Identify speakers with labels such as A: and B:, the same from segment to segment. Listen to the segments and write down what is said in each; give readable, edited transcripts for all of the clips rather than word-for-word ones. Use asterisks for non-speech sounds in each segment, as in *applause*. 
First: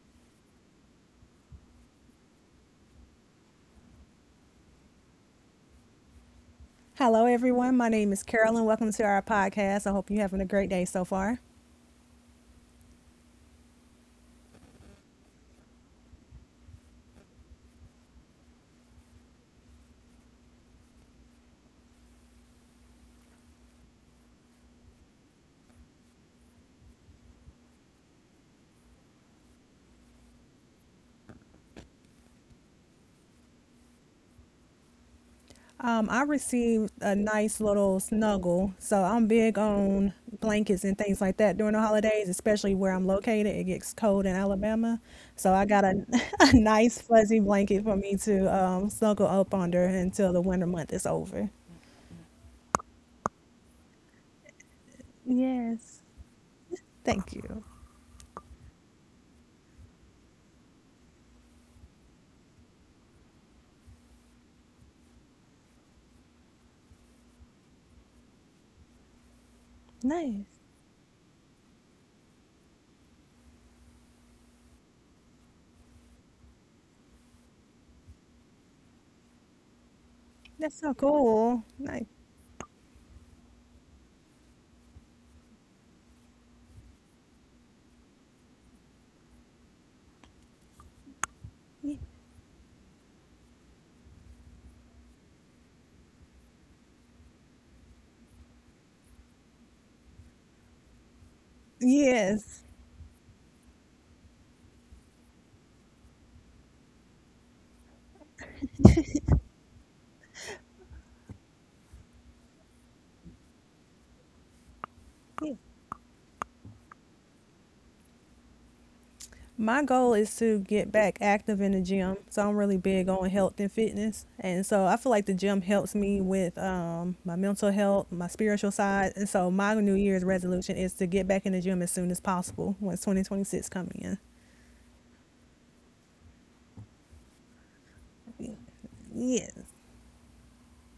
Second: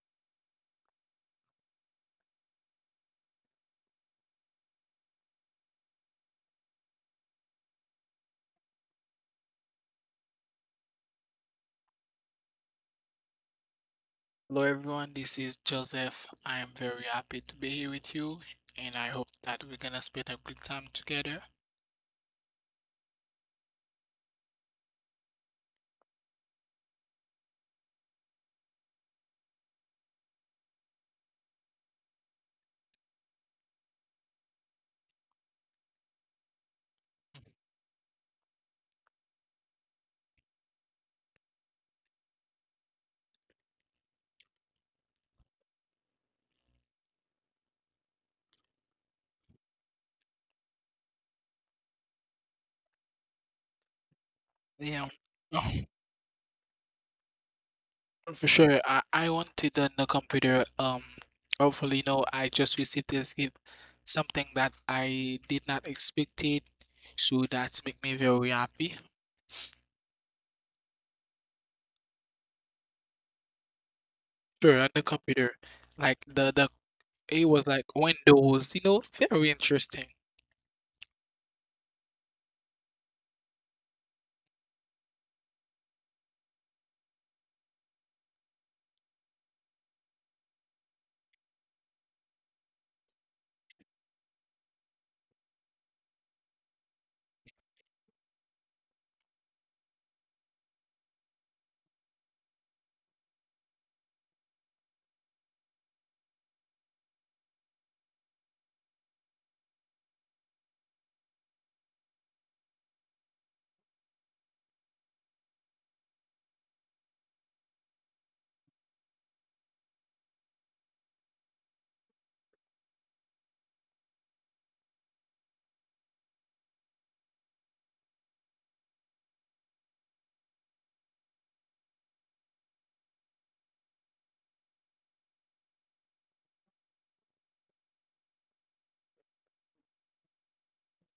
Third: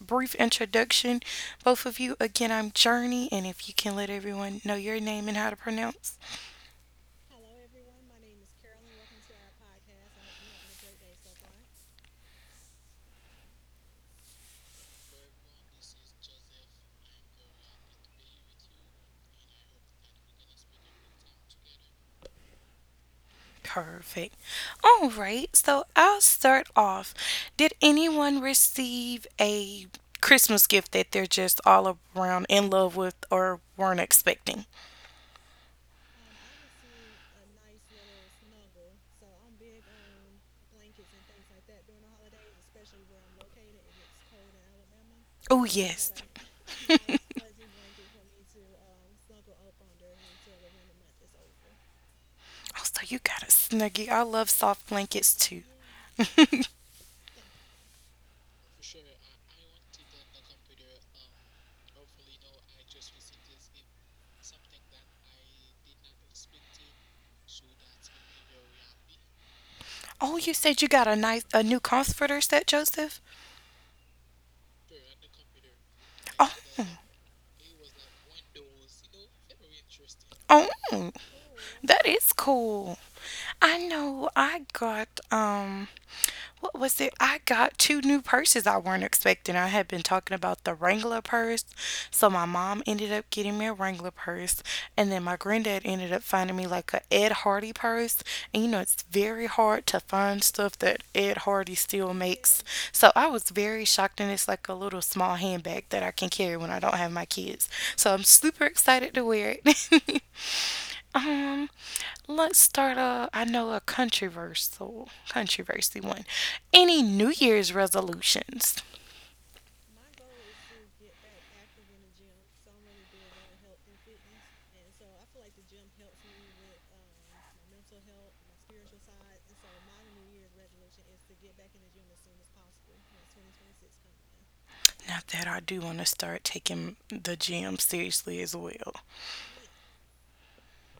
A: brief introduction, both of you. Again, I'm Journey, and if you can let everyone know your name and how to pronounce.
B: Hello, everyone. My name is Carolyn. Welcome to our podcast. I hope you're having a great day so far.
C: Hello everyone, this is Joseph. I am very happy to be here with you and I hope that we're gonna spend a good time together.
A: Perfect. All right, so I'll start off. Did anyone receive a Christmas gift that they're just all around in love with or weren't expecting?
B: I received a nice little snuggle, so I'm big on blankets and things like that during the holidays, especially where I'm located. It gets cold in Alabama, so
A: Oh,
B: I got a,
A: yes.
B: *laughs* a nice fuzzy blanket for me to snuggle up under until the winter month is over.
A: Oh, so you got a snuggie. I love soft
C: Yeah,
A: blankets too.
C: oh,
B: Yes,
A: *laughs*
B: thank you.
C: for sure. I wanted on the computer. Hopefully, no, I just received this gift, something that I did not expect it. So that's make me very happy.
A: Oh, you
B: Nice.
A: said you got a nice a new comforter set, Joseph?
C: Sure, on the computer, like
A: Oh,
C: the it was like windows, you know, very interesting.
B: That's so
A: oh,
B: cool.
A: that
B: Nice.
A: is cool. I know I got what was it? I got two new purses I weren't expecting. I had been talking about the Wrangler purse. So my mom ended up getting me a Wrangler purse, and then my granddad ended up finding me like a Ed Hardy purse. And you know it's very hard to find stuff that Ed Hardy still makes.
B: Yes.
A: So I was very shocked, and it's like a little small handbag that I can carry when I don't have my kids. So I'm super excited to wear it. *laughs* Um, Let's start a, I know a controversy one. Any New Year's resolutions?
B: My goal is to get back active in the gym. So I'm really big on health and fitness. And so I feel like the gym helps me with my mental health, my spiritual side. And so my New Year's resolution is to get back in the gym as soon as possible once 2026 come in.
A: Not that I do want to start taking the gym seriously as well.
B: Yeah.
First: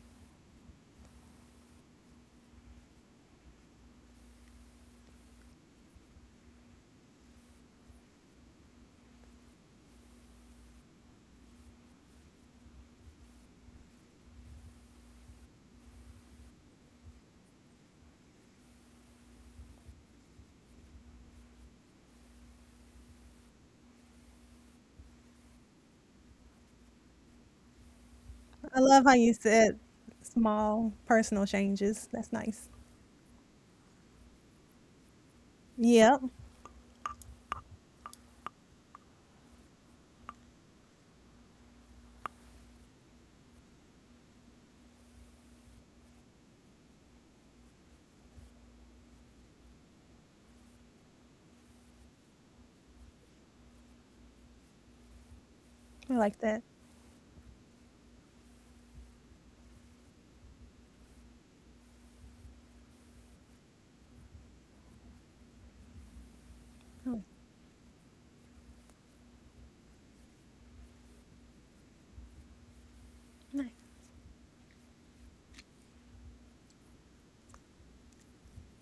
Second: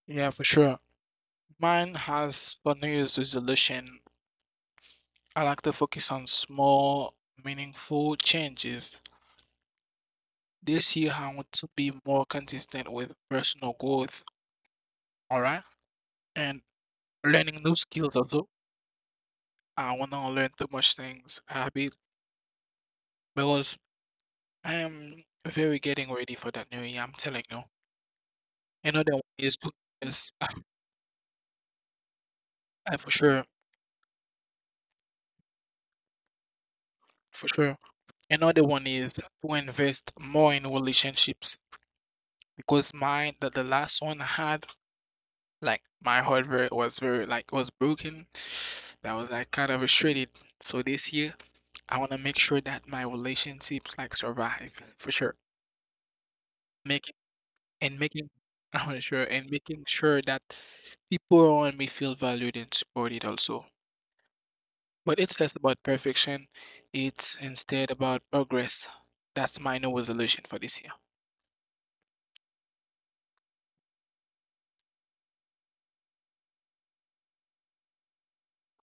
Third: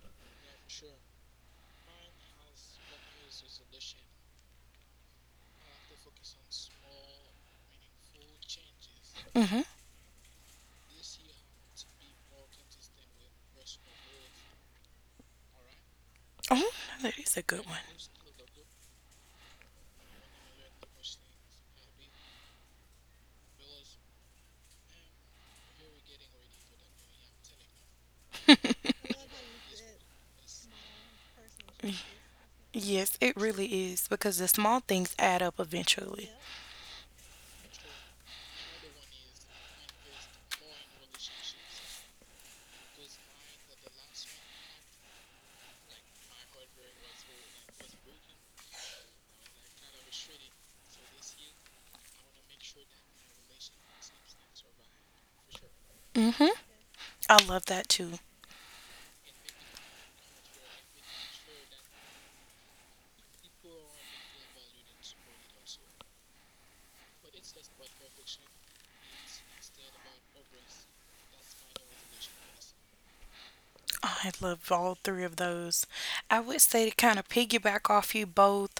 C: Yeah, for sure. Mine has for New Year's resolution. I like to focus on small, meaningful changes.
A: Hmm.
C: This year, I want to be more consistent with personal growth, all right? And
A: Oh, that is a
C: learning
A: good
C: new skills also. I want to learn too much things, habit, because I am very getting ready for that new year, I'm telling you.
A: one.
B: I love
C: Another
B: how
C: one
B: you
C: is to
B: said
C: invest, *laughs*
B: small personal changes. That's nice.
A: *laughs*
C: for
A: Yes, it
C: sure,
A: really is because the small things add up
B: Yep.
A: eventually.
C: for sure. Another one is to invest more in relationships because mine, that the last one I had, like my heart rate was very like was broken. That was like kind of restricted. So this year, I want to make sure that my relationships like survive for sure.
B: I like
A: Hmm.
B: that.
C: Making
A: I love that
C: and
A: too.
C: making, *laughs* I'm sure, and making sure that people around me feel valued and supported also. But it's less about perfection,
B: Oh,
C: it's instead about progress. That's my new resolution for this year.
B: nice.
A: I love all three of those. I would say, to kind of piggyback off you both,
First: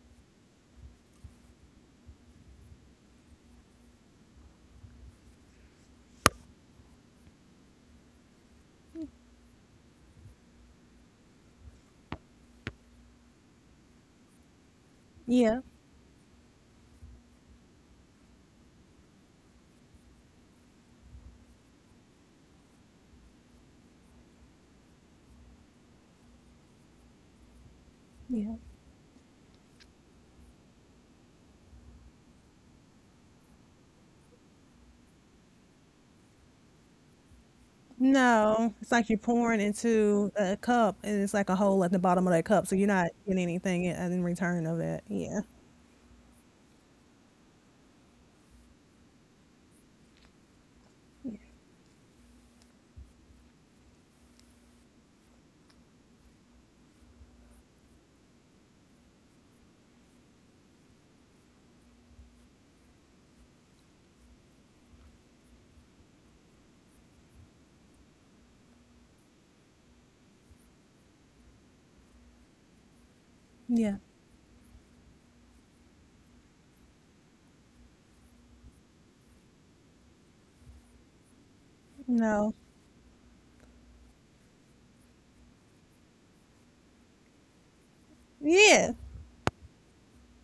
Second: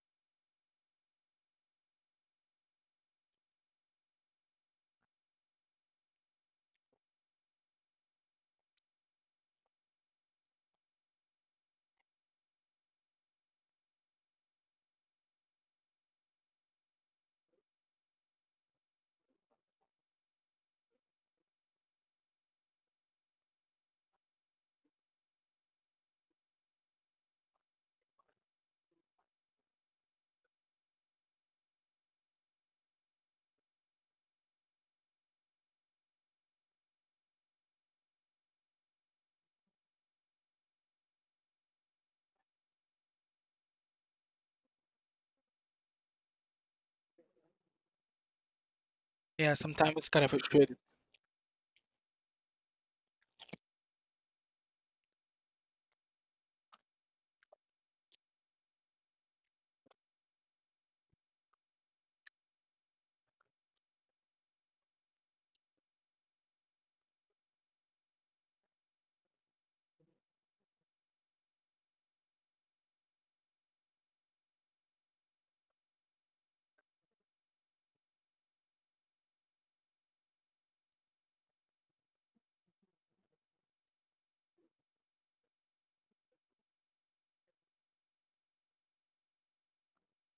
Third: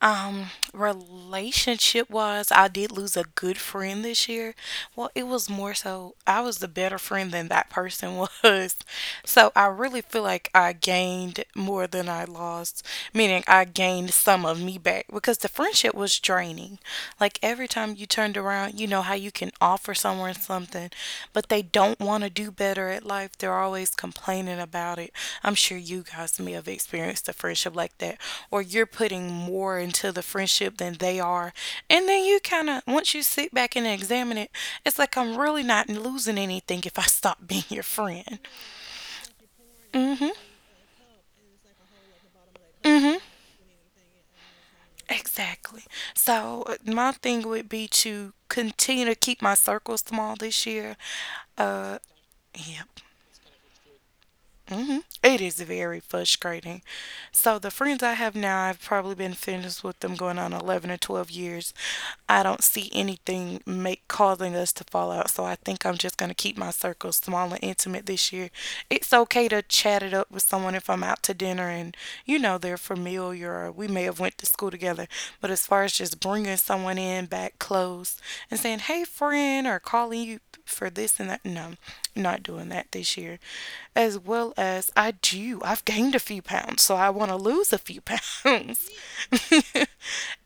A: um, relationship wise, I did lose a good friend this year. Well, it was more so I was the better friend than that person *laughs* was. So I really feel like I gained more than I lost, meaning I gained some of me back because the
B: Yeah.
A: friendship was draining. Like every time you turned around, you know how you can offer someone something, but they don't want to do better at life. They're always complaining about it. I'm sure you guys may have experienced a friendship like that,
B: Yeah.
A: or you're putting more into the friendship than they are. And then you kind of, once you sit back and examine it, it's like I'm really not losing anything if I stop *laughs* being your friend.
B: No, it's like you're pouring
A: Mm
B: into
A: hmm.
B: a cup and it's like a hole at the bottom of that cup, so you're
A: Mm
B: not
A: hmm.
B: getting anything in return of that. Yeah.
A: Exactly. So my thing would be to continue to keep my
C: Yeah,
A: circle
C: sometimes it's kind of
A: small this
C: frustrating.
A: year.
B: Yeah.
A: Uh, Yep. Hmm. It is very frustrating. So the friends I have now, I've probably been friends with them going on 11 or 12 years. I don't see anything make causing us to fall out. So I think I'm just going to keep my circle small and intimate this year. It's okay to chat it up with someone if I'm out to dinner, and you know they're familiar or we
B: Yeah.
A: may have went to school together. But as far as just bringing someone in back close and saying, "Hey friend," or calling you for this and that. No, not
B: No.
A: doing that this year. As well as I do, I've gained a few pounds, so I want to lose a few pounds.
B: Yeah.
A: *laughs*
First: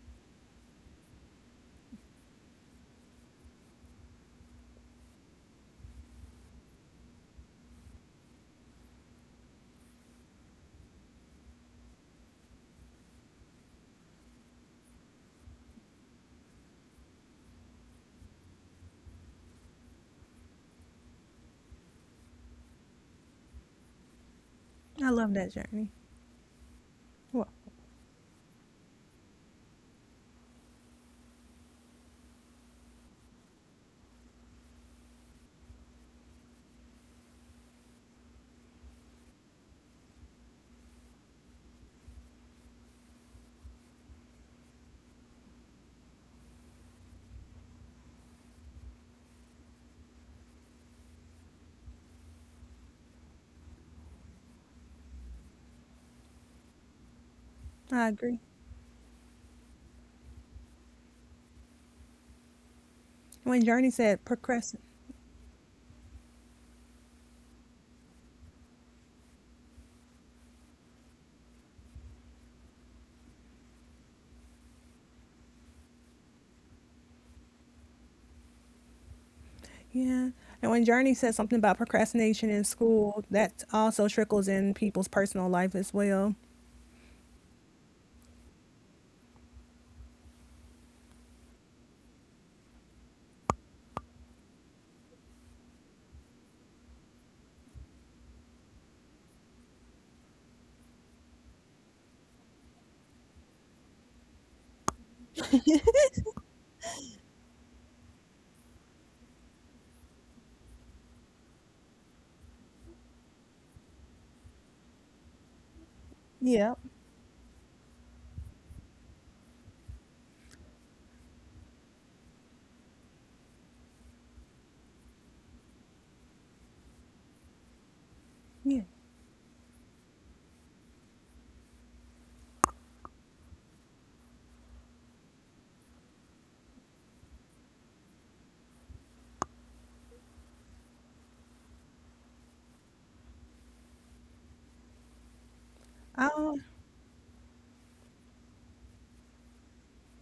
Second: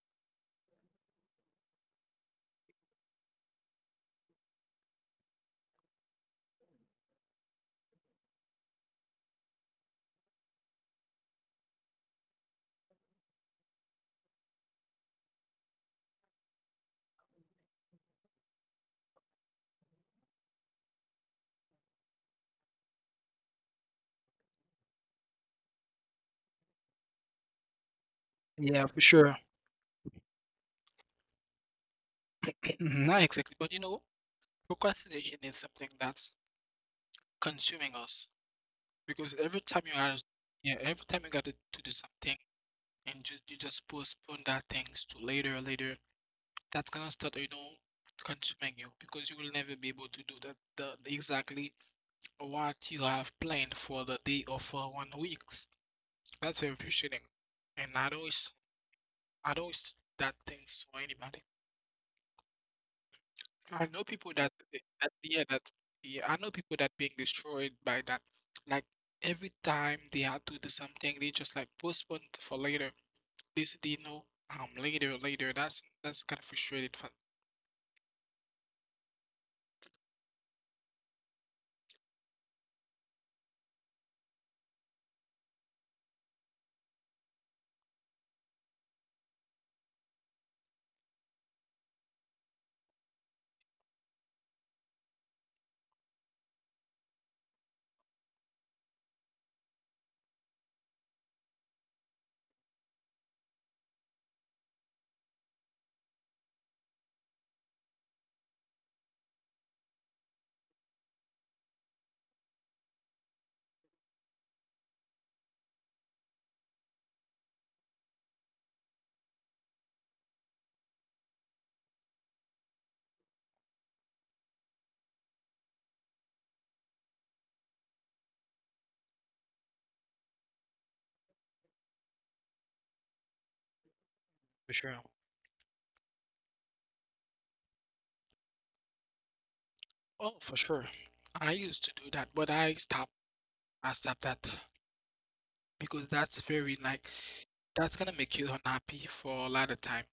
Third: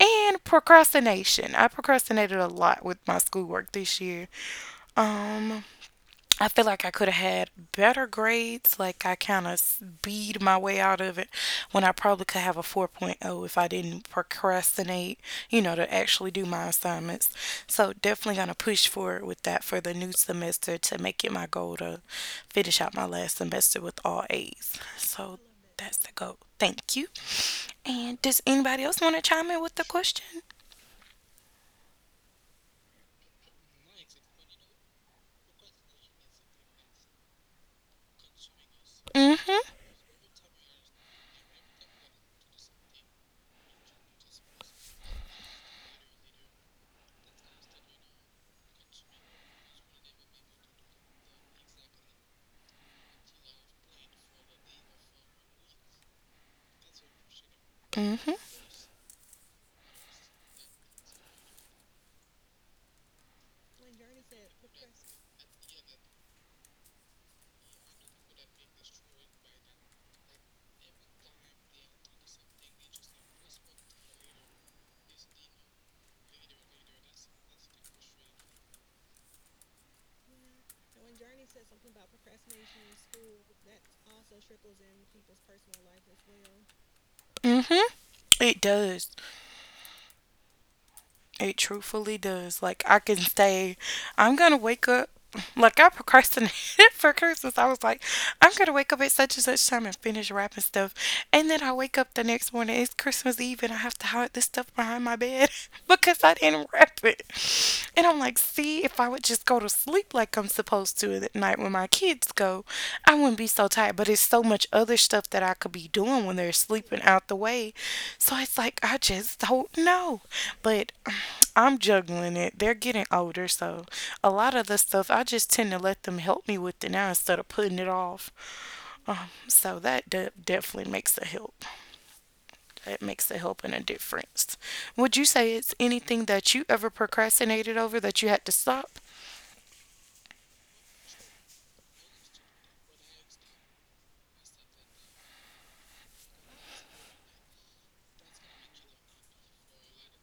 A: And procrastination. I procrastinated a lot with my schoolwork this year. Um, I feel like I could have had better grades. Like I kind of beat my way out of it when I probably could have a 4.0 if I didn't procrastinate, you know, to actually do my assignments. So definitely going to push forward with that for the new semester to make it my goal to finish out my last semester with all A's.
B: I love
A: So
B: that journey.
A: that's the goal. Thank you.
B: Well,
A: And does anybody
C: Yeah,
A: else
C: for
A: want to
C: sure.
A: chime in with the question?
C: *clears throat* Not exactly. But you know, procrastination is something that's consuming us. Because every
A: Mm-hmm.
C: time you are, yeah, every time you gotta to do something and just you just postpone that things to later, later, that's gonna start, you know, consuming you because you will never be able to do that exactly what you have planned for the day or for 1 week. That's very frustrating. And
B: I
A: Mm-hmm.
B: agree.
C: I don't wish that things for anybody.
B: When Journey
C: I know
B: said
C: people that,
B: procrastinate,
C: that yeah, that yeah, I know people that being destroyed by that. Like every time they had to do something, they just like postpone it for later. This said, you know, later, later. That's kind of frustrated
B: yeah. And when Journey said something about procrastination in school, that also trickles in people's personal life as well.
A: Mm-hmm. It does. It truthfully does. Like I can stay. I'm gonna wake up. Like I procrastinated *laughs* for Christmas. I was like, I'm gonna wake up at such and such time and finish wrapping stuff, and then I wake up the next morning. It's Christmas Eve, and I have to hide this stuff behind my bed *laughs* because I didn't wrap it. And I'm like, see, if I would just go to sleep like I'm supposed to at night when my kids go, I wouldn't be so tired. But it's so much other stuff that I could be doing when they're
B: Yeah.
A: sleeping out the way. So it's like I just don't know. But I'm juggling it. They're getting older, so a lot of the stuff I just tend to let them help me with it now instead of putting it off.
B: Yeah.
A: So that definitely makes a help. That makes a help and a difference.
C: for sure.
A: Would you say it's anything that you ever procrastinated over that you had to stop?
C: Oh, for sure. I used to do that, but I stopped. I stopped that because that's
B: Oh,
C: very like that's gonna make you unhappy for a lot of time.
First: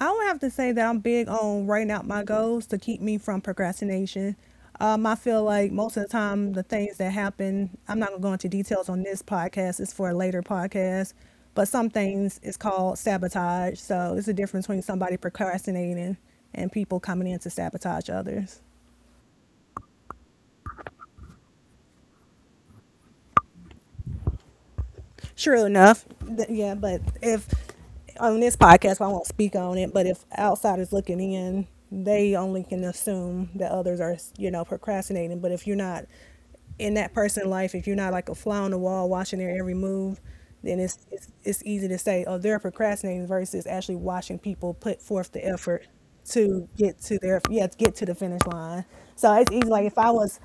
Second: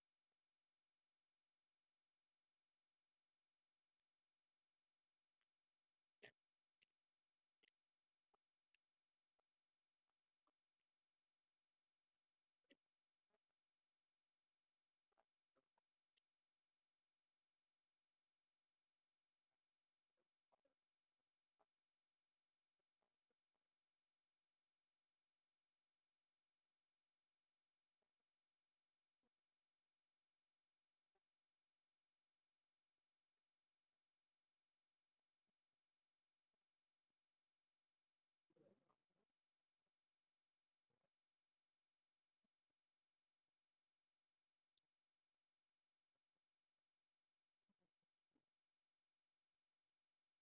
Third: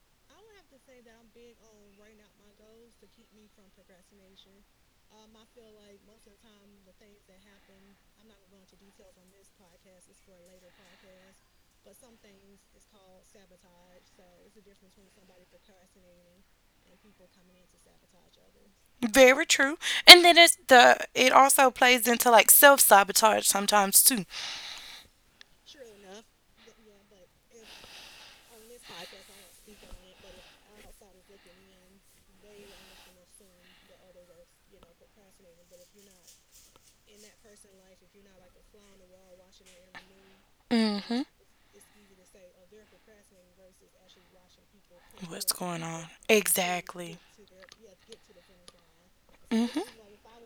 B: I would have to say that I'm big on writing out my goals to keep me from procrastination. I feel like most of the time, the things that happen, I'm not going to go into details on this podcast, it's for a later podcast, but some things is called sabotage. So it's a difference between somebody procrastinating and people coming in to sabotage others.
A: Very true. And then it's the it also plays into like self sabotage sometimes too.
B: Sure enough, yeah. But if on this podcast, I won't speak on it. But if outsiders looking in, they only can assume that others are, you know, procrastinating. But if you're not in that person's life, if you're not like a fly on the wall watching their every move, then it's
A: Mm-hmm.
B: it's, it's easy to say, oh, they're procrastinating versus actually watching people put forth the
A: What's going
B: effort
A: on?
B: to get
A: Exactly.
B: to their yeah to get to the finish line. So it's easy.
A: Mm-hmm.
B: Like if I was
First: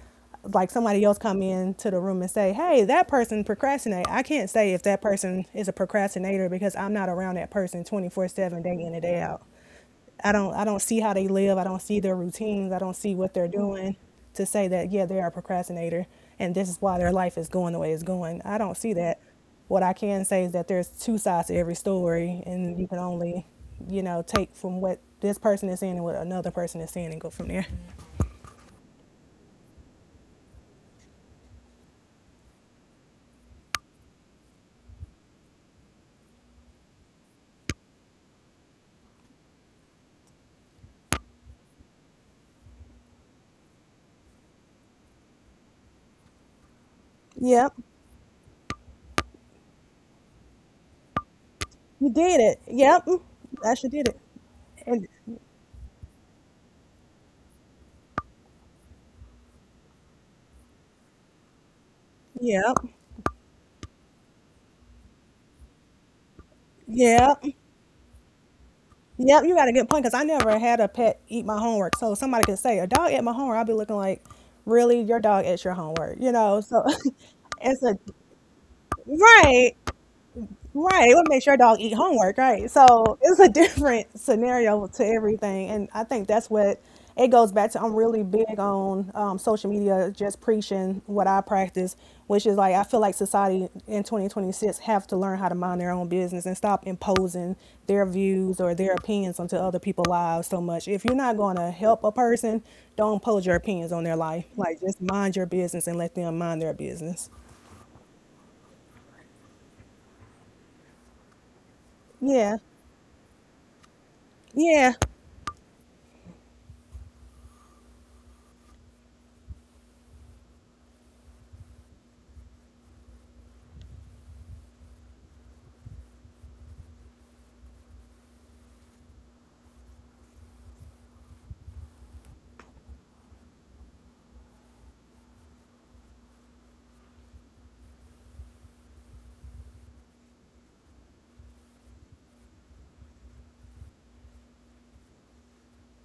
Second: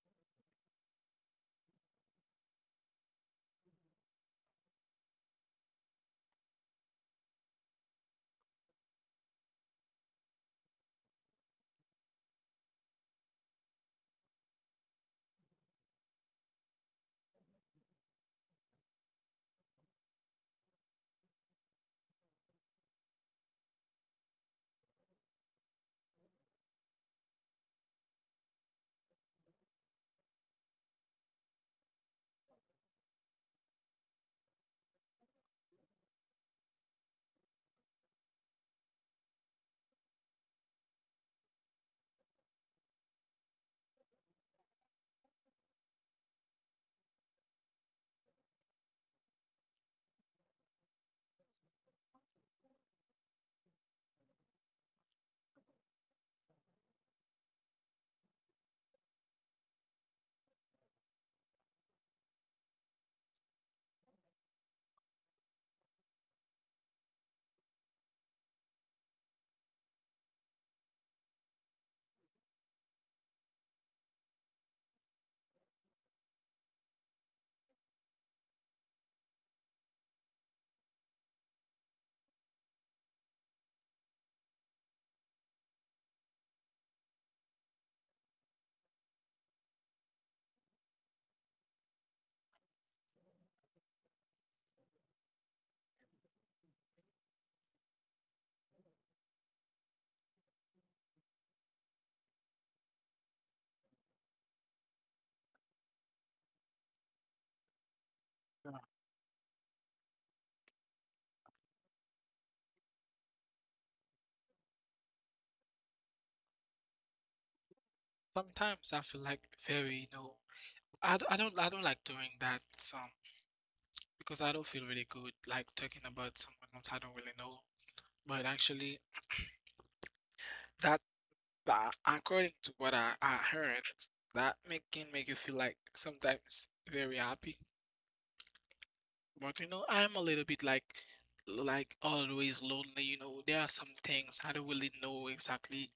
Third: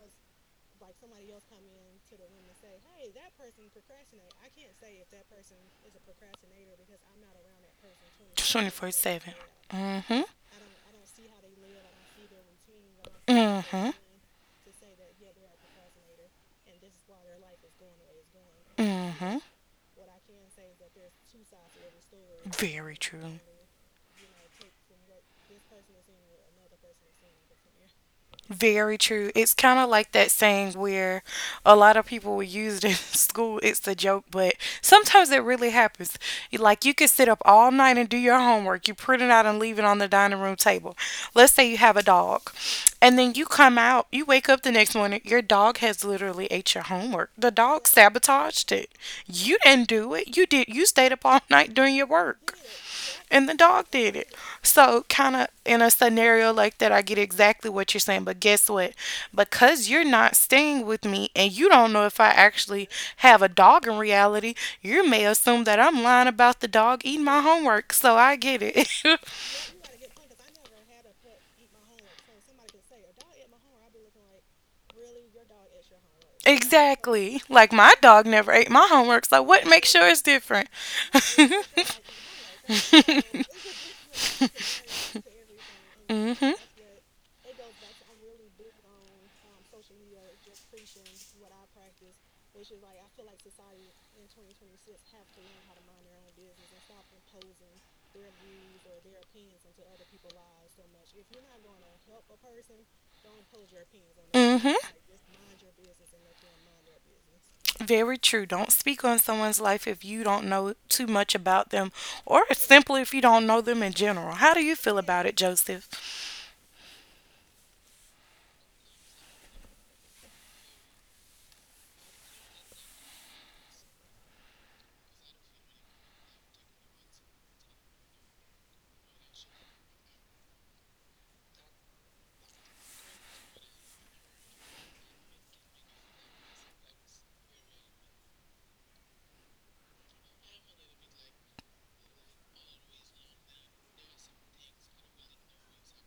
B: like somebody else come into the room and say, "Hey, that person procrastinate." I can't say if that person is a procrastinator because I'm not around that person 24/7 day
A: 24
B: in and day
A: 7.
B: out.
A: Mm hmm.
B: I don't see how they live. I don't see their routines. I don't see what they're doing to say that yeah, they are a procrastinator and this is why their life is going the way it's going. I don't see that. What I can say is that there's two sides to every story and you
A: Very
B: can
A: true.
B: only, you know, take from what this person is saying and what another person is saying and go from there.
A: Very true. It's kind of like that saying where a lot of people will use it in *laughs* school. It's a joke, but sometimes it really happens. Like you could sit up all night and do your homework. You print it out and leave it on the dining room table. Let's say you have a dog, and then you come out, you wake up the next morning, your dog has literally ate your homework. The
B: Yep.
A: dog sabotaged it. You didn't do it. You did. You stayed up all *laughs* night doing your
B: You did
A: work,
B: it. Yep.
A: and the
B: I sure
A: dog
B: did
A: did
B: it.
A: it. So,
B: And
A: kind of in a scenario like that, I get exactly what you're saying. But guess what? Because you're not staying with me and you don't know if I
B: yep.
A: actually have a dog in reality, you may assume that I'm lying about the dog eating my
B: Yep.
A: homework. So, I get it.
B: Yep. You got a good point because I never had a pet eat my homework. So somebody could say, a dog ate my homework. I'll be looking like, really? Your dog ate your homework. You
A: *laughs*
B: know? So
A: Exactly.
B: *laughs*
A: Like,
B: it's
A: my
B: a,
A: dog never ate my homework. So, what
B: right.
A: makes sure it's different?
B: Right.
A: *laughs*
B: It would make your dog eat
A: mm
B: homework, right? So it's a different *laughs* scenario to everything. And I think that's
A: hmm.
B: what it goes back to. I'm really big on social media, just preaching what I practice, which is like I feel like society in 2026 have to learn how to mind their own business and stop imposing their views or their opinions onto other people's lives so much. If you're not going to help a person, don't impose your opinions on their life.
A: Mm
B: Like
A: hmm.
B: just mind your business and let them mind their business.
A: Very true. Don't speak on someone's life if you don't know too much about them, or
B: Yeah.
A: simply if you don't know them in general. How do you
B: Yeah.
A: feel about it, Joseph?
C: Sometimes I feel like very, you know, I don't I don't like doing that um because I don't feel really good like talking about someone else I don't really know. But actually, *clears throat* that, that according to what I heard, that make, can make you feel like sometimes very happy. But you know, I'm a little bit like always lonely, you know. There are some things I don't really know exactly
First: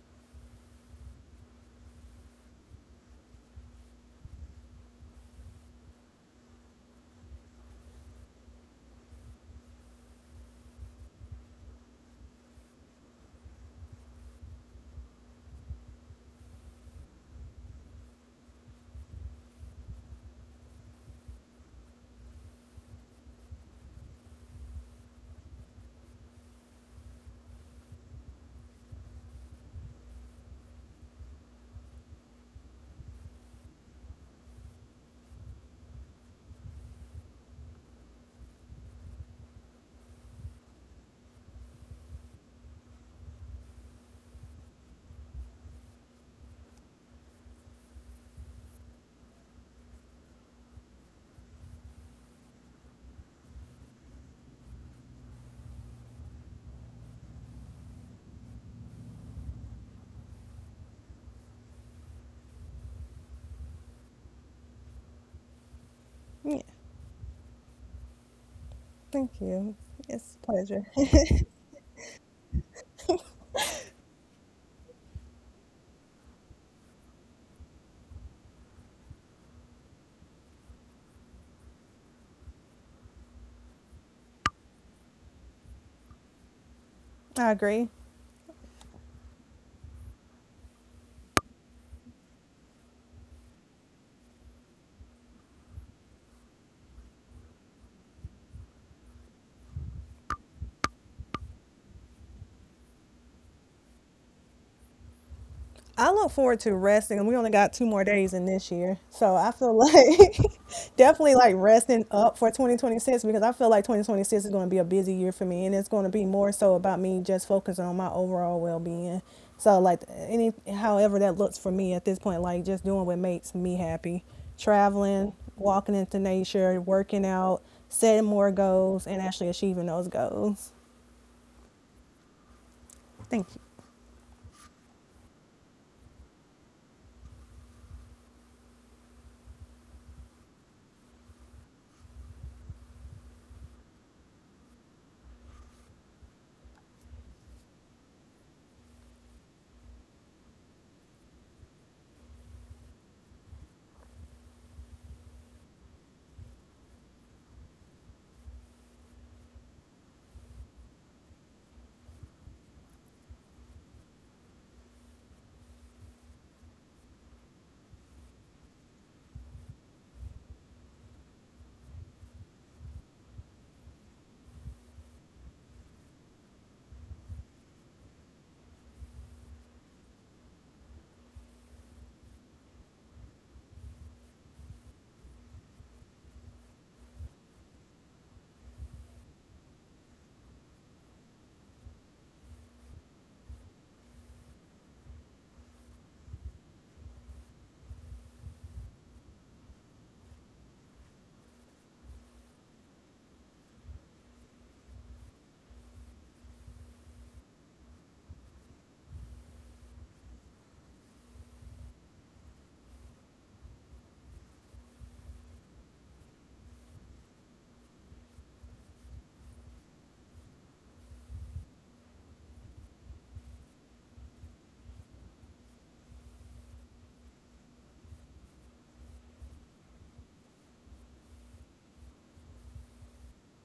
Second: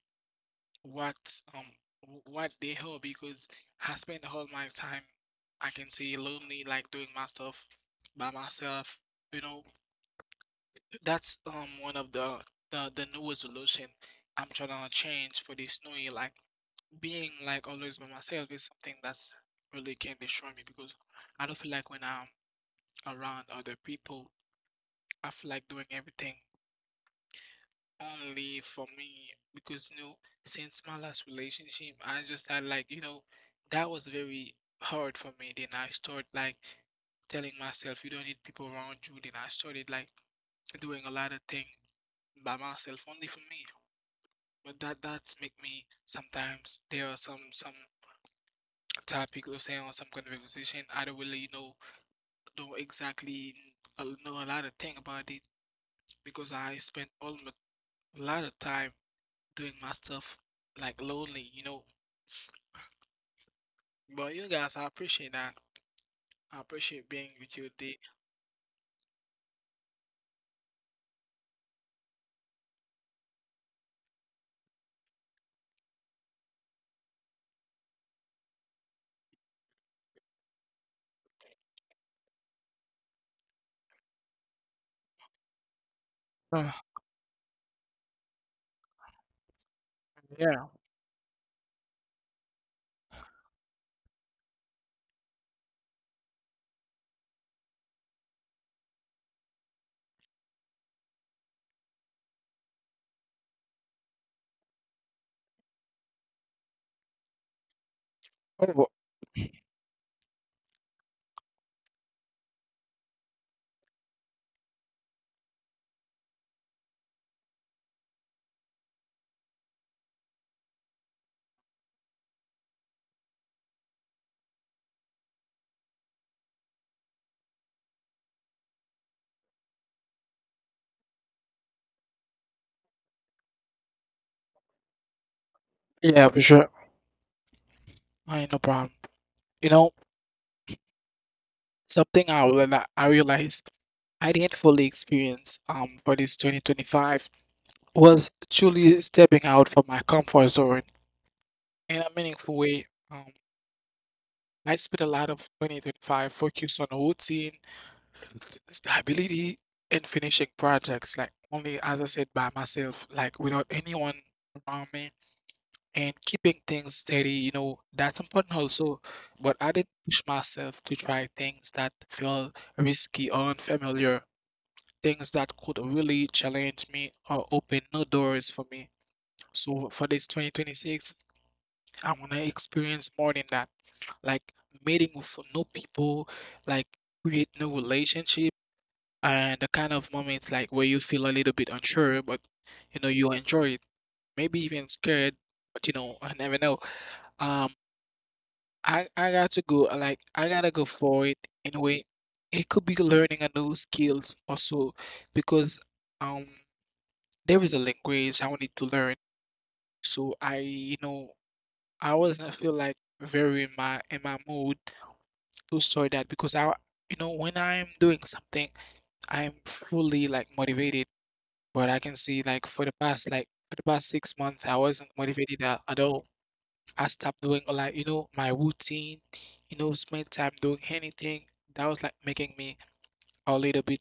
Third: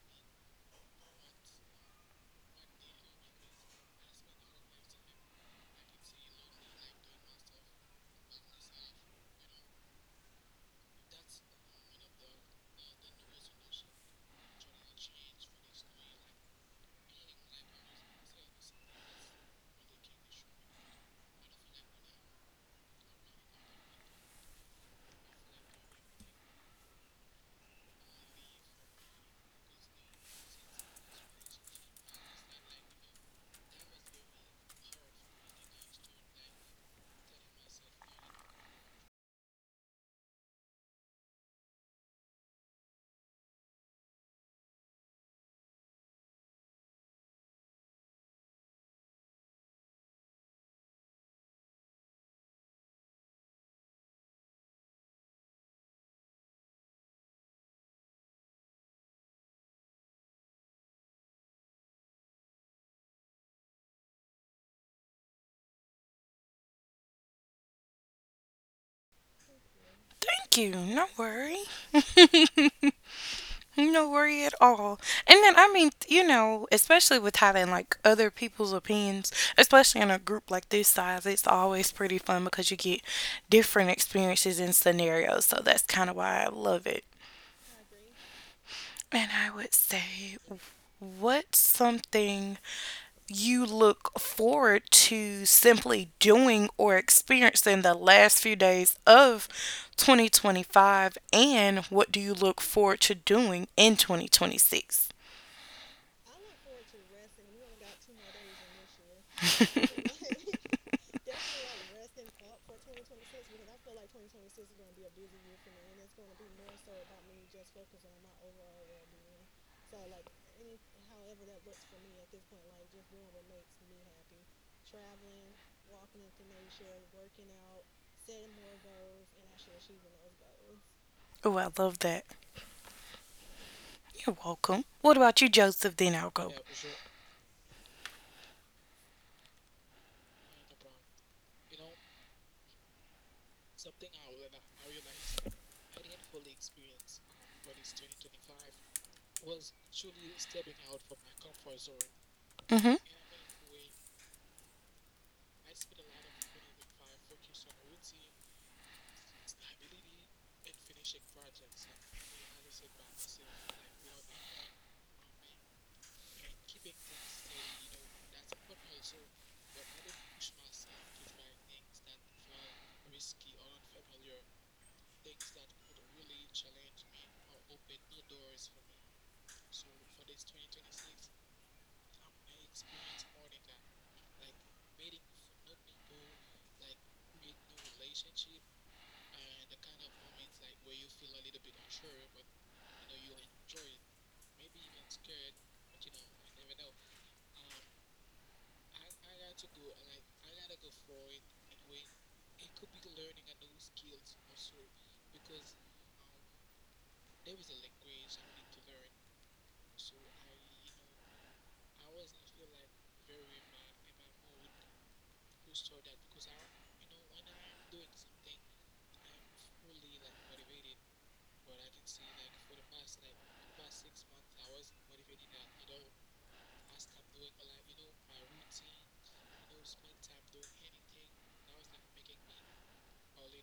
C: what um what they are because I spend all my time I can say lonely like doing my stuff by myself. You know, that's one of the new resolution I'm trying to change for this new year. Like being like always by myself is something that's really can destroy me because I don't feel like when I'm around other people I feel like doing everything only for me, because you know, since my last relationship, I just had like, you know, that was very hard for me. Then I started like telling myself, you don't need people around you. Then I started like doing a lot of things by myself, only for me. But that that's make me sometimes there are some topic or say on some conversation I don't really you know don't exactly know a lot of thing about it because I spent almost a lot of time doing my stuff like lonely, you know. But you guys, I appreciate that.
B: Yeah.
C: I appreciate being with you today.
B: Thank you. It's a
A: Thank
B: pleasure.
A: you. No worry. *laughs* No worry at all. And then, I mean, you know, especially with having like other people's opinions, especially in a group like this size, it's always pretty fun because you get different experiences and scenarios. So that's kind of why I
C: Uh,
A: love it.
B: *laughs* I agree.
A: And I would say,
C: yeah.
A: what's something you look forward to simply doing or experiencing the last few days of 2025, and what do you look forward to doing in 2026?
B: I look forward to resting, and we only got two more days in this
C: Oh,
B: year, so I feel
A: *laughs*
B: like *laughs* definitely like resting up for 2026 because I feel like 2026 is going to be a busy year for me, and it's going to be more so about me just focusing on my overall well-being. So like any however that looks for me at this point, like just doing what makes me happy, traveling, walking into nature, working out, setting more goals, and actually achieving those goals.
A: Oh, I love that.
B: Thank you.
A: You're welcome. What about you, Joseph? Then I'll
C: yeah,
A: go.
C: for sure. I ain't no problem. You know, something I will I realized I didn't fully experience for this 2025 was truly stepping out from my comfort zone
A: Mm-hmm.
C: in a meaningful way. Um, I spent a lot of 2025 focused on routine, stability, and finishing projects, like only as I said by myself, like without anyone around me, and keeping things steady. You know, that's important also. But I didn't push myself to try things that feel risky or unfamiliar, things that could really challenge me or open new doors for me. So for this 2026, I want to experience more than that. Like meeting with new people, like create new relationship, and the kind of moments like where you feel a little bit unsure, but you know you enjoy it. Maybe even scared, but you know *laughs* I never know. Um, I got to go. Like I gotta go for it anyway. It could be learning a new skills also because um there is a language I wanted to learn. So I you know I wasn't feel like very in my mood to start that because I, you know, when I'm doing something, I'm fully like motivated. But I can see like for the past 6 months, I wasn't motivated at all. I stopped doing like you know my routine, you know, spend time doing anything that was like making me a little bit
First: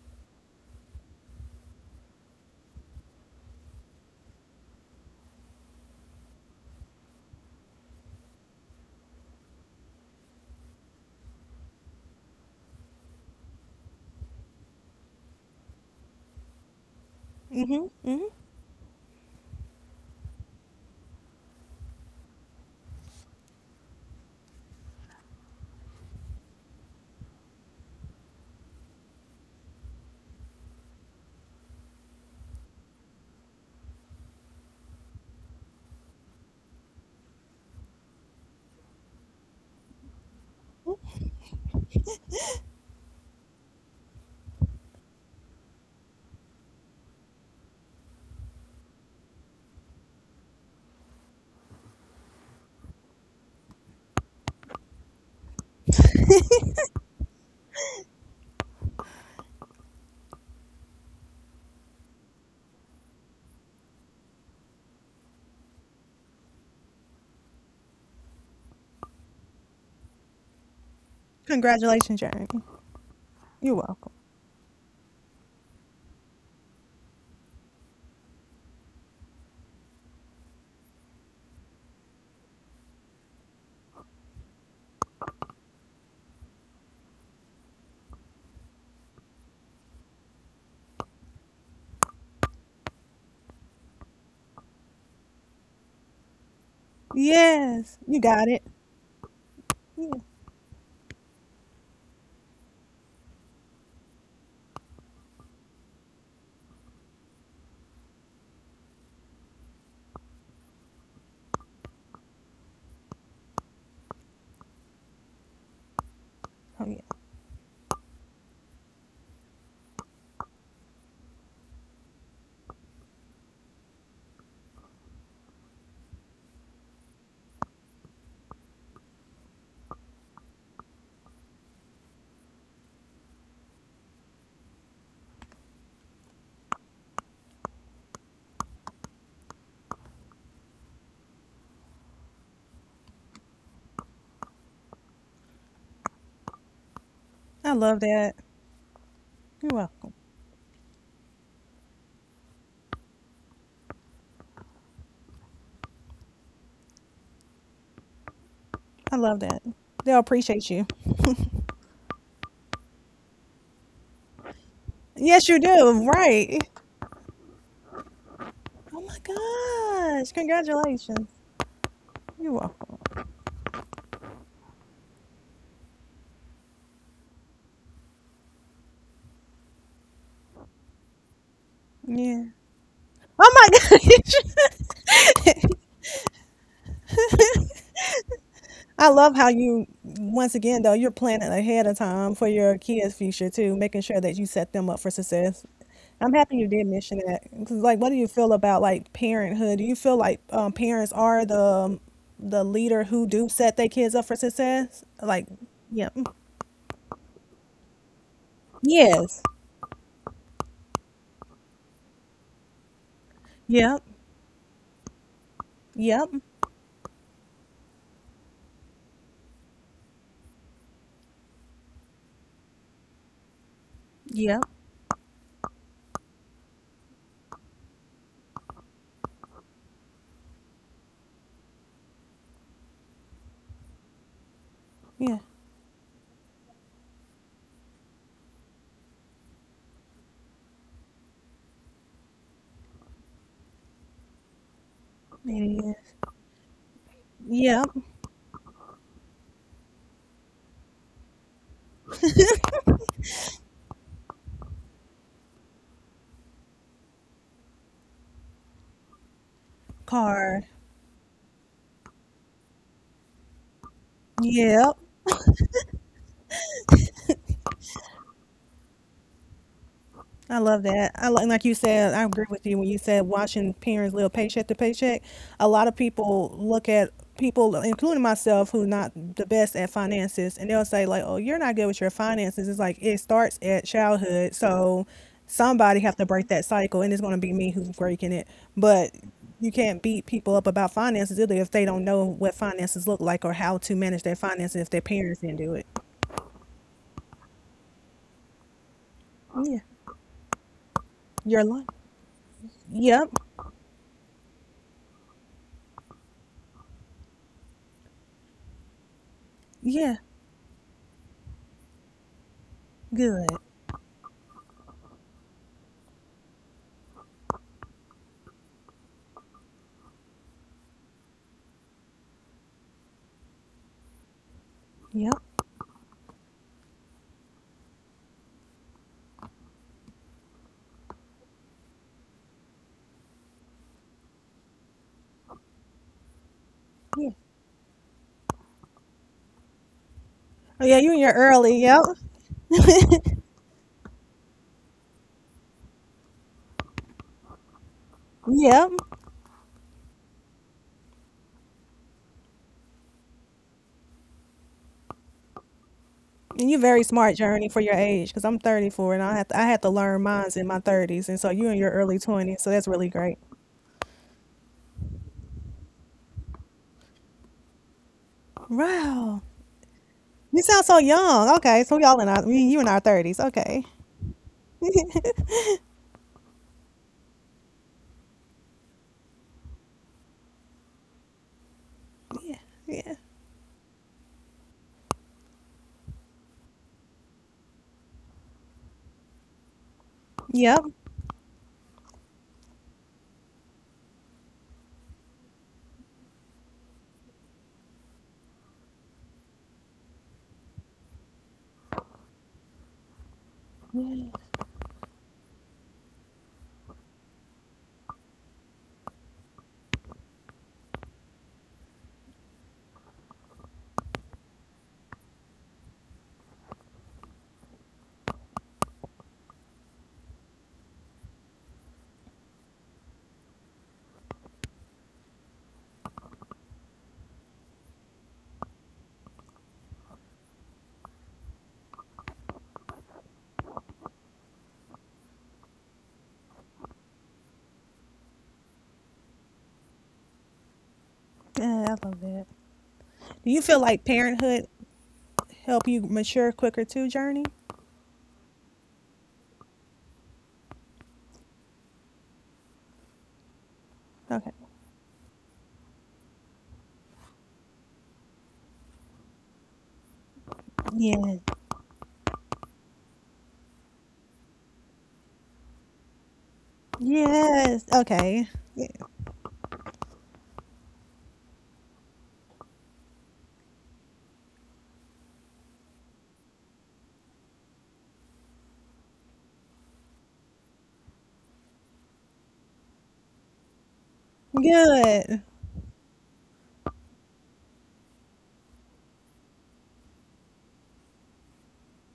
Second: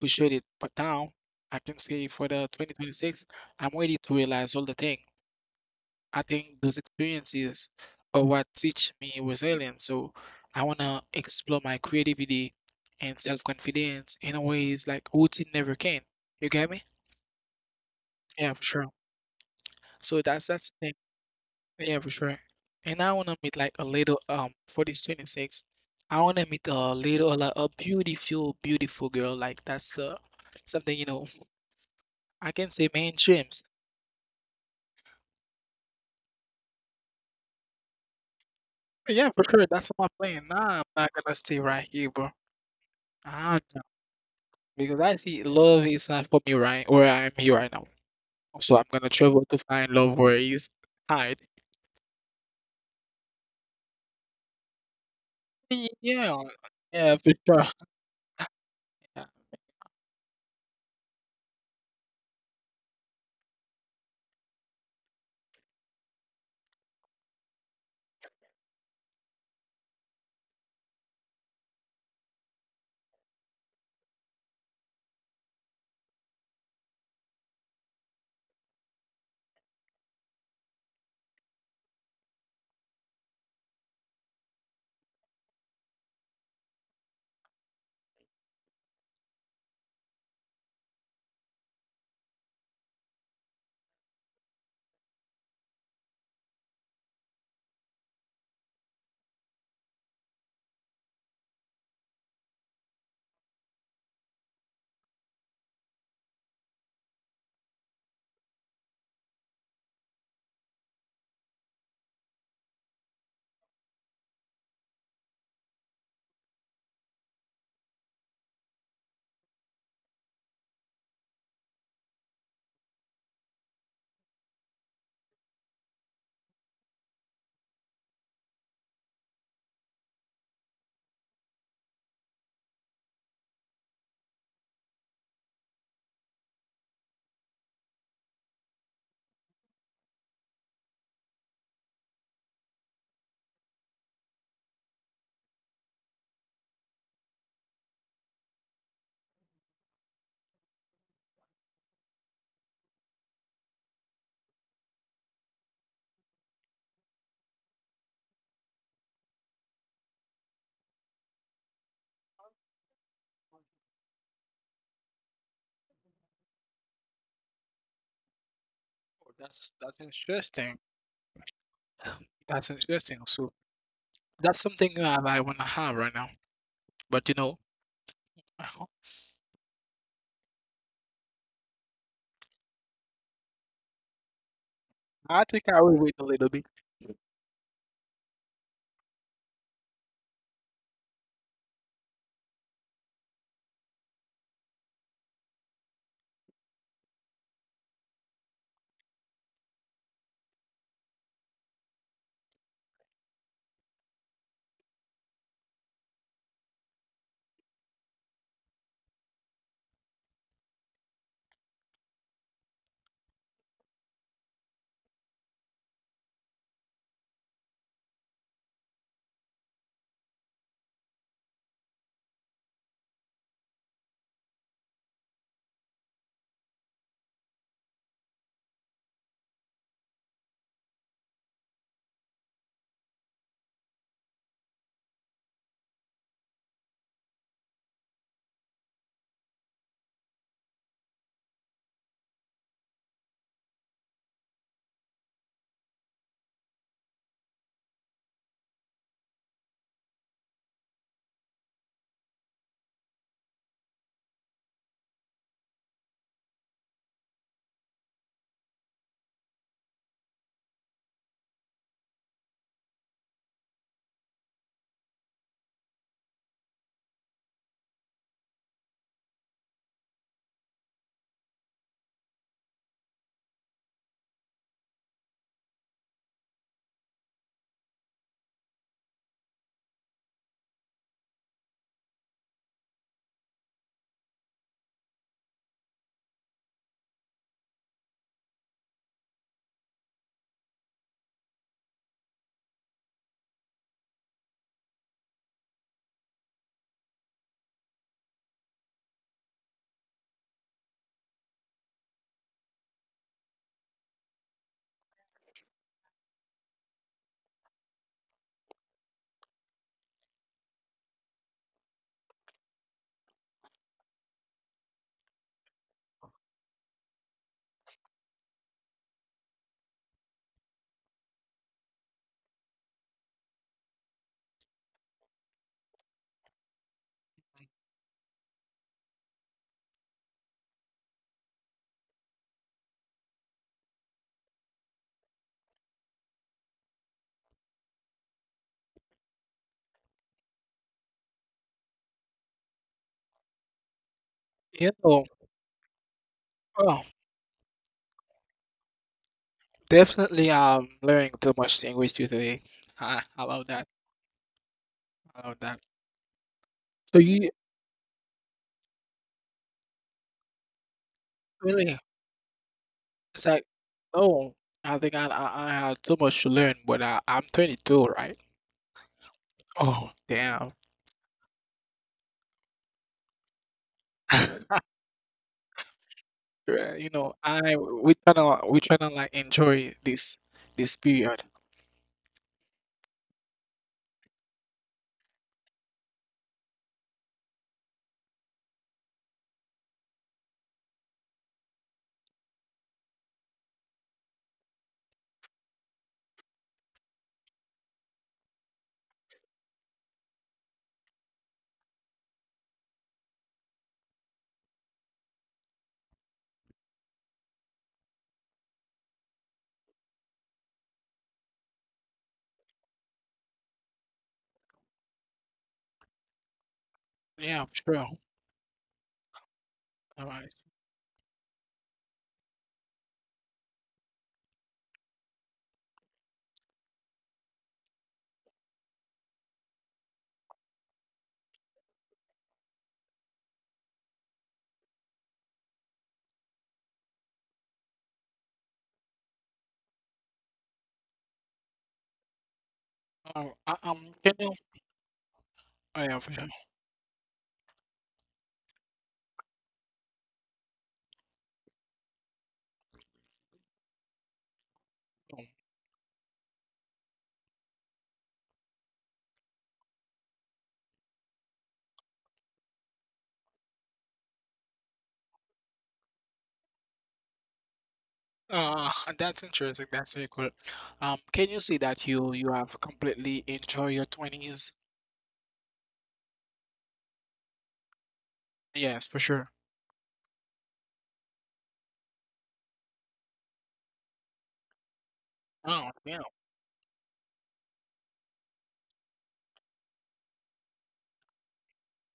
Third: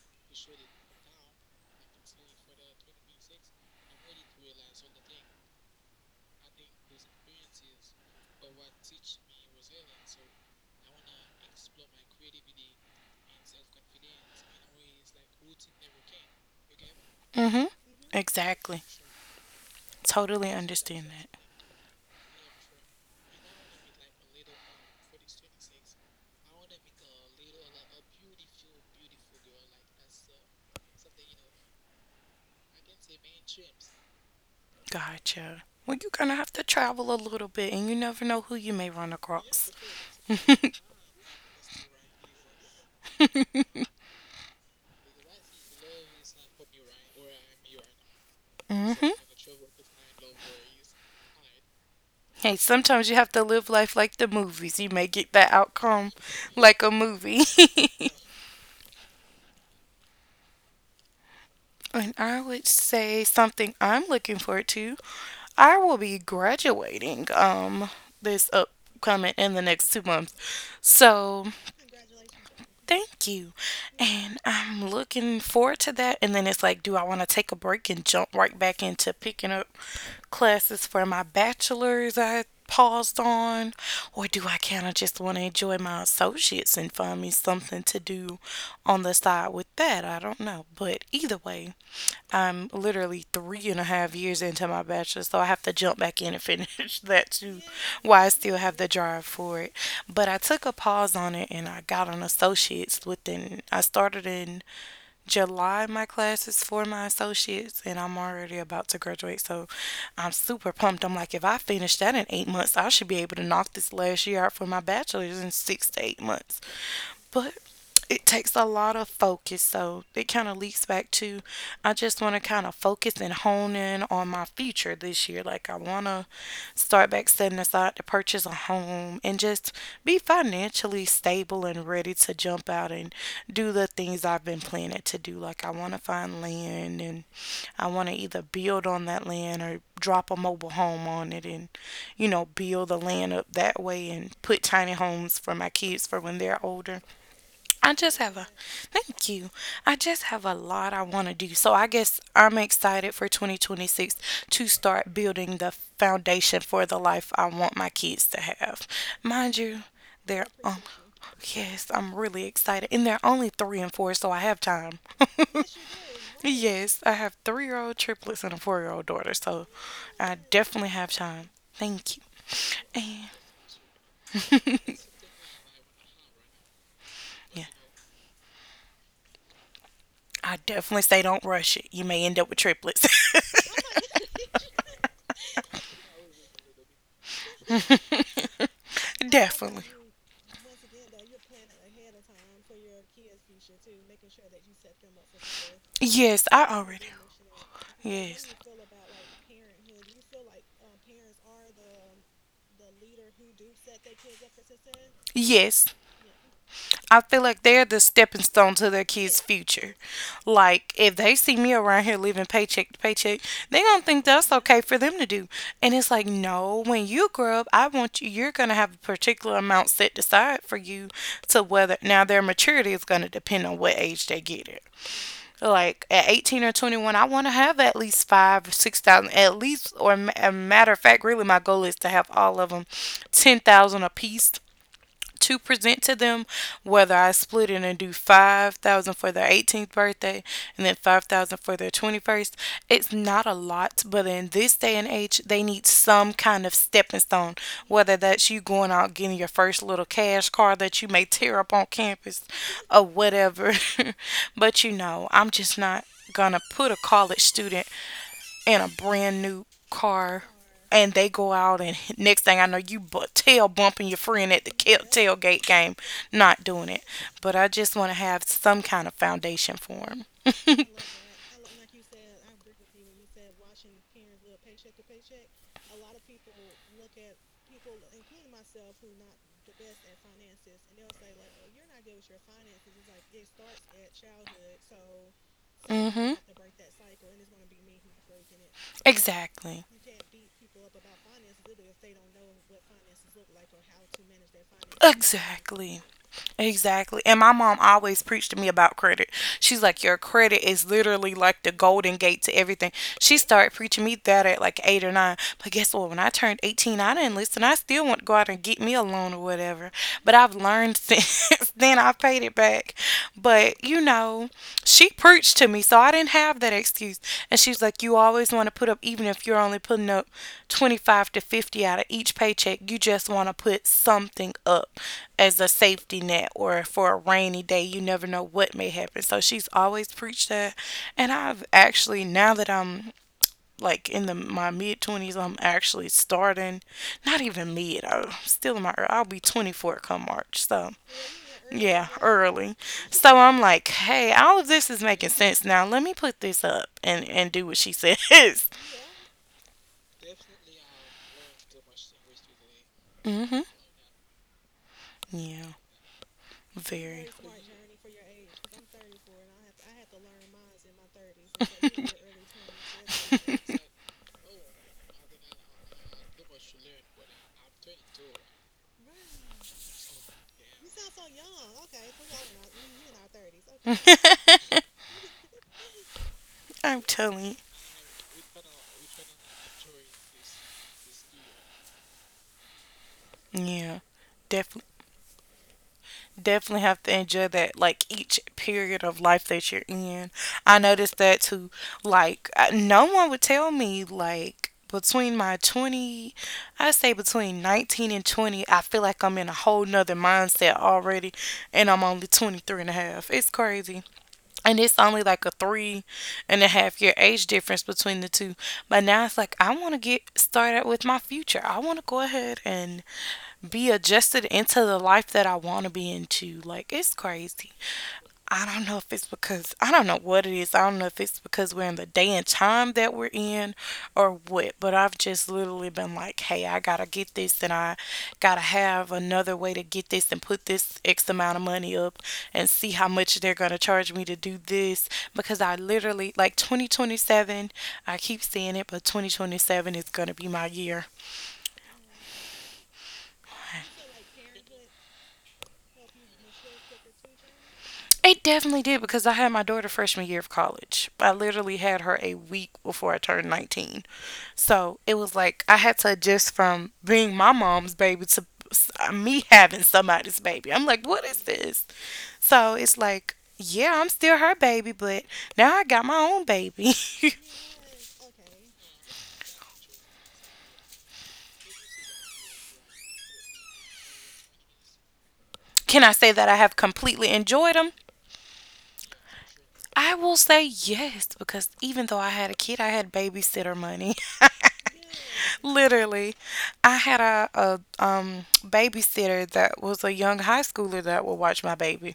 C: frustrated. But now I can see for the 2026, I'm ready to realize all the thing. I think those experiences are what teach me resilience. So I wanna explore my creativity and self-confidence in a ways like routine never can. You get me?
A: Mm-hmm.
B: Mhm. Mhm.
C: Yeah, for
A: Exactly.
C: sure. So that's
A: Totally
C: that's the thing.
A: understand that.
C: Yeah, for sure. And I wanna meet like a little for this 26. I wanna meet a little like a beautiful, beautiful girl. Like that's something you know I can say main dreams.
A: Gotcha. Well, you're gonna have to travel a little bit, and you never know who you may run
C: Yeah, for sure.
A: across.
C: That's my
A: *laughs*
C: plan.
A: Mm-hmm.
C: Nah, I'm not gonna stay right here, bro. I'm Because I see love is not for me right where I'm here right now. So I'm gonna travel to find love where it's hide.
A: Hey, sometimes you have to live life like the movies. You may get that outcome
C: Yeah,
A: like a
C: yeah, for
A: movie.
C: sure.
A: *laughs*
C: Yeah.
A: And I would say something I'm looking forward to. I will be graduating this upcoming in the next 2 months. So
B: Congratulations, Jeremy.
A: thank you.
B: You're welcome.
A: And I'm looking forward to that. And then it's like, do I want to take a break and jump right back into picking up classes for my bachelor's I paused on? Or do I kind of just want to enjoy my associates and find me something to do on the side with that? I don't know. But either way, I'm literally three and a half years into my bachelor's, so I have to jump back in and *laughs* finish that too.
B: Yes, you
A: Why I
B: got
A: still
B: it.
A: have the drive for it.
B: Yeah.
A: But I took a pause on it and I got an associate's within, I started in July, my class is for my associates, and I'm already about to graduate. So I'm super pumped. I'm like, if I finish that in 8 months, I should be able to knock this last year out for my bachelor's in 6 to 8 months.
B: Oh yeah.
A: But it takes a lot of focus. So it kind of leaks back to I just want to kind of focus and hone in on my future this year. Like, I want to start back setting aside to purchase a home and just be financially stable and ready to jump out and do the things I've been planning to do. Like, I want to find land, and I want to either build on that land or drop a mobile home on it and, you know, build the land up that way and put tiny homes for my kids for when they're older.
B: I
A: I
B: love
A: just
B: that.
A: have a thank you.
B: You're
A: I
B: welcome.
A: just have a lot I want to do. So I guess I'm excited for 2026 to start building the foundation for the life I want my kids to have.
B: I love
A: Mind
B: that.
A: you,
B: They'll
A: they're
B: appreciate you.
A: yes, I'm really excited. And they're only 3 and 4, so I have time. *laughs*
B: Yes, you do. Right.
A: Yes, I have 3-year-old triplets and a
B: Oh
A: 4-year-old
B: my
C: Oh,
A: daughter, so
C: that's
B: gosh.
A: I
C: interesting.
A: definitely have
B: Congratulations.
A: time. Thank you.
B: You're
C: That's
B: welcome.
C: interesting.
A: And
C: So that's something that I wanna have right now. But you know,
A: *laughs* yeah,
C: *laughs*
A: I definitely say don't rush it. You may end
B: Yeah.
A: up with triplets. *laughs*
B: Oh my *laughs* gosh.
C: I think I will wait a little bit.
B: I
A: *laughs*
B: love how
A: Definitely.
B: you, once again, though, you're planning ahead of time for your kids' future too, making sure that you set them up for success. I'm
A: Yes,
B: happy you
A: I
B: did
A: already.
B: mention that. 'Cause, like, what do you feel
A: Yes.
B: about like parenthood? Do you feel like parents are the leader who do set their kids up for success? Like,
A: Yes.
B: yep,
A: I feel like they're the stepping stone to their
B: yes,
A: kids' future. Like, if they see me around here living paycheck to paycheck, they going
B: yep,
A: to think that's okay for them to do. And it's like,
B: yep,
A: no, when you grow up, I want you, you're going to have a particular amount set aside for you to whether, now their maturity is going to depend on what age they
B: yep,
A: get it. Like, at 18 or 21, I want to have at least five or six thousand at least. Or a matter of fact, really my goal is to have all of them 10,000 apiece
B: yeah,
A: to present to them, whether I split it and do 5,000 for their 18th birthday and then 5,000 for their 21st. It's not a lot, but in this day and age,
B: it
A: they need
B: is,
A: some kind of stepping stone,
B: yep,
A: whether that's you going out getting your first little cash car that you may tear up on campus or whatever. *laughs* But I'm just not gonna put a college student in a brand new car,
B: card,
A: and they go out, and next thing I know, you tail bumping your friend at the
B: yep,
A: tailgate game. Not doing it. But I just want to have some kind of foundation for him.
B: I love
A: *laughs*
B: that. I like you said, I agree with you when you said watching parents live paycheck to paycheck. A lot of people look at people, including myself, who not the best at finances, and they'll say like, "Oh, you're not good with your finances." It's like it starts at childhood, so somebody have to
A: Mm-hmm.
B: break that cycle, and it's going to be me who's breaking it. But you
A: Exactly.
B: can't beat people up about finances either if they don't know what finances look like or how to manage their finances if their parents didn't do it.
A: Exactly. Exactly. And my mom always preached to me about credit.
B: Yeah,
A: She's like, "Your credit is literally like
B: you're
A: the
B: life.
A: golden gate to everything."
B: Yep.
A: She started preaching me that at like eight or nine. But guess what? When I turned 18, I didn't listen. I still want to go out and get me a loan or whatever.
B: Yeah.
A: But I've learned *laughs* since then. I paid it back.
B: Good.
A: But, she preached to me. So I didn't have that excuse. And she's like, "You always want to put up, even if you're only putting up 25 to 50 out of each paycheck, you just want to put something up
B: Yep.
A: as a safety net or for a rainy
C: Like,
A: day. You never know what may happen." So she's always preached that. And I've actually, now that I'm like in the my mid 20s, I'm actually starting.
B: Yeah.
A: Not even mid, I'm still in my, I'll be 24 come March.
B: Oh
A: So
B: yeah, you in your early. Yep.
A: yeah, early. So I'm like, hey, all of this
C: yeah,
A: is
C: well,
A: making sense now. Let me put this up
C: well,
A: and do what she says.
B: Yep.
C: definitely. I'm learning too much language today. I,
A: *laughs*
C: I
A: Hmm.
C: love that. I love
A: Yeah,
C: that.
B: And you're very
C: So
A: very.
B: smart,
C: you
B: Journey, for your age, because I'm 34 and I had to learn mines in my 30s, and so you're in your
C: really?
B: early 20s, so that's really great.
C: It's like, oh, I think I have too much to learn, but I'm 22, right?
B: Wow,
C: Oh,
B: you
C: damn.
B: sound so young. Okay, so y'all in our we- you
A: *laughs*
B: in our 30s. Okay.
A: *laughs*
B: *laughs*
C: *laughs*
B: yeah.
C: Yeah,
A: I'm
C: you know,
A: telling you.
C: I we tryna like enjoy this period.
B: Yeah.
A: Yeah. Definitely definitely have to enjoy that, like each period of life that you're in. I
B: Yep.
A: noticed that too. Like, no one would tell me, like, between my 20, I say between 19 and 20, I feel like I'm in a whole nother mindset already, and I'm only 23 and a half. It's crazy.
B: Yeah,
A: And it's only like a 3.5 year age difference between the two. But now it's like, I want to get started with my future. I want to go ahead and be adjusted into the life that I want to be into. Like, it's
C: Yeah,
A: crazy.
C: sure.
A: I don't know if it's because, I don't know what
C: Alright.
A: it is, I don't know if it's because we're in the day and time that we're in or what, but I've just literally been like, hey, I gotta get this, and I gotta have another way to get this, and put this X amount of money up, and see how much they're gonna charge me to do this, because I literally, like, 2027, I keep saying it, but 2027 is gonna be my year.
B: I love that. Do
C: So,
B: you feel like
C: can you?
B: parenthood help
C: Oh,
B: you
C: yeah, for sure.
B: mature quicker too, Journey?
A: It definitely did because I had my daughter freshman year of college. I literally had her a week before I turned 19.
B: Okay.
A: So it was
C: Oh, *laughs*
A: like I had to adjust from being my mom's baby to me having somebody's baby. I'm like, what is
B: Yes.
A: this? So it's like, yeah, I'm still her baby, but now I got my own baby.
B: Yes. Okay.
C: Uh, that's interesting. That's very cool. Can you see that you have completely enjoyed your twenties?
A: *laughs* Can I say that I have completely enjoyed them?
C: Yes, for sure.
A: I will say yes, because even though I had a kid, I had babysitter money.
B: Good.
C: Oh, yeah.
A: Literally, I had a babysitter that was a young high schooler that would watch my baby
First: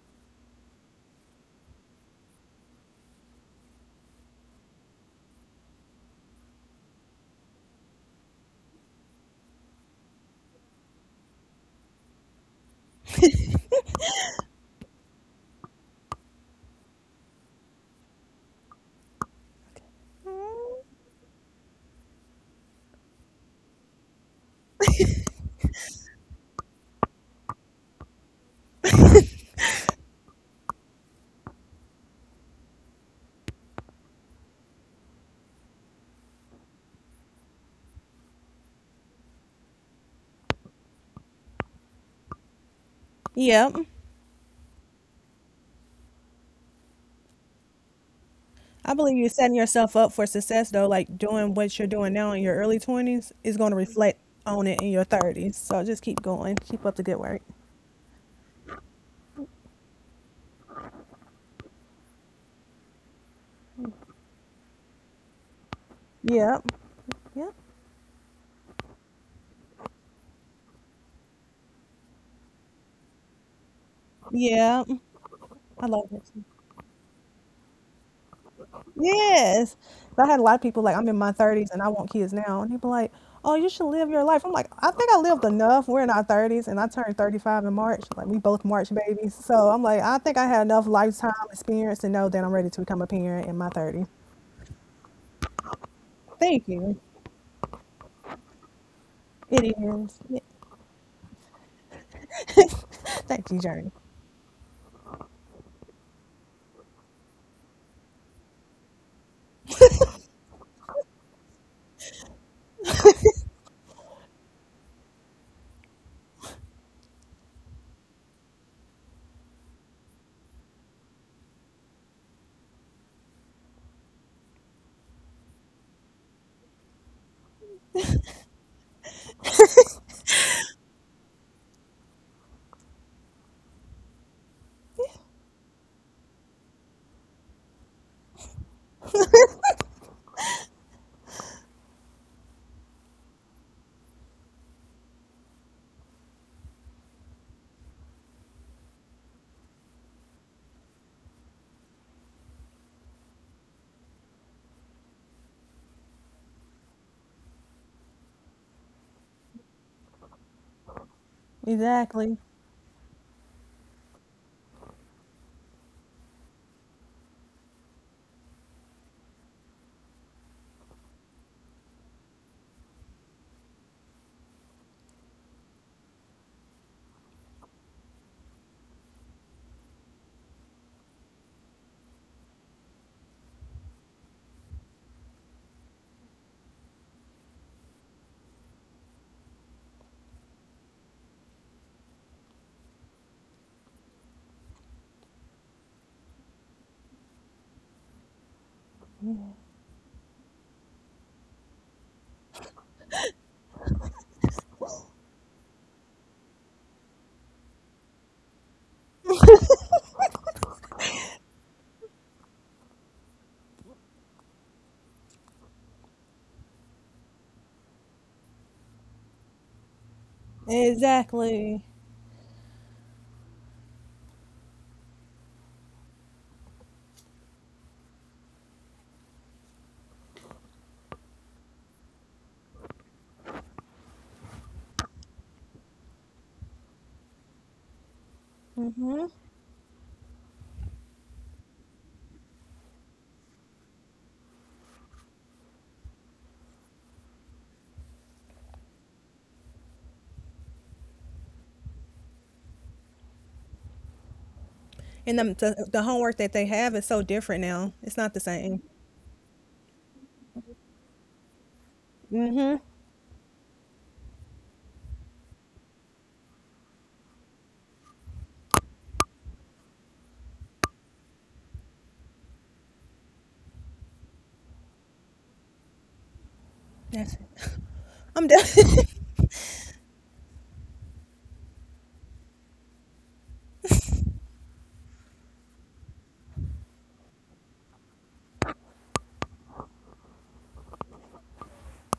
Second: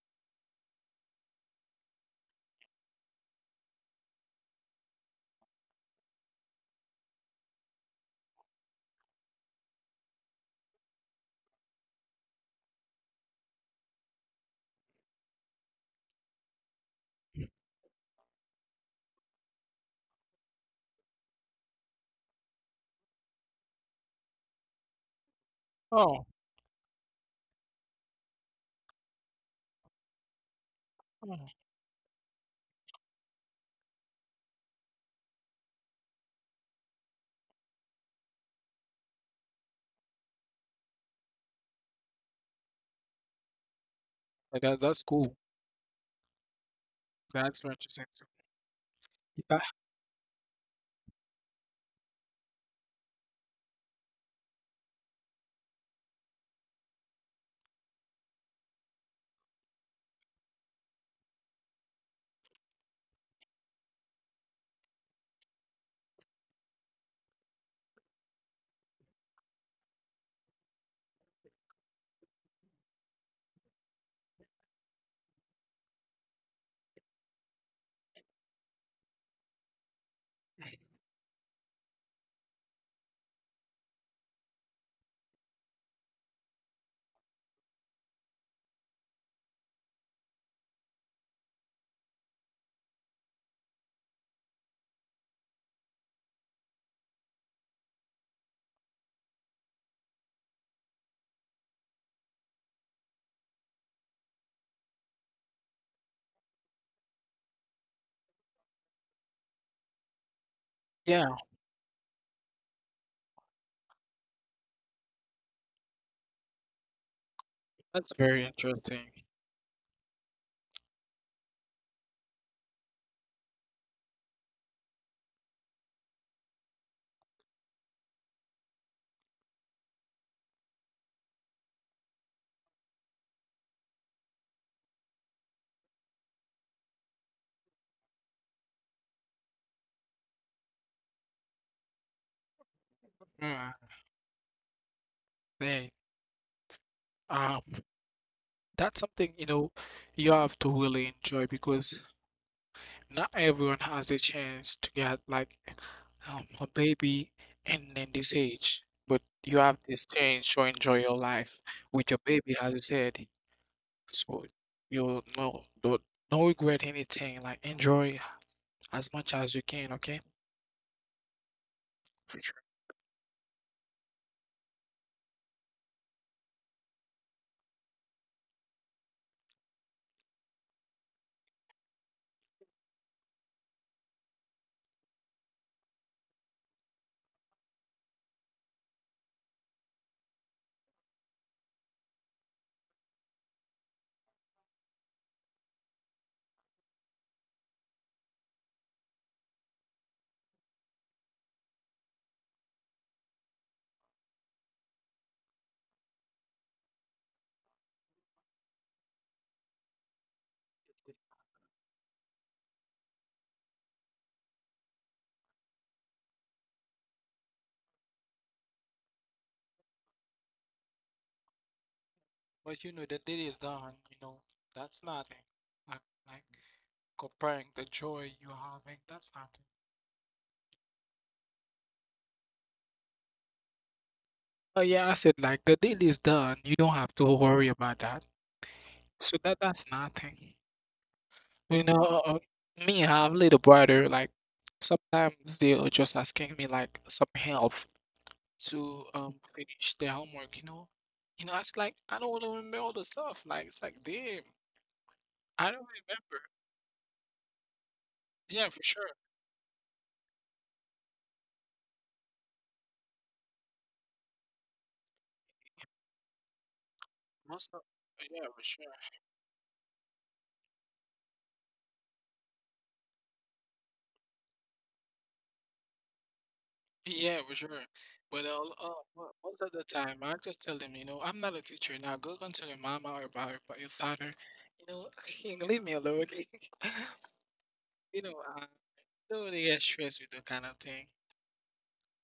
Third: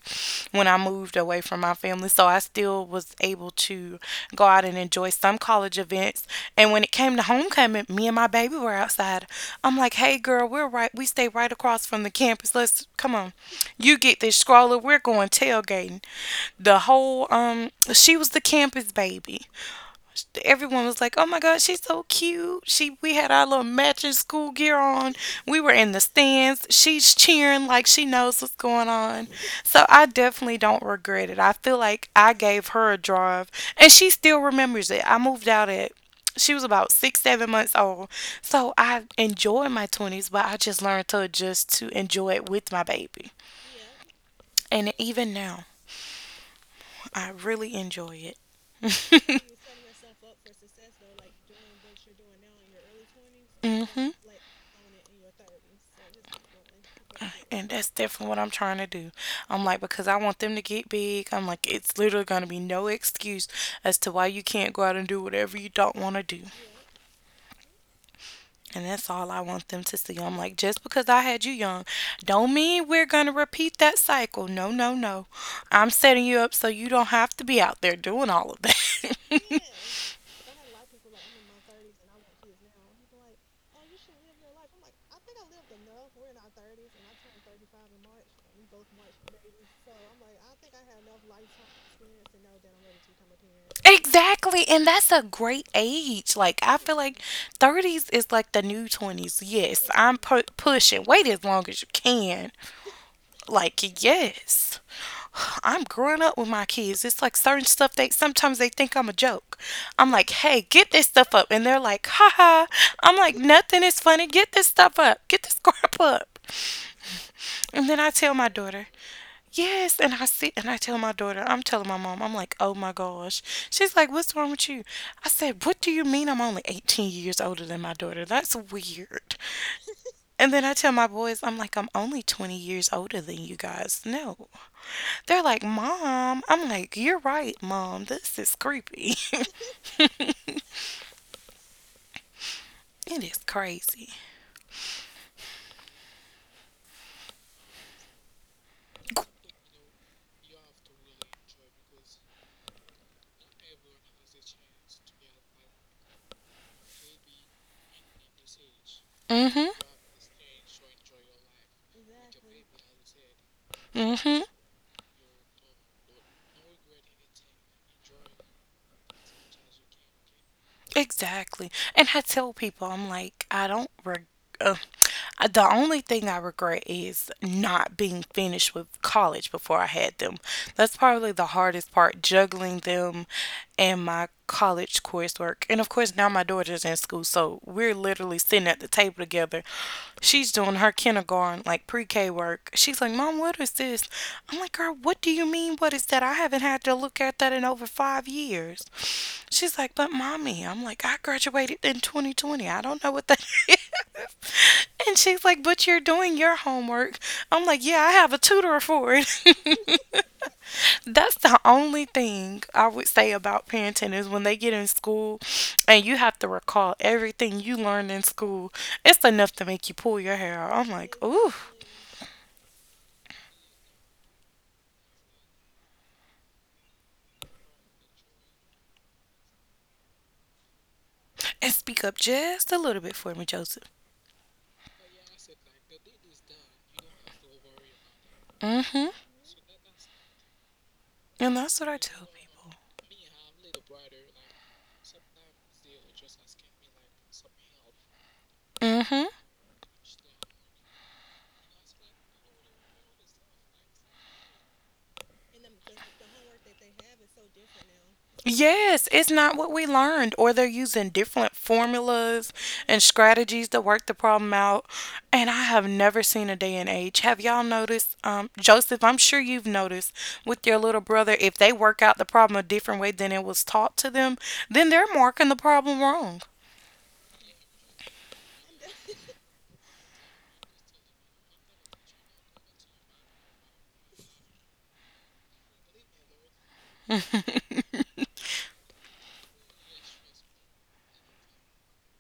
A: when I moved away from my family. So I still was able to go out and enjoy some college events. And when it came to homecoming, me and my baby were outside. I'm like, "Hey, girl, we're right. We stay right across from the campus. Let's come on. You get this stroller. We're going tailgating." The whole she was the campus baby. Everyone was like, "Oh my God, she's so cute." She We had our little matching school gear on. We were in the
C: Oh,
A: stands. She's cheering like she knows what's going on. So I definitely don't regret it.
C: oh,
A: I feel like I gave her a drive, and she still remembers it. I moved out at She was about 6, 7 months old. So I enjoy my twenties, but I just learned to adjust to enjoy it with my baby.
B: Yep.
C: yeah, that
A: And
C: that's
A: even
C: cool.
A: now, I
C: That's very
A: really
C: interesting. Too.
A: enjoy
B: I believe you
A: it.
B: setting
C: Uh,
B: yourself up for success though, like doing what you're doing now in your early 20s is
A: *laughs*
B: going to
A: Hmm.
B: reflect on it in your 30s. So just keep going. Keep up the good work.
A: And that's definitely what I'm trying to do. I'm like, because I want them to get big. I'm like, it's literally going to be no excuse as to why you can't go out and do whatever you don't want to do.
B: Yep. Yep.
A: And that's all I want them to see. I'm like, just because I had you young, don't mean we're going to repeat that cycle. No,
B: Yep.
A: no, no.
B: I
A: I'm
B: love
A: setting
B: it.
A: you up so you don't have to be out there doing all of that.
B: Yes.
A: *laughs*
B: I had a lot of people like, I'm in my 30s and I want kids now. And people like, oh, you should live your life. I'm like, I think I lived enough. We're in our 30s and I turned 35 in March. Like, we both March babies. So I'm like, I think I had enough lifetime experience to know that I'm ready to become a parent in my 30s.
A: Exactly. And that's a great age. Like,
B: Thank
A: I
B: you.
A: feel like 30s is like the new 20s.
B: It
A: Yes, I'm
B: is.
A: pushing. Wait as long as you can.
B: Thank you, Journey.
A: Like, yes. I'm growing up with my kids. It's like certain stuff they sometimes they think I'm a joke. I'm like, hey, get this
C: yeah,
A: stuff up. And they're like, haha. I'm like, nothing is funny. Get this stuff up. Get this *laughs* crap up. And then
C: that's
A: I tell
C: very
A: my daughter,
C: interesting.
A: yes, and I see, and I tell my daughter, I'm telling my mom, I'm like, oh my gosh. She's like, what's wrong with you? I said, what do you mean I'm only 18 years older than my daughter? That's weird. And then I tell my boys, I'm like, I'm only 20 years older than you guys. No. They're like, mom. I'm like, you're right, mom. This is creepy. *laughs* It is
C: Yeah,
A: crazy.
C: they, that's something, you know, you have to really enjoy because not everyone has a chance to get like a baby and in this age, but you have
A: Mm-hmm.
C: this chance to enjoy your life with your
B: Exactly.
C: baby, as I said. So
A: Mm-hmm.
C: you know, don't regret anything. Like enjoy as much as you can, okay?
A: Exactly. And I
C: For
A: tell
C: sure.
A: people, I'm like, I don't. *laughs* The only thing I regret is not being finished with college before I had them. That's probably the hardest part, juggling them and my college coursework. And of course, now my daughter's in school, so we're literally sitting at the table together. She's doing her kindergarten, like pre K work. She's like, "Mom, what is this?" I'm like, "Girl, what do you mean? What is that? I haven't had to look at that in over 5 years." She's like, "But mommy," I'm like, "I graduated in 2020. I don't know what that *laughs* is." And she's like, "But you're doing your homework." I'm like, "Yeah, I have a tutor for it." *laughs* That's the only thing I would say about parenting is when they get in school and you have to recall everything you learned in school. It's enough to make you pull your hair out. I'm like, ooh.
B: Exactly.
C: But you know the day is done. You know that's nothing. Like like comparing the joy you're having, that's nothing.
A: And speak up just a little bit for me, Joseph.
C: Oh yeah, I said like the deal is done. You don't have to worry about that.
A: Mm-hmm.
B: Mm-hmm.
C: So that's nothing.
A: And
C: You
A: that's what I
C: know,
A: tell people.
C: me I have little brother. Like sometimes they are just asking me like some help to
A: Mm-hmm.
C: finish their homework. You know, you know. I said like I don't want to remember all the stuff. Like it's like damn,
B: And the,
C: I don't
B: the, the homework
C: remember.
B: that they have is so different now. It's not the
C: Yeah, for
B: same.
C: sure.
A: Yes, it's not what we learned, or they're using different formulas
B: Mm-hmm.
A: and strategies to work the problem out. And I have never seen a day and age. Have y'all
C: Most of
A: noticed,
C: yeah, for sure.
A: Joseph? I'm sure you've noticed with your little brother, if they work out the problem a different way than it was taught to them, then they're marking the problem wrong.
C: Yeah,
B: That's
C: for sure. But
B: I'm done.
C: most of the time, I just tell them, you know, I'm not a teacher. Now go and tell your mama or about your father, you know, *laughs* you leave me alone. *laughs*
A: *laughs*
C: You know, I don't really get stressed with that kind of thing.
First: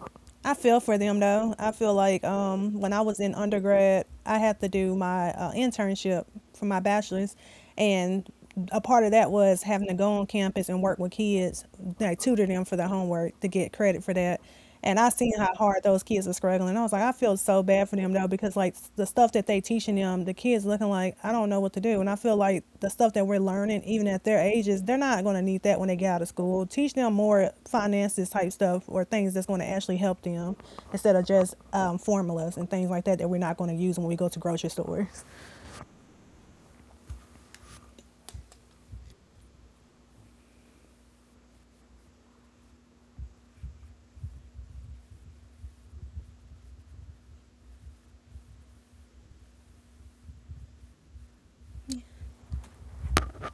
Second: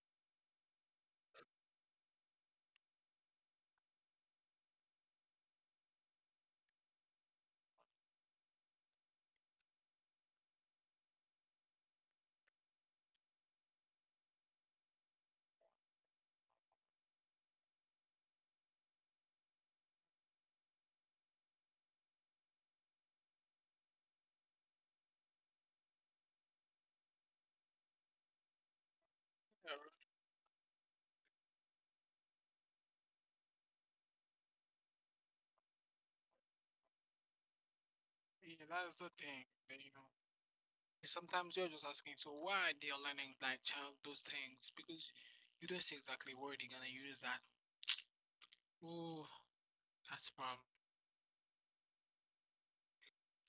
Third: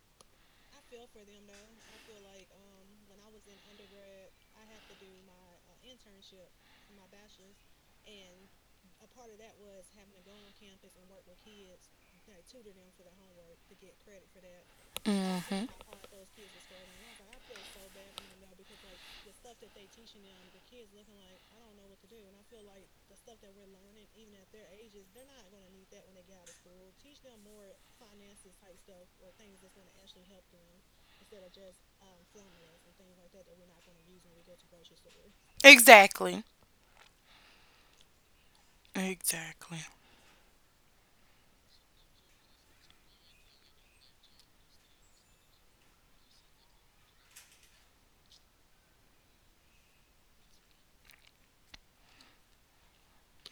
B: *laughs* I feel for them though. I feel like when I was in undergrad, I had to do my internship for my bachelor's, and a part of that was having to go on campus and work with kids, like tutor them for their homework to get credit for that. And I seen how hard those kids were struggling. I was like, I feel so bad for them though, because like the stuff that they teaching them, the kids looking like, I don't know what to do. And I feel like the stuff that we're learning, even at their ages, they're not going to need that when they get out of school. Teach them more finances type stuff, or things that's going to
C: Uh,
B: actually help them instead of just formulas and things like that that we're not going to use when we go to grocery stores.
A: Exactly.
C: Yeah, that's the thing.
A: Exactly.
C: That, you know, sometimes you're just asking, so why they're learning like child those things? Because you don't see exactly where they're gonna use that. Oh, that's a problem.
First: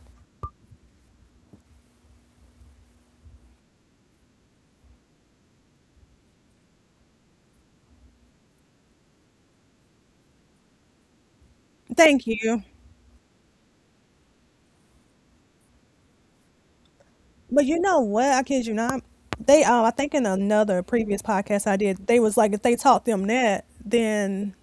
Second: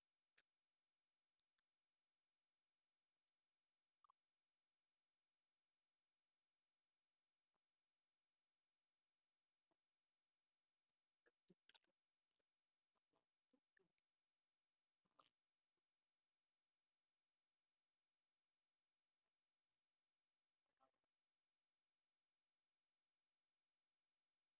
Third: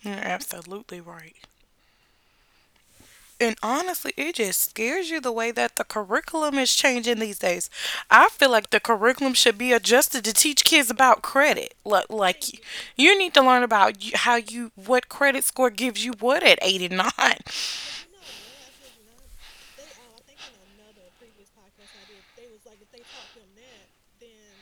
A: You're absolutely right. And honestly, it just scares you the way that the curriculum is changing these days. I feel like the curriculum should be adjusted to teach kids about credit. Like,
B: Thank
A: like
B: you.
A: you need to learn about how you what credit score gives you what at 89.
B: But you know what? I kid you not. They I think in another previous podcast I did, they was like if they taught them that, then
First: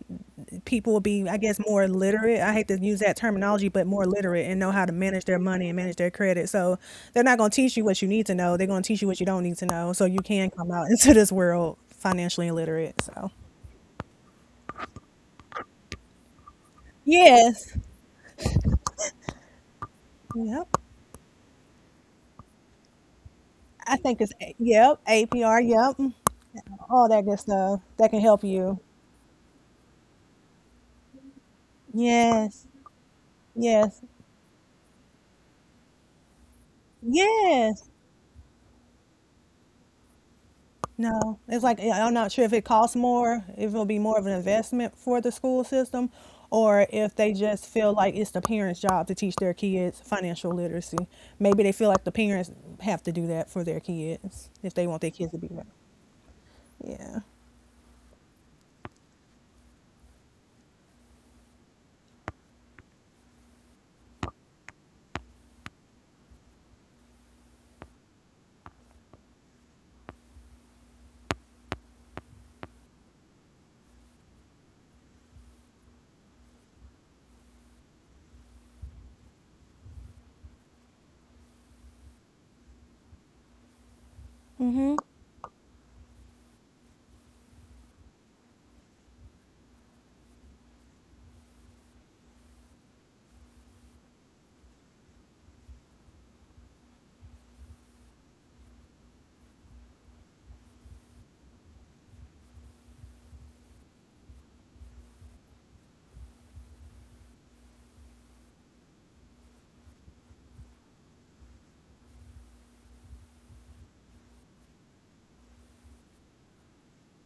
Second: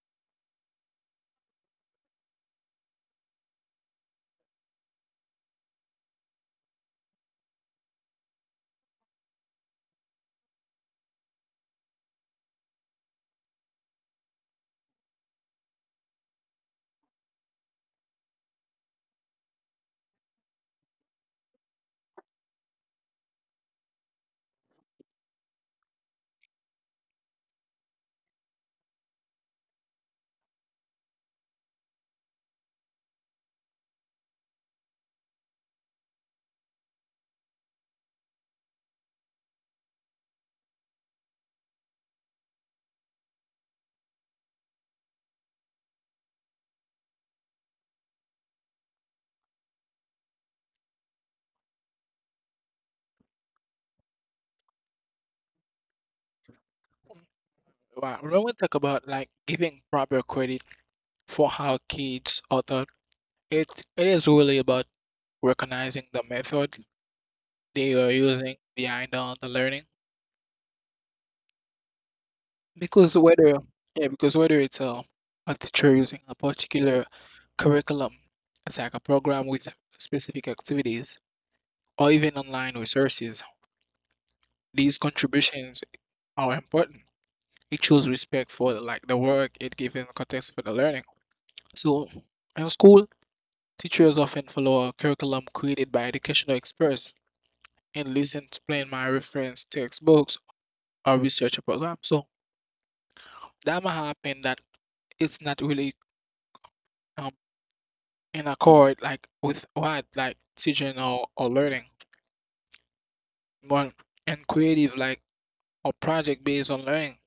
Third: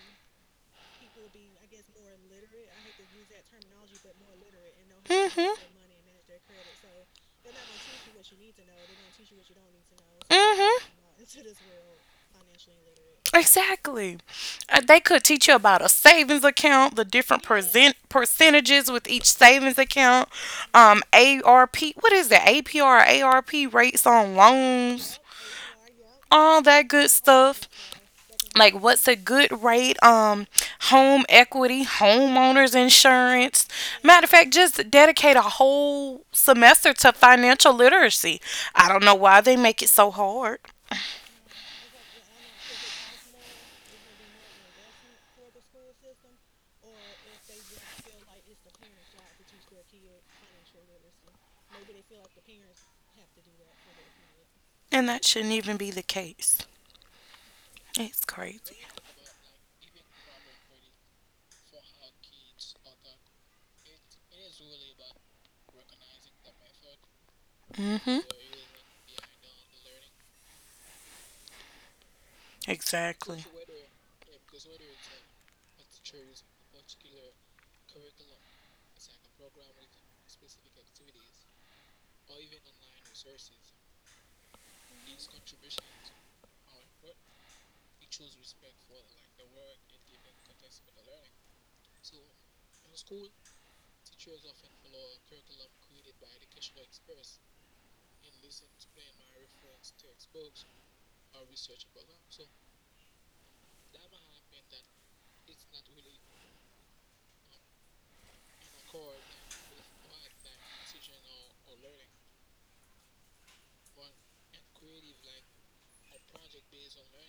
B: people would be, I guess, more literate. I hate to use that terminology, but more literate and know how to manage their
A: Mhm.
B: money and manage their credit. So they're not gonna teach you what you need to know. They're gonna teach you what you don't need to know. So you can come
A: Mhm.
B: out *laughs* into this world financially illiterate. So
A: Exactly. They could teach you about a savings account, the different
B: yes.
A: percentages with each savings account,
B: Yep.
A: ARP. What is that? APR, ARP
B: I
A: rates
B: think it's
A: on
B: Yep,
A: loans,
B: APR, yep.
A: all that good
B: All that good
A: stuff.
B: stuff that can help
A: Like,
B: you.
A: what's a good rate? Home equity,
B: Yes.
A: homeowners insurance.
B: Yes.
A: Matter of fact, just dedicate a whole semester to financial
B: Yes.
A: literacy. I don't know why they make it so hard,
B: No, it's like I'm not sure if it costs more, if it'll be more of an investment for the school system, or if they just feel like it's the parents' job to teach their kids financial literacy. Maybe they feel like the parents have to do that for their kids if they want
A: and
B: their
A: that
B: kids to be
A: shouldn't
B: right.
A: even be the case.
B: Yeah.
A: It's
C: Wow, when we
A: crazy.
C: talk about like giving proper credit for how kids are taught, it is really about recognizing the method they are
A: Mm-hmm.
C: using behind all the learning. Because
A: Exactly.
C: whether yeah, because whether it's a teacher using a particular curriculum, it's like a program with specific activities, or even online resources,
B: Mm-hmm.
C: these contributions are important. It shows respect for like the work it gives in context for the learning. So in school, teachers often follow a curriculum created by educational experts and listen to playing my reference textbooks or research program. So that might happen that it's not really um in accord like with what like teaching or learning. But and creative, like, or project based on learning.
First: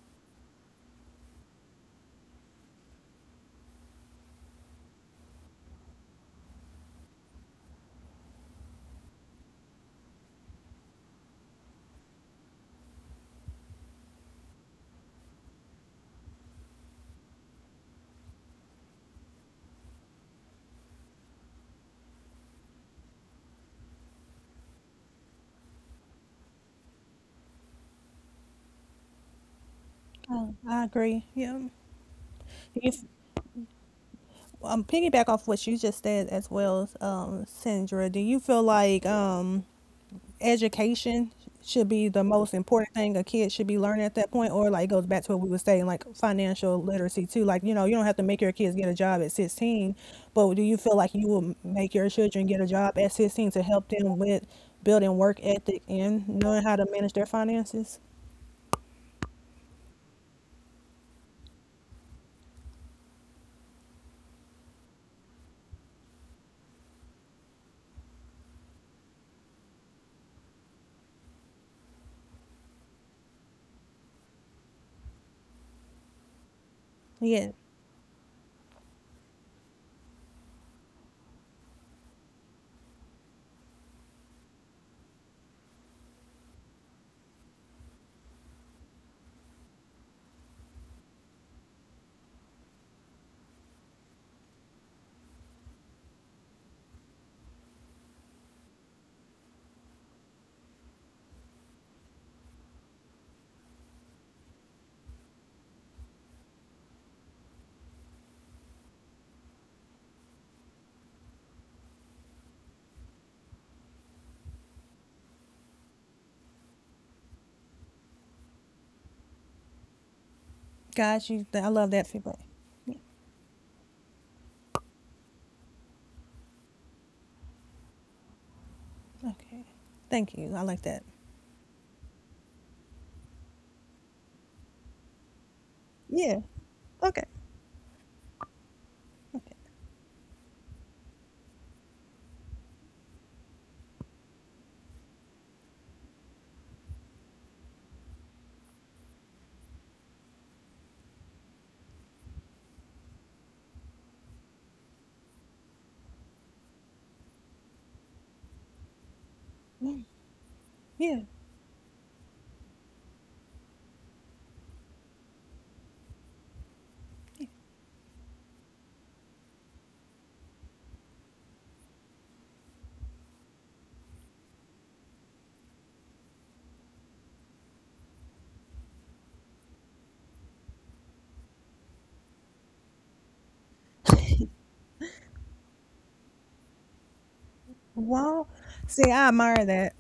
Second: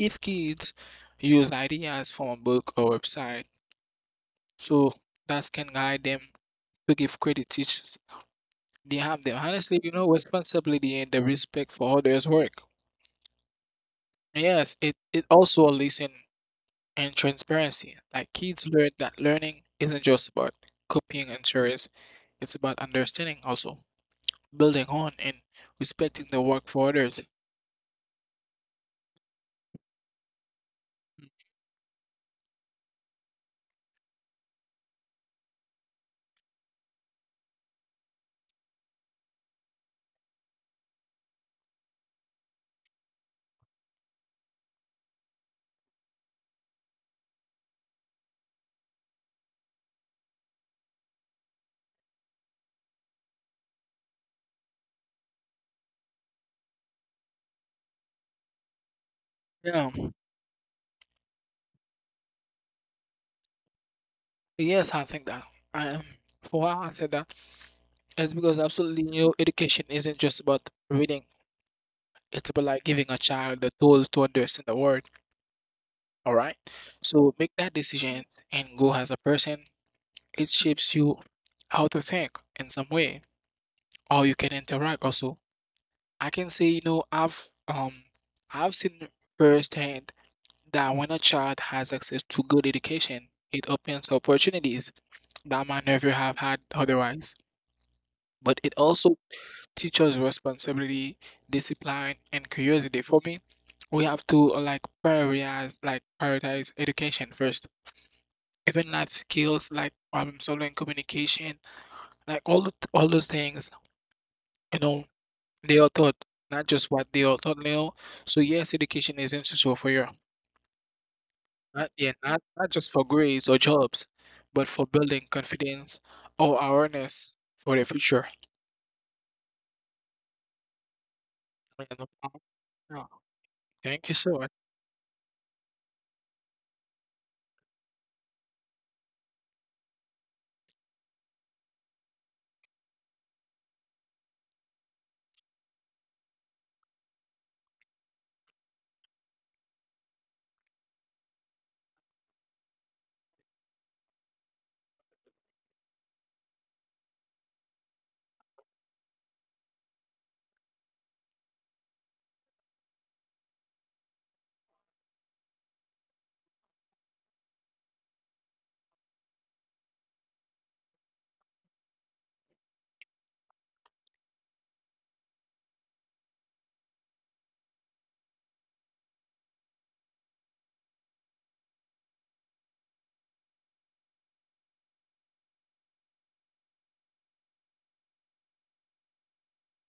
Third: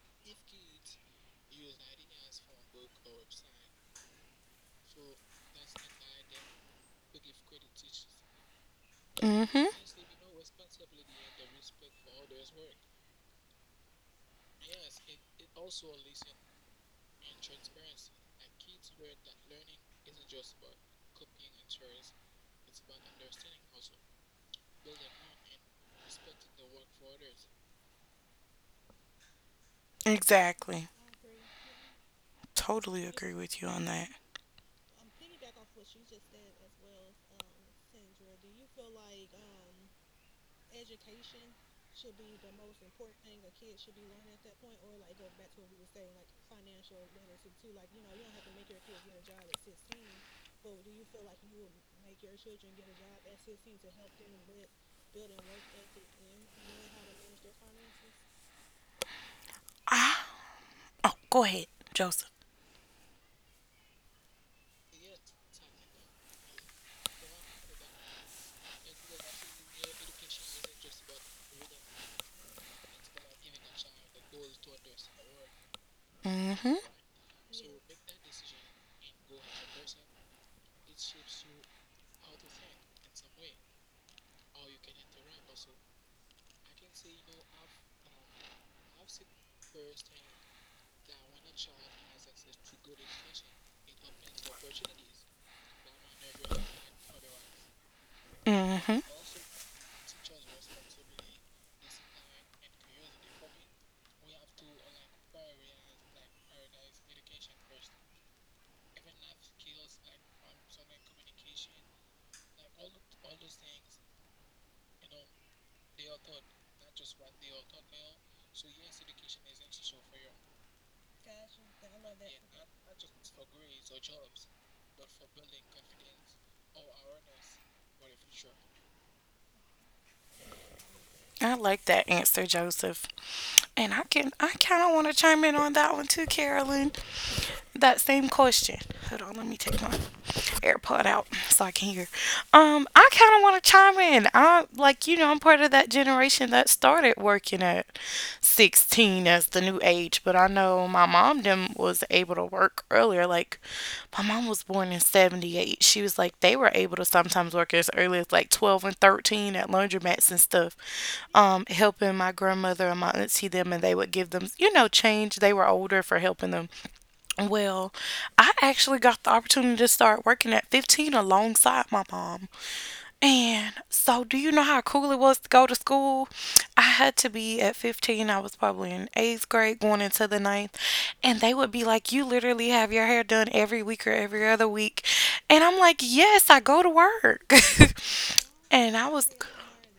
C: If kids use ideas from a book or website, so that can guide them to give credit teachers. They have them
A: Mm-hmm.
C: honestly, you know, responsibility and the respect for others' work. Yes, it also listen and transparency. Like kids learn that learning isn't just about copying and theories, it's about understanding also, building on and respecting the work for others.
B: Oh, I
A: Exactly.
B: agree. Yeah. If
A: Totally agree with you on that.
B: piggyback off what you just said as well, Sandra, do you feel like education should be the most important thing a kid should be learning at that point, or like it goes back to what we were saying, like financial literacy too? Like, you know, you don't have to make your kids get a job at 16, but do you feel like you will make your children get a job at 16 to help them with building work ethic and knowing how to manage their finances?
C: Yeah.
A: Ah. Oh, go ahead, Joseph.
C: Yes, I think that. Um, for why I said that is because absolutely new education isn't just about reading. It's about like giving a child the tools to understand the world. All
A: Mm-hmm.
C: right.
B: Yeah,
C: So make that decision and go as a person. It shapes you how to think in some way, how you can interact also, I can say, you know, I've I've seen firsthand that when a child has access to good education, it opens opportunities that might never have had otherwise. But it
A: Mm-hmm.
C: also teaches responsibility, discipline, and curiosity. For me, we have to like prioritize education first. Even life skills like problem solving, communication, like all those things, you know, they are taught, not just what they are taught now. So yes, education is essential for your
B: guys you I love
C: not
B: that
C: yeah,
B: feedback.
C: not
B: Yeah,
C: just for grades or jobs, but for building confidence or awareness for the future.
B: okay, thank you, I like that.
A: I like
C: Yeah,
A: that
C: no
A: answer,
C: problem.
A: Joseph.
C: Oh,
A: And I
C: thank you
A: can
C: so
A: I
C: much.
A: kind of want to chime in on that one too,
B: Yeah,
A: Carolyn.
B: okay.
A: That same question. Hold on, let
B: Okay.
A: me take my AirPod out so I can hear. I kind of want to chime in. I like I'm part of that generation that started working at 16 as the new age, but I know my mom them was able to work earlier. Like my mom was born in 78. She was like they were able to sometimes work as early as like 12 and 13 at
B: Mm,
A: laundromats and stuff,
B: yeah.
A: helping my grandmother and my auntie them, and they would give them change. They were older for helping them. Well, I actually got the opportunity to start working at 15 alongside my mom. And so, do you know how cool it was to go to school? I had to be at 15, I was probably in eighth grade going into the ninth. And they would be like, "You literally have your hair done every week or every other week." And I'm like, "Yes, I go to work."
B: Wow.
A: *laughs* And
B: See,
A: I
B: I
A: was.
B: admire that.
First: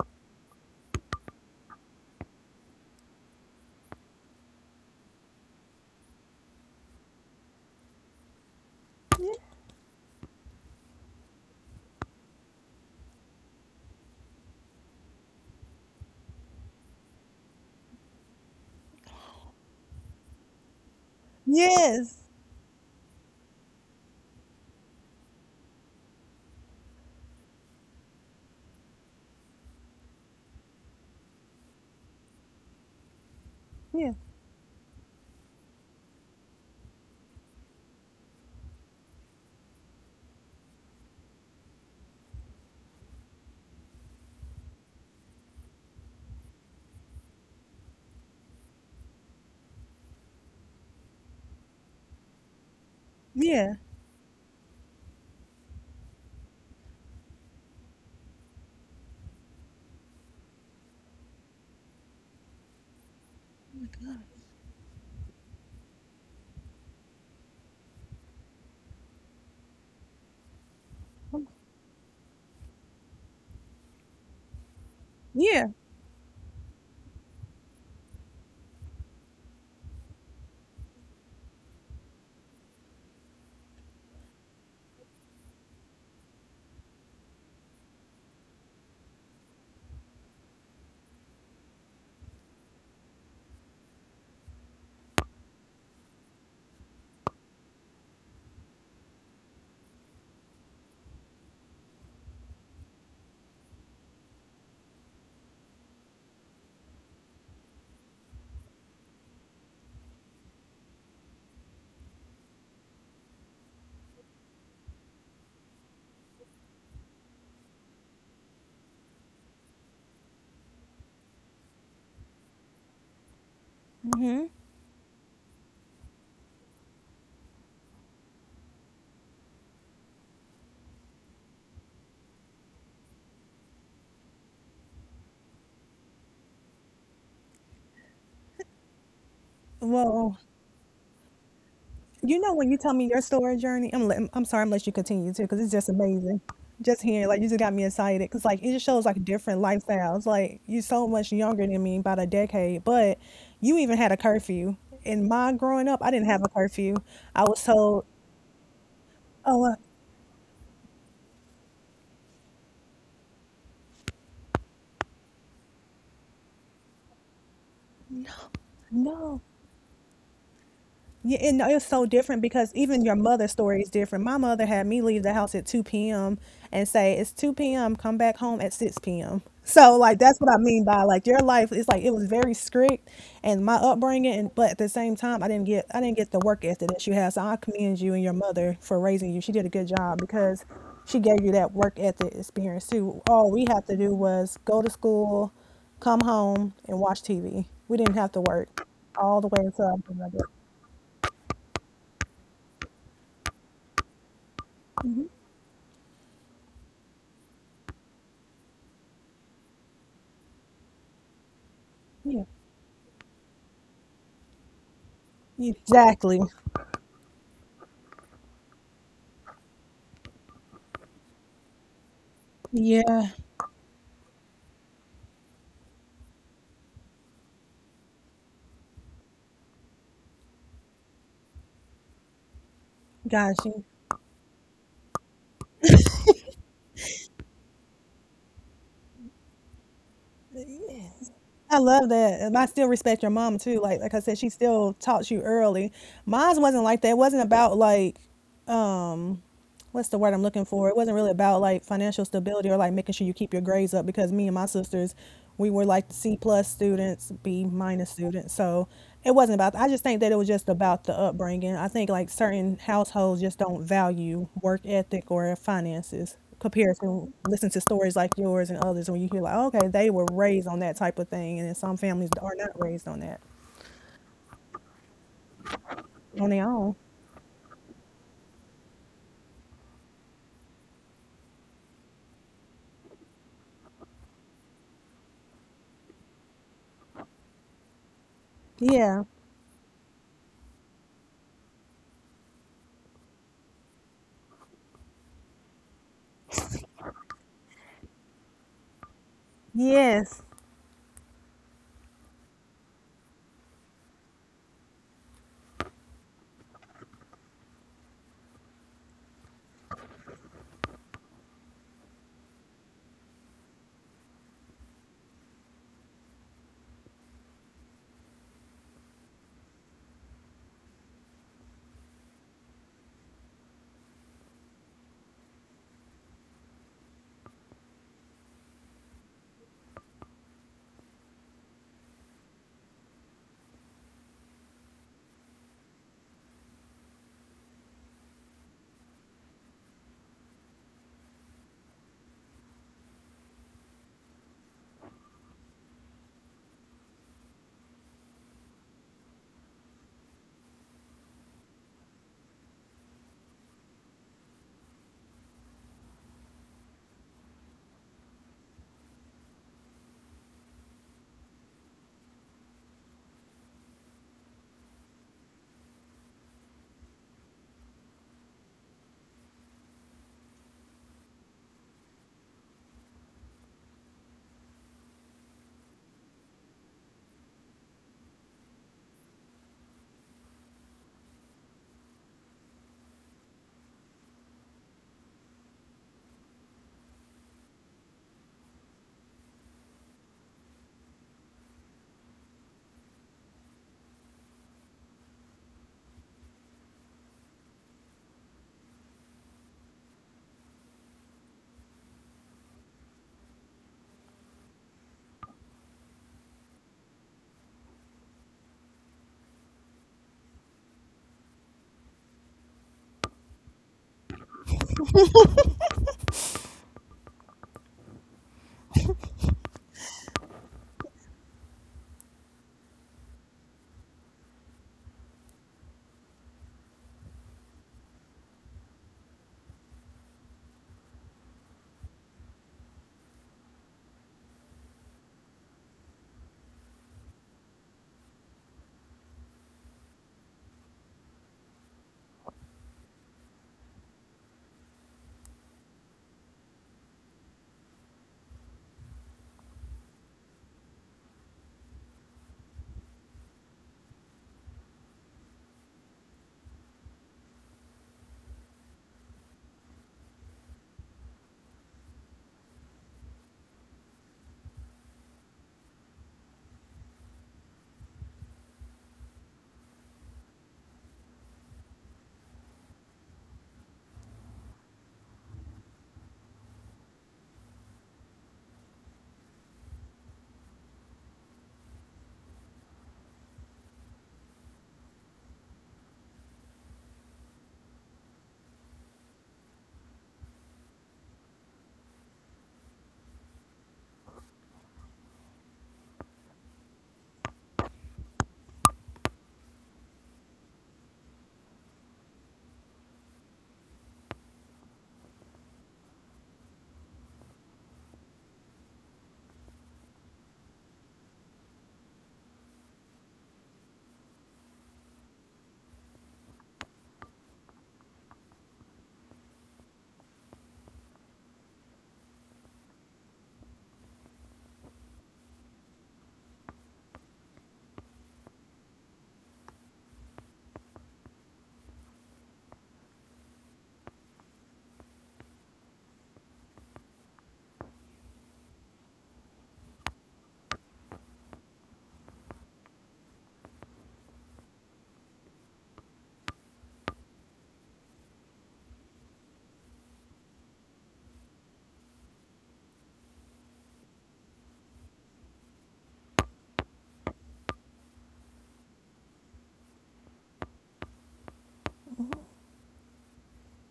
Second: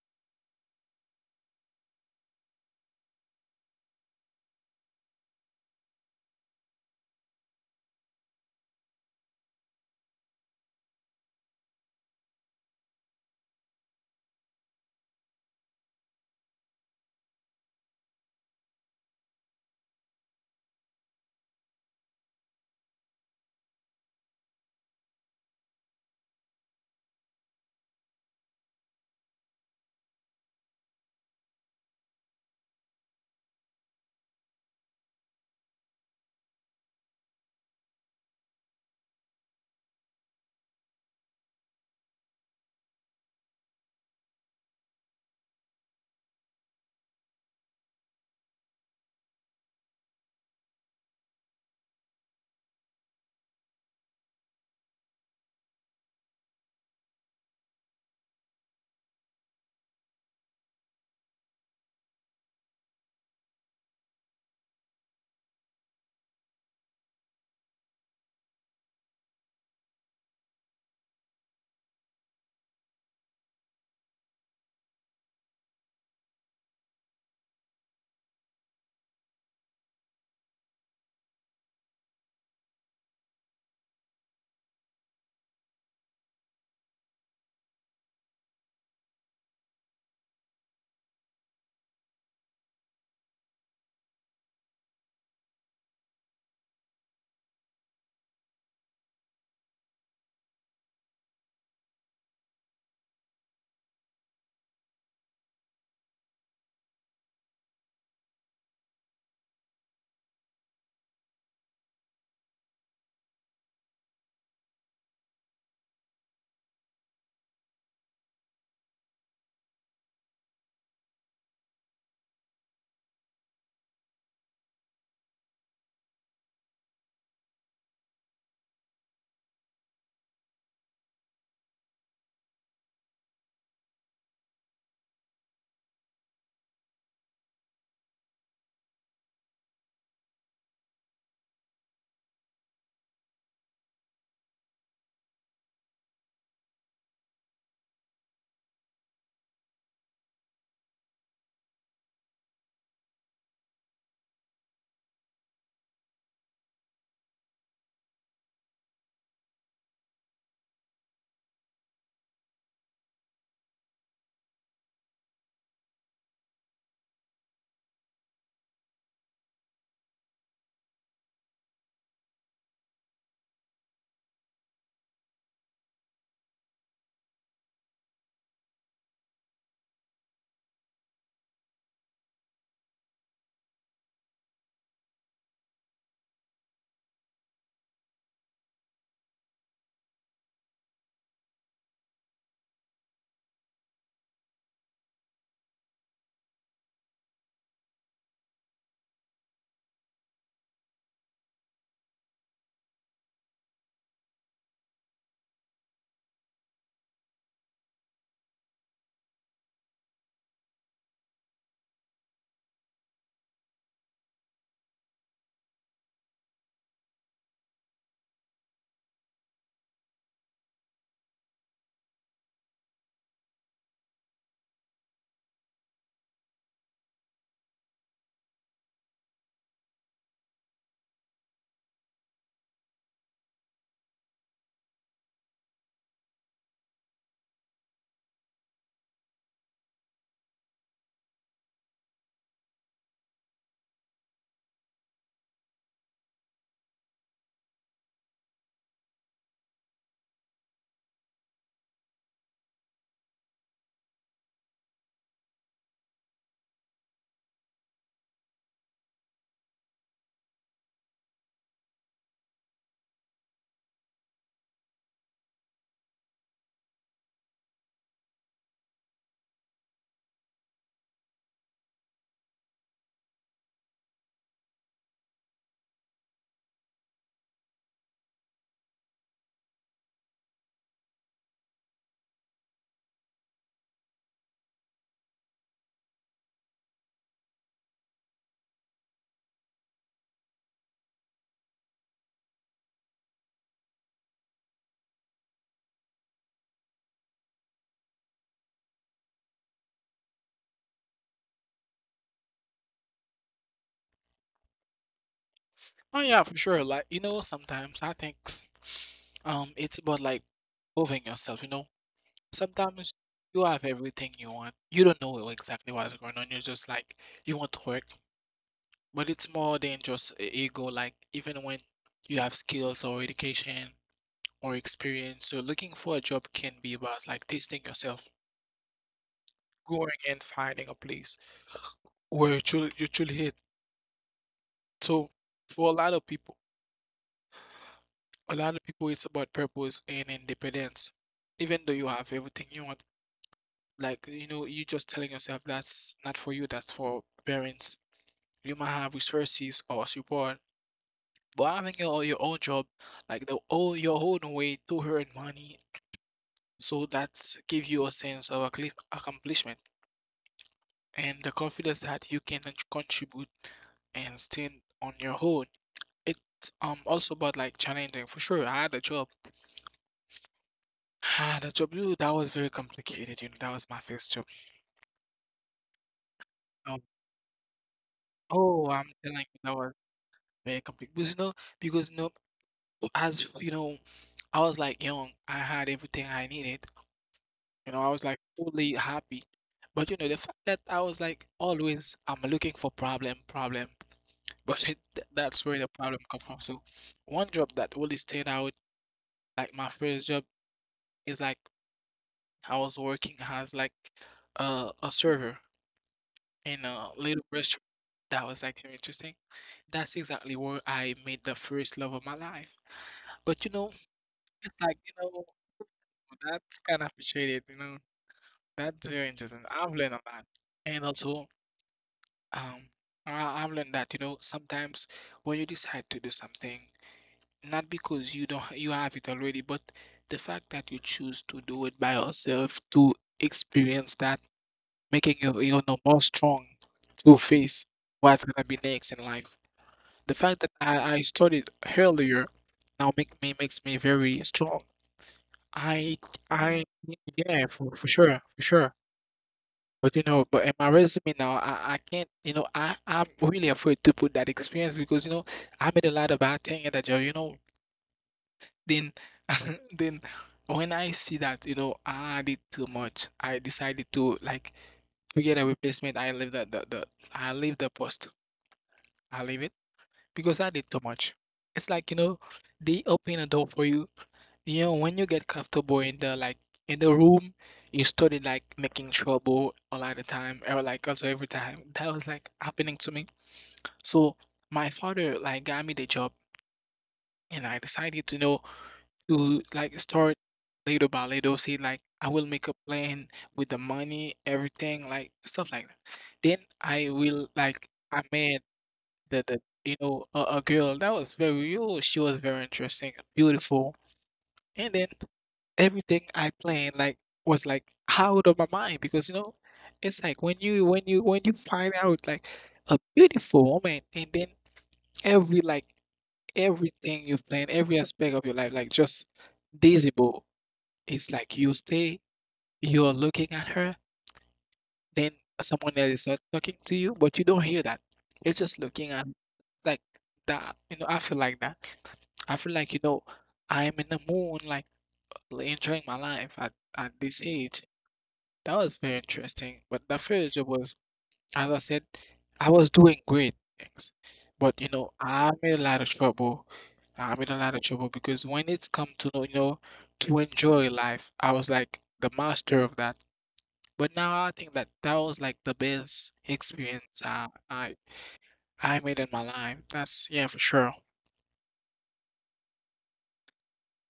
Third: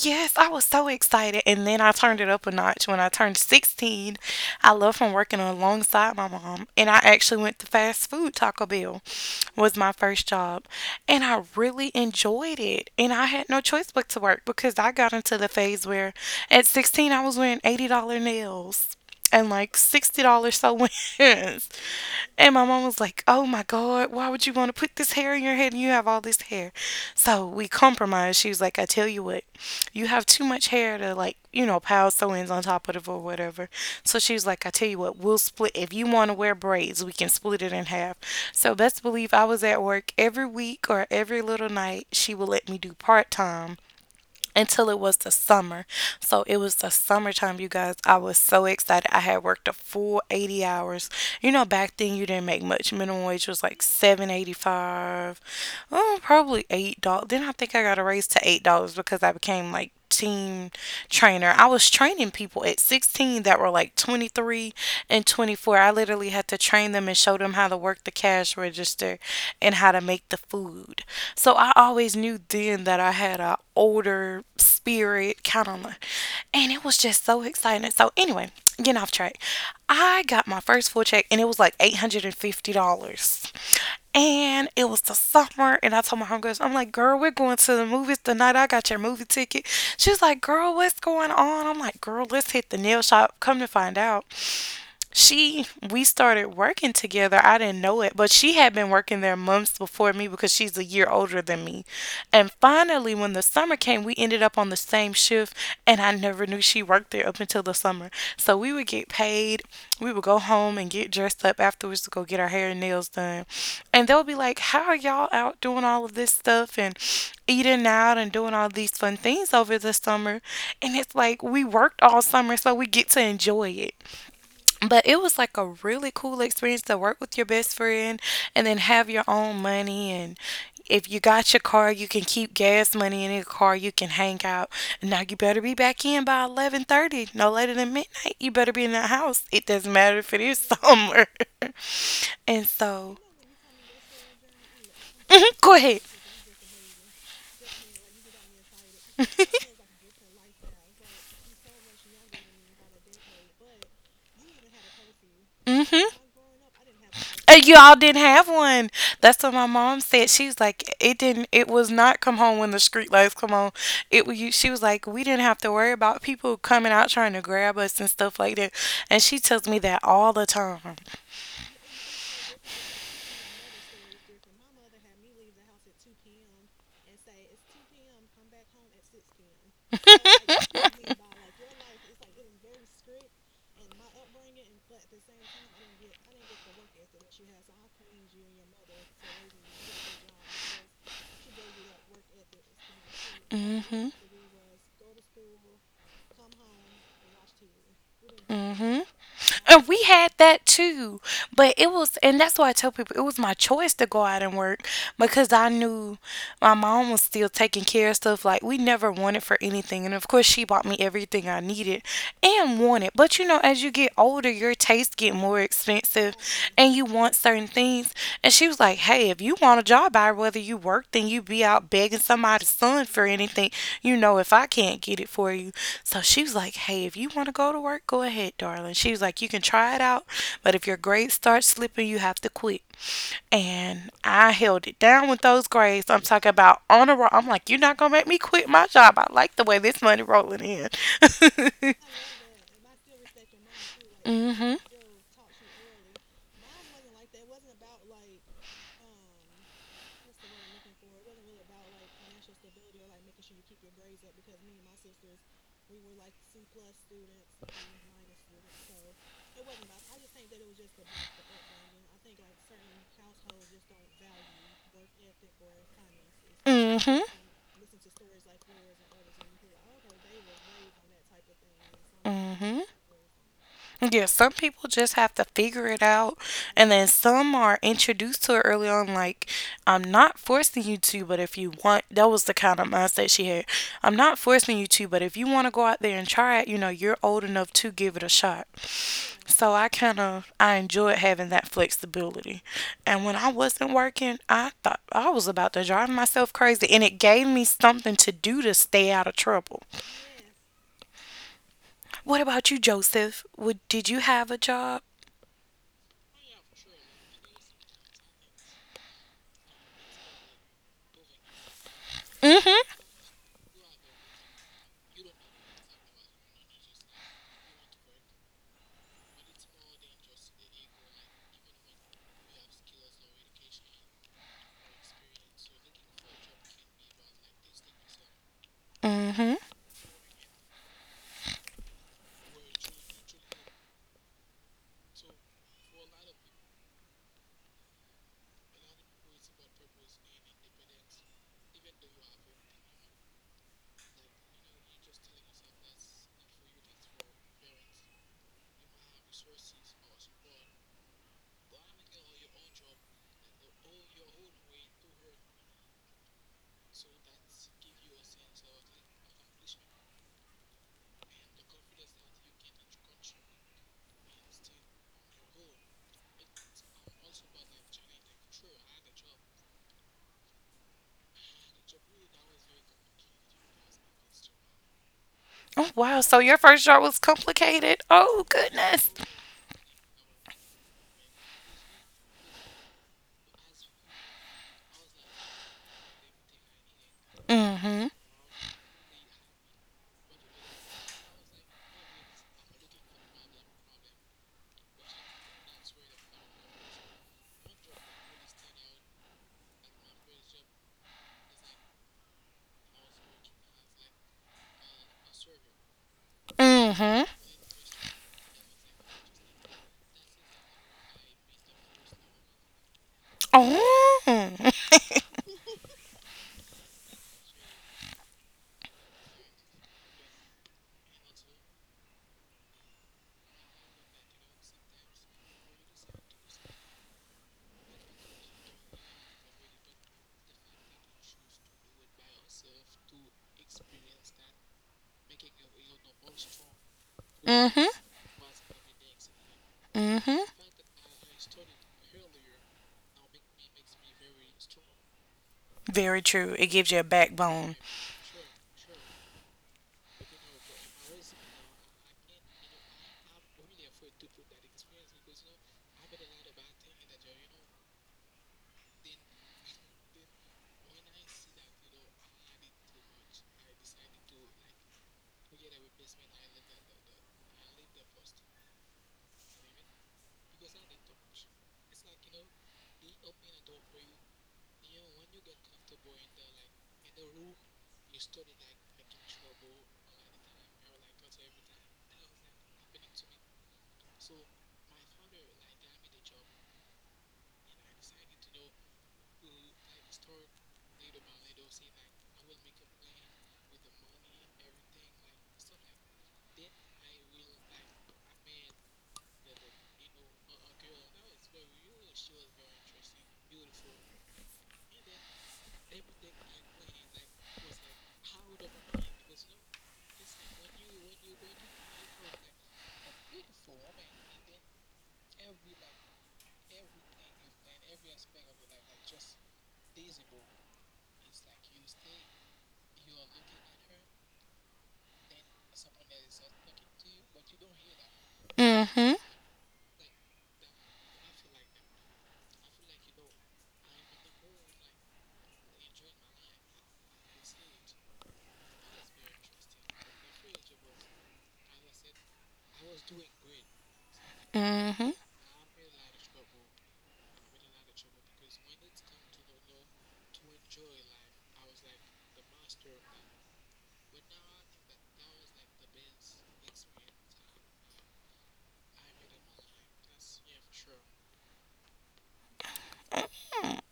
A: Yes, I was so excited. And then I turned it up a notch. When I turned 16, I left from working alongside my mom and I actually went to fast food. Taco Bell
B: Yeah.
A: was my first job. And I really enjoyed it. And I had no choice but to work because I got into the phase where at 16, I was wearing $80 nails and like $60 sew-ins. *laughs*
B: Yes.
A: And my mom was like, "Oh my God, why would you want to put this hair in your head and you have all this hair?" So we compromised. She was like, "I tell you what, you have too much hair to like, pile sew ins on top of it or whatever." So
B: Yeah.
A: she was like, "I tell you what, we'll split. If you want to wear braids, we can split it in half." So best believe I was at work every week or every little night. She would let me do part time until it was the summer. So it was the summertime, you guys. I was so excited. I had worked a full 80 hours. You know, back then you didn't make much. Minimum wage was like
B: Yeah.
A: 7.85, oh, probably $8. Then I think I got a raise to $8 because I became like team trainer. I was training people at 16 that were like 23 and 24. I literally had to train them and show them how to work the cash register and how to make the food. So I always knew then that I had a older spirit kind
B: Yeah.
A: of, and it was just so excited. So anyway, getting off track. I got my first full check and it was like $850. And it was the summer, and I told my homegirls, I'm like, "Girl, we're going to the movies tonight. I got your movie ticket." She's like, "Girl, what's going on?" I'm like, "Girl, let's hit the nail shop." Come to find out, she we started working together. I didn't know it, but she had been working there months before me because she's a year older than me. And finally when the summer came, we ended up on the same shift and I never knew she worked there up until the summer. So we would get paid, we would go home and get dressed up afterwards to go get our hair and nails done. And they'll be like, "How are y'all out doing all of this stuff and eating out and doing all these fun things over the summer?" And it's like we worked all summer so we get to enjoy it.
B: Mhm.
A: But it was like a really cool experience to work with your best friend and then have your own money. And if you got your car, you can keep gas money in your car. You can hang out. Now you better be back in by 11:30, no later than midnight. You better be in the house. It doesn't matter if it is *laughs*
B: Well,
A: summer. And
B: you know, when
A: so,
B: you tell me your story, Journey, I'm sorry, I'm
A: *laughs*
B: let you
A: mhm, go
B: continue too
A: ahead.
B: because it's just amazing. Just hearing, like, you just got me excited because like it just
A: *laughs*
B: shows like different lifestyles. Like, you're so much younger than me, about a decade, but you even had a curfew. In my
A: Hmm.
B: growing up, I didn't have a curfew.
A: Uh,
B: I
A: Y'all
B: was
A: didn't
B: told,
A: have one. That's what my mom
B: oh uh,
A: said. She's like, it didn't. It was not come home when the street lights come on. It was. She was like, we didn't have to worry about people coming out trying to grab us and stuff like that. And she
B: no.
A: tells me that all the time.
B: Yeah, and it's so different because even your mother's story is different. My mother had me leave the house at 2 p.m. and say, "It's 2 p.m., come back home at 6 p.m." So, like, that's what I mean by like your life, is like it was very strict, and my upbringing, and but at the same time, I didn't get the work ethic that you had. So I commend you and your mother for raising you. She did a good job because she gave you that work ethic experience too. All we had to do was go to school, come home, and watch TV. We didn't have to work
A: Hmm.
B: all the way
A: And
B: until I
A: we had
B: was like,
A: that too. But it was, and that's why I tell people it was my choice to go out and work because I knew my mom was still taking care of stuff. Like, we never wanted for anything. And of course, she bought me everything I needed
B: yeah.
A: and wanted. But you know, as you get older, your tastes get more expensive
B: Exactly.
A: and you want certain things. And she was like, "Hey, if you want a job out, whether you work, then you be out begging somebody's son for
B: Yeah.
A: anything. You know, if I can't get it for you," so she was like, "Hey, if you want to go to work, go ahead, darling." She was like, "You can try it out, but if your grades start slipping, you have to quit."
B: Got you.
A: And I held it down with those grades. I'm talking about on a roll. I'm like, "You're not going to make me quit my job. I like the way this money rolling in."
B: I
A: *laughs*
B: love that. And I still respect your mom too. Like I said,
A: Mm
B: she
A: hmm.
B: still taught you early. Mine wasn't like that. It wasn't about like, um, what's the word I'm looking for? It wasn't really about like financial stability or like making sure you keep your grades up, because me and my sisters, we were like C plus students, B minus students. So it wasn't about. I just think that it was just about the upbringing. I think like certain households just don't value work ethic or finances
A: Mm
B: compared
A: hmm.
B: to, listen to stories like yours and others, when you hear like, okay, they were raised on that type of thing, and then some families
A: Mm
B: are not
A: hmm.
B: raised on that.
A: Yeah, some people just have to figure it out,
B: On their
A: and
B: own.
A: then some are introduced to it early on. Like, I'm not forcing you to, but if you want, that was the kind of mindset she had. I'm not forcing you to, but if you want to go out there and try it, you know, you're old enough to give it a shot.
B: Yeah.
A: So I kind of I enjoyed having that flexibility, and when I wasn't working, I thought I was about to drive myself crazy, and it gave me something to do to stay out of trouble.
B: Yes,
A: What about you, Joseph? Would did you have a job?
C: Oh yeah, for sure. Like you know, sometimes I think it's about like moving yourself, you know.
A: Hmm.
C: Sometimes you have everything you want. You don't know exactly what's going on. You're just like you want to work. But it's more than just a ego, like even when you have skills or education or experience. So looking for a job can be about like testing yourself,
A: Mm-hmm.
C: going and finding a place where you truly hit. So for a lot of people, a lot of people it's about purpose and independence. Even though you have everything you want, like you know, you just telling yourself that's not for you, that's for parents. You might have resources or support. But having your own job like the all your own way to earn money. So that give you a sense of accomplishment and the confidence that you can contribute and stand on your own. It's also about like challenging for sure. I had a job. I had a job. Ooh, that was very complicated. You know, that was my first job.
A: Oh wow! So your first
C: Um,
A: job was complicated. Oh
C: oh, I'm
A: goodness.
C: telling you, that was very complicated. Because you know, as you know, I was like young. I had everything I needed. You know, I
A: Mm-hmm.
C: was like totally happy. But you know, the fact that I was like always, I'm looking for problem. But *laughs* that's where the problem come from. So one job that really stayed out, like my first job, is like I was working as like a server in a
A: Mm-hmm.
C: little restaurant. That was like very interesting. That's exactly where I made the first love of my life. But you know,
A: Oh.
C: it's like
A: *laughs*
C: you know, that's kind of appreciated. You know, that's very interesting. I've learned a lot, and also um, I've learned that you know sometimes when you decide to do something not because you don't you have it already, but the fact that you choose to do it by yourself to experience that, making you you know more strong to face
A: Mm-hmm.
C: what's gonna be next in life. The
A: Mm-hmm.
C: fact that I studied earlier now makes me very strong. I
A: Very true. It
C: I
A: gives you a
C: yeah
A: backbone.
C: for, for sure. But you know, but in my resume now, I can't, you know, I'm really afraid to put that experience because, you know, I made a lot of bad things in the job, you know. Then, *laughs* then when I see that, you know, I did too much, I decided to like to get a replacement. I leave the I leave the post. I leave it because I did too much. It's like, you know, they open a door for you. You know, when you get comfortable in the like in the room, you started like making trouble a lot of time or like also every time. That was like happening to me. So my father like got me the job and I decided to know to like start little by little. See, like I will make a plan with the money, everything, like stuff like that. Then I will like I met the you know a girl that was very oh she was very interesting, beautiful, and then everything I planned like was like out of my mind because you know it's like when you find out like a beautiful woman and then every like everything you've planned, every aspect of your life, like just Daisy Bo. It's like you stay, you're looking at her, then someone else is not talking to you, but you don't hear that. You're just looking at
A: Mm-hmm.
C: like that. You know, I feel like that. I feel like, you know, I'm in the moon, like enjoying my life at this age. That was very interesting. But the first job was as I said, I was doing great things, but you know,
A: Mm-hmm.
C: I'm in a lot of trouble. I'm in a lot of trouble because when it's come to, you know, to enjoy life, I was like the master of that. But now I think that that was like the best experience I made in my life. That's yeah, for sure.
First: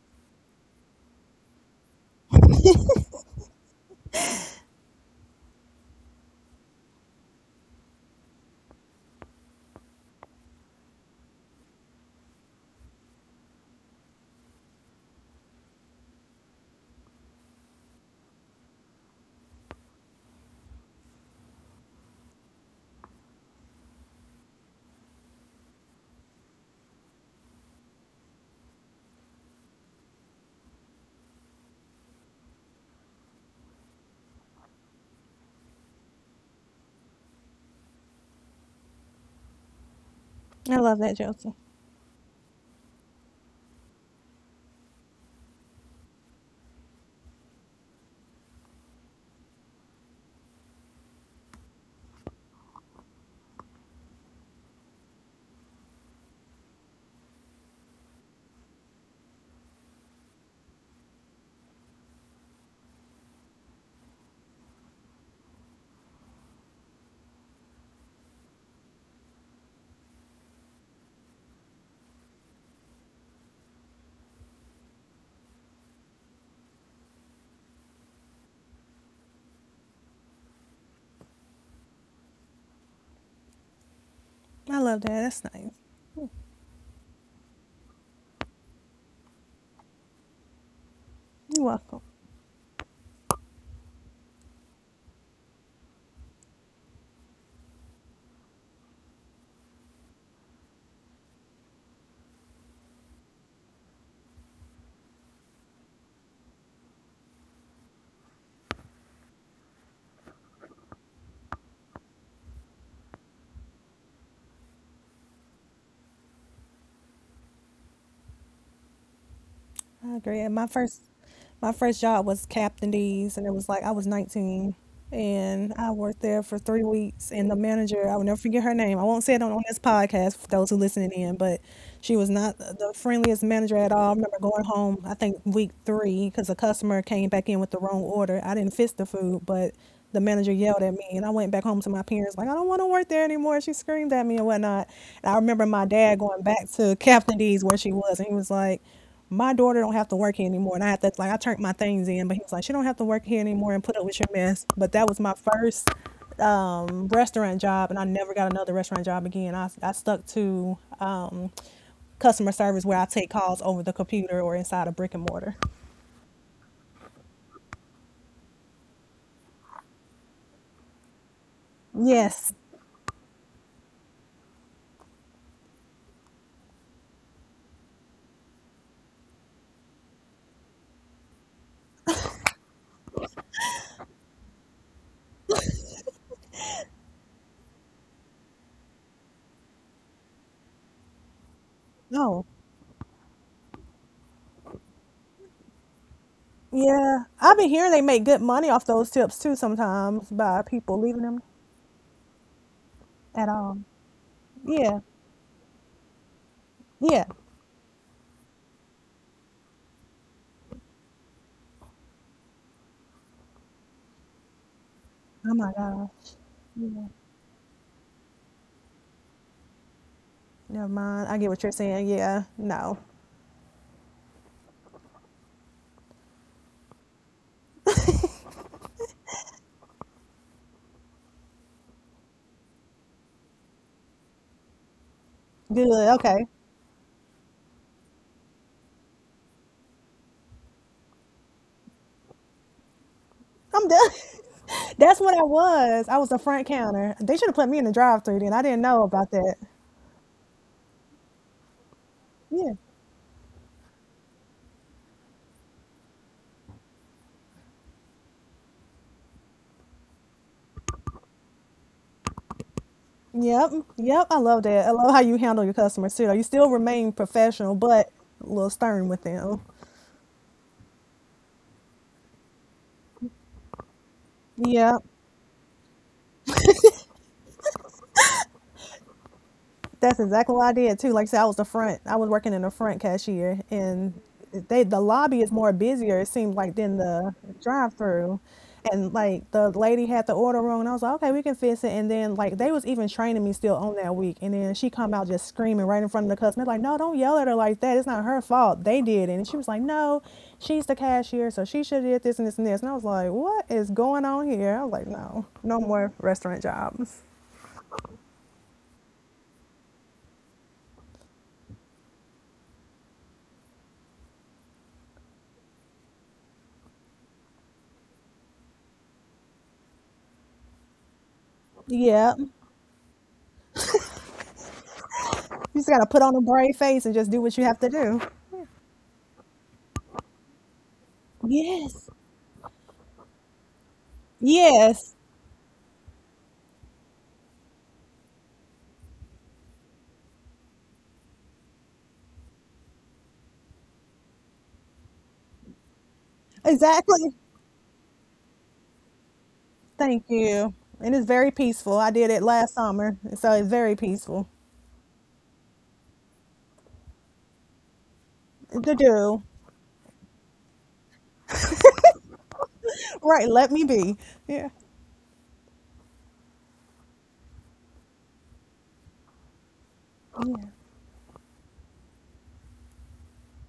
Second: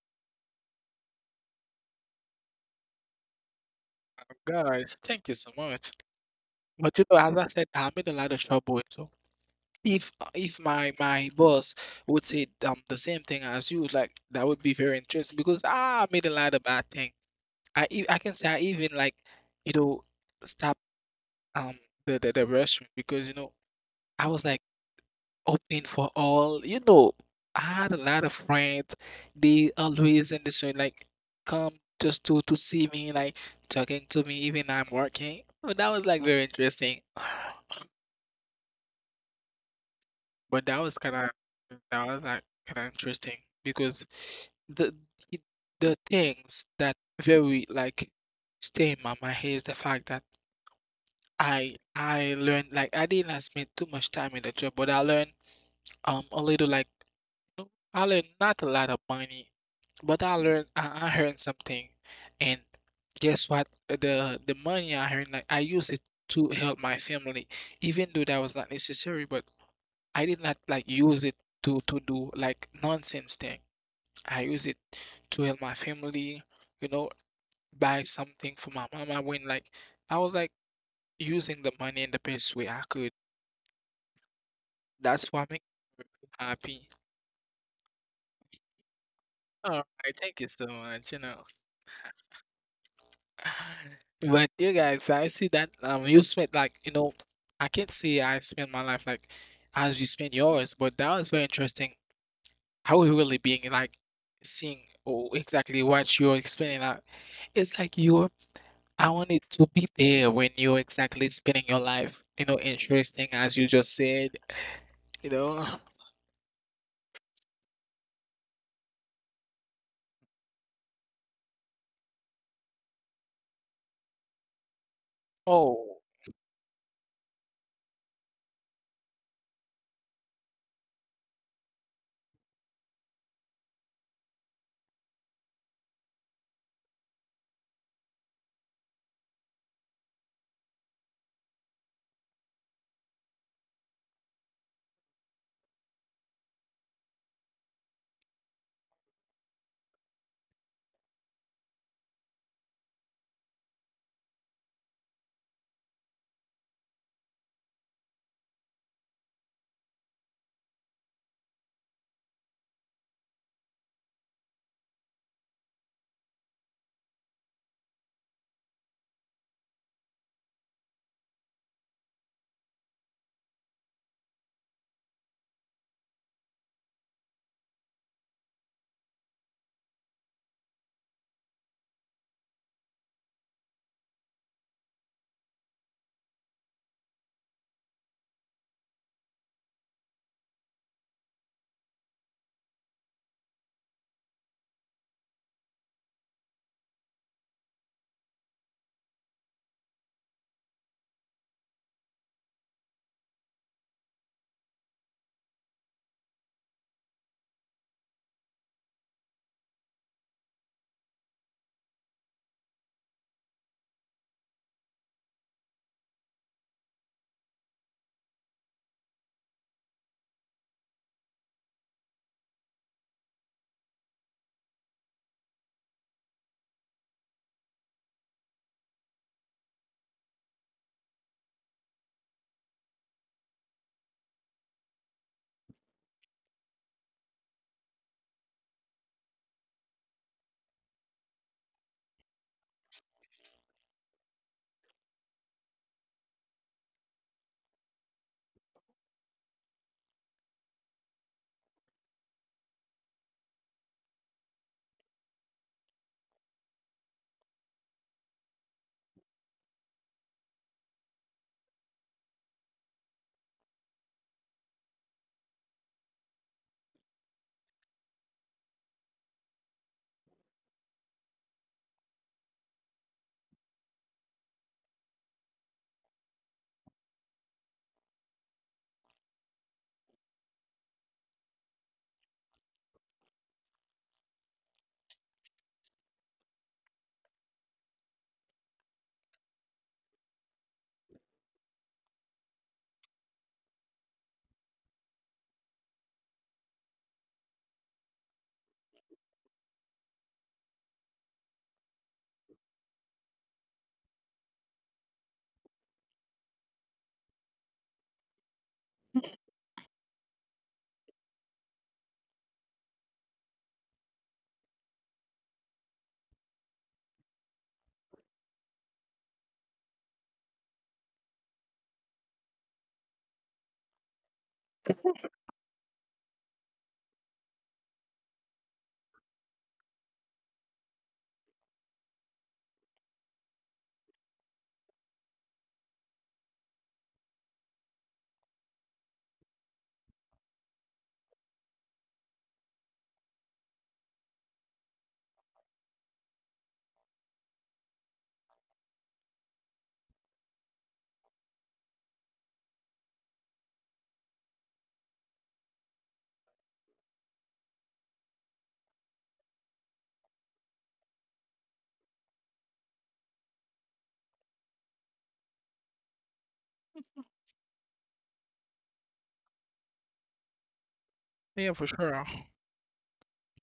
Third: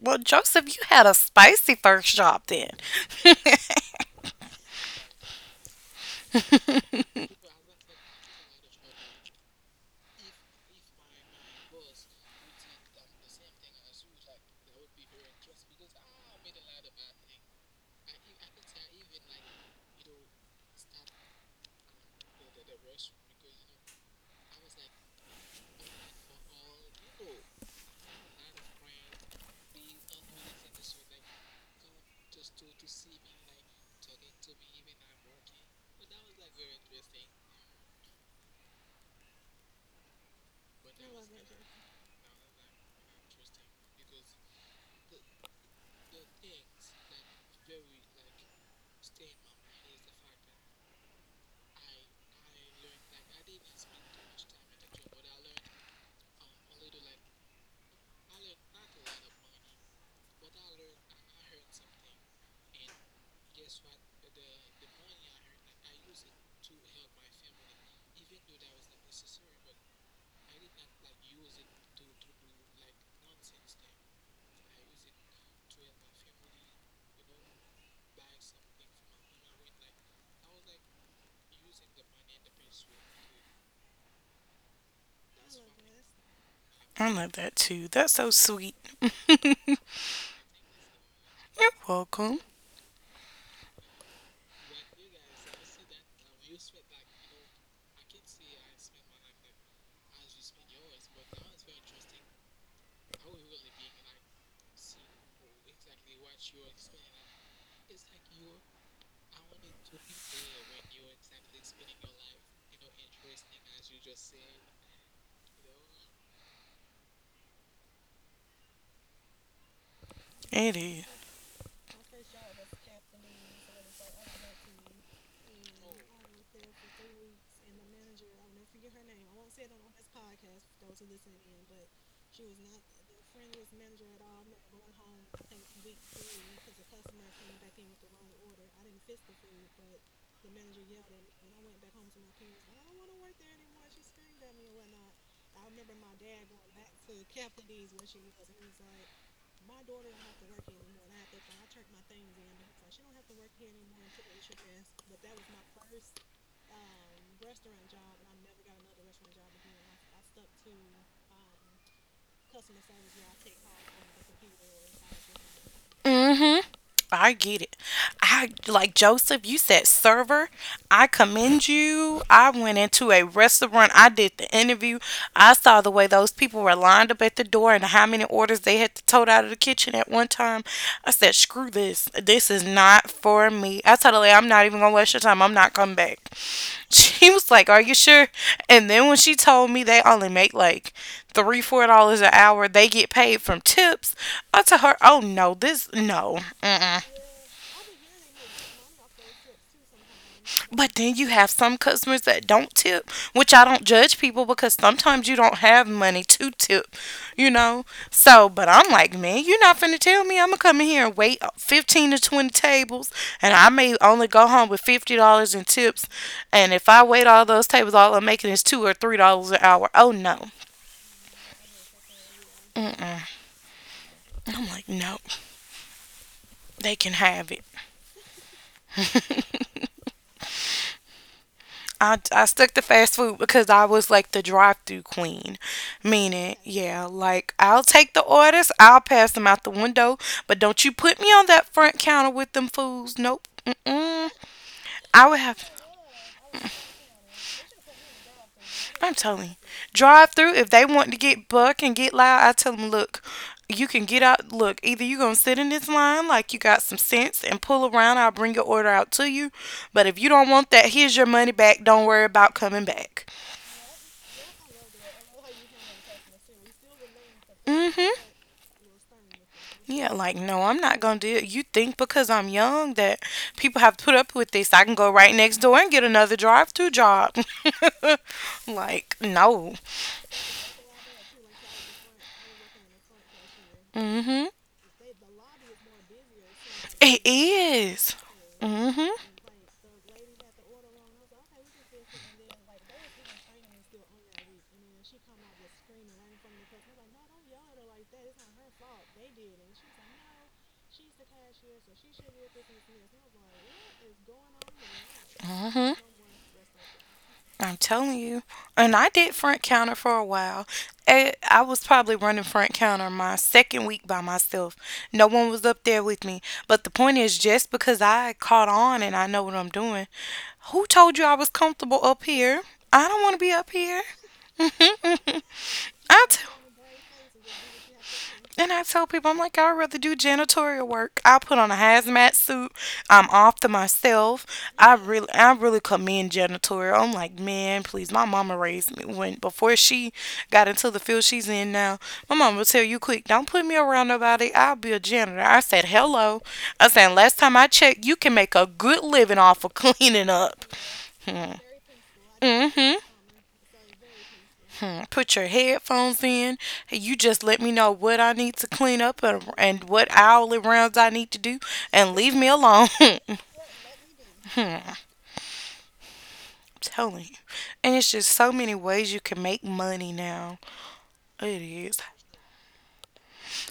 A: Well, Joseph, you had a spicy first job then. *laughs*
C: Guys, thank you so much. But you know, as I said, I'm in a lot of trouble. So if if my boss would say the same thing as you, like that would be very interesting because ah, I made a lot of bad thing. I can say I even like you know stop um the restaurant because you know I was like open for all you know I had a lot of friends. They always in this way like come just to see me like talking to me even I'm working. But that was like very interesting. *sighs* But
B: I
C: that
B: love
C: was
B: that,
C: kind of
B: Josie.
C: that was like kind of interesting because the it- the things that very like stay in my mind is the fact that I learned like I didn't like spend too much time in the job, but I learned a little like you know, I learned not a lot of money, but I learned I earned something, and guess what? The money I earned like I used it to help my family, even though that was not necessary, but. I did not like use it to do like nonsense thing. I use it to help my family, you know, buy something for my mama when like I was like using the money in the best way I could.
B: I love that,
C: That's
B: that's
C: what makes
B: nice.
C: me happy.
A: I love that too. That's so sweet. *laughs*
C: All
A: You're
C: right, thank you so much, you know.
B: You're welcome.
A: welcome.
C: *laughs* But you guys, I see that you spent like, you know, I can't say I spent my life like as you spent yours, but that was very interesting how you really being like seeing or exactly what you're explaining. Like it's like you I wanted to be there when you're exactly spending your life, you know, interesting as you just said, you know. *laughs*
B: I agree. And my
A: It
B: first
A: is.
B: my first job was Captain D's, and it was like I was 19, and I
C: Oh,
B: worked there for 3 weeks, and the manager, I will never forget her name. I won't say it on this podcast for those who listening in, but she was not the friendliest manager at all. I remember going home, I think week 3, cuz a customer came back in with the wrong order. I didn't fix the food, but the manager yelled at me, and I went back home to my parents like, I don't want to work there anymore. She screamed at me and whatnot. And I remember my dad going back to Captain D's where she was, and he was like, my daughter don't have to work here anymore. And I had to like, I turned my things in, but he was like, she don't have to work here anymore and put up with your mess. But that was my first restaurant job, and I never got another restaurant job again. I stuck to customer service where I take calls over the computer or inside a brick and mortar.
A: Mm-hmm. I get it. I like Joseph, you said server. I commend you. I
B: Yes.
A: went into a restaurant. I did the interview. I saw the way those people were lined up at the door and how many orders they had to tote out of the kitchen at one time. I said, screw this. This is not for me. I told her, like, "I'm not even going to waste your time. I'm not coming back." *laughs* She was like, "Are you sure?" And then when she told me they only make like three, $4 an
B: Oh
A: hour, they get paid from tips. I told her, "Oh no, this, no." Mm-mm.
B: yeah, I've been hearing they make good money off those tips too sometimes, by
A: But
B: people
A: then
B: leaving
A: you
B: them.
A: have some customers that don't tip,
B: At
A: which I
B: all.
A: don't judge people because
B: Yeah.
A: sometimes you don't have money to tip,
B: Yeah.
A: you know? So, but I'm like, "Man, you're not finna tell me I'm gonna come in here and wait 15 to 20 tables and I may only go home with
B: Oh
A: $50 in
B: my
A: tips.
B: gosh.
A: And if I wait all those tables, all I'm making is 2 or $3 an hour. Oh no."
B: Never mind, I get what you're saying. Yeah, no.
A: Mm-mm. I'm like, no, they can have it. I stuck to fast food because I was like the drive through queen.
B: Good. Okay.
A: Meaning, yeah, like I'll take the orders, I'll pass them out the window, but don't you put me on that front counter with them fools. Nope.
B: I'm done.
A: Mm-mm.
B: *laughs* That's
A: I
B: what
A: would
B: I
A: have,
B: was. I was a front counter. They should have put me in the drive-through then. I didn't know
A: I'm
B: about
A: telling
B: that.
A: you, drive through. If they want to get buck and get loud, I
B: Yeah.
A: tell them, "Look, you can get out. Look, either you're going to sit in this line like you got some sense and pull around, I'll bring your order out to you. But if you don't want that, here's your money back. Don't worry about coming back."
B: Yep. Yep. I love that. I love how you handle your customers too. You still remain professional,
A: Mm
B: but
A: hmm.
B: a little stern with them.
A: Yeah, like, no, I'm not going to do it. You think because I'm young that people have to put up with this, I can
B: Yep.
A: go right next door and get another drive through job. *laughs* Like, no.
B: That's exactly what I did too. Like I said, I was the front. I was working in the front cashier, and
A: Hmm.
B: they, the lobby is more busier, it seemed, like, than
A: It
B: the drive
A: is.
B: through.
A: Mm-hmm.
B: And like the lady had the order wrong, and I was like, okay, we can fix it. And then like they was even training me still on that week, and then she come out just screaming right in front of the customer, like, no, don't yell at her like that. It's not her fault. They did it. And she was like, no, she's the cashier, so she should have did this and this and this. And I was like, what is going on here? I was like, no, no
A: Mm-hmm.
B: more restaurant jobs.
A: I'm telling you. And I did front counter for a while. Eh, I was probably running front counter my second week by myself. No one was up there with me. But the point is, just because I caught on and I know what I'm doing, who told you I was comfortable up
B: Yeah.
A: here? I don't want to be up here. *laughs* I
B: You just gotta put on a
A: t-
B: brave face and just do what you have to do.
A: and I tell people, I'm like, I'd rather do janitorial work. I put on a
B: Yes.
A: hazmat suit. I'm off to myself.
B: Yes.
A: I really commend janitorial. I'm like, man, please. My mama raised me when before she got into the field she's in now. My mama will tell you quick, don't put me around nobody. I'll be a janitor. I said, hello. I said,
B: Exactly.
A: last time I checked, you can make a good living off of
B: Thank
A: cleaning up.
B: you. And it's very
A: *laughs*
B: peaceful. I did it
A: Mm
B: last
A: hmm.
B: summer, so it's very peaceful
A: Hmm, put your headphones in. You just let me know what I need to
B: to
A: clean up
B: do.
A: and, what hourly rounds I need to do, and leave me alone. *laughs*
B: Right. Let me be. Yeah.
A: Hmm, I'm telling you. And it's just so many ways you can make money now. It
C: yeah, for
A: is.
C: sure.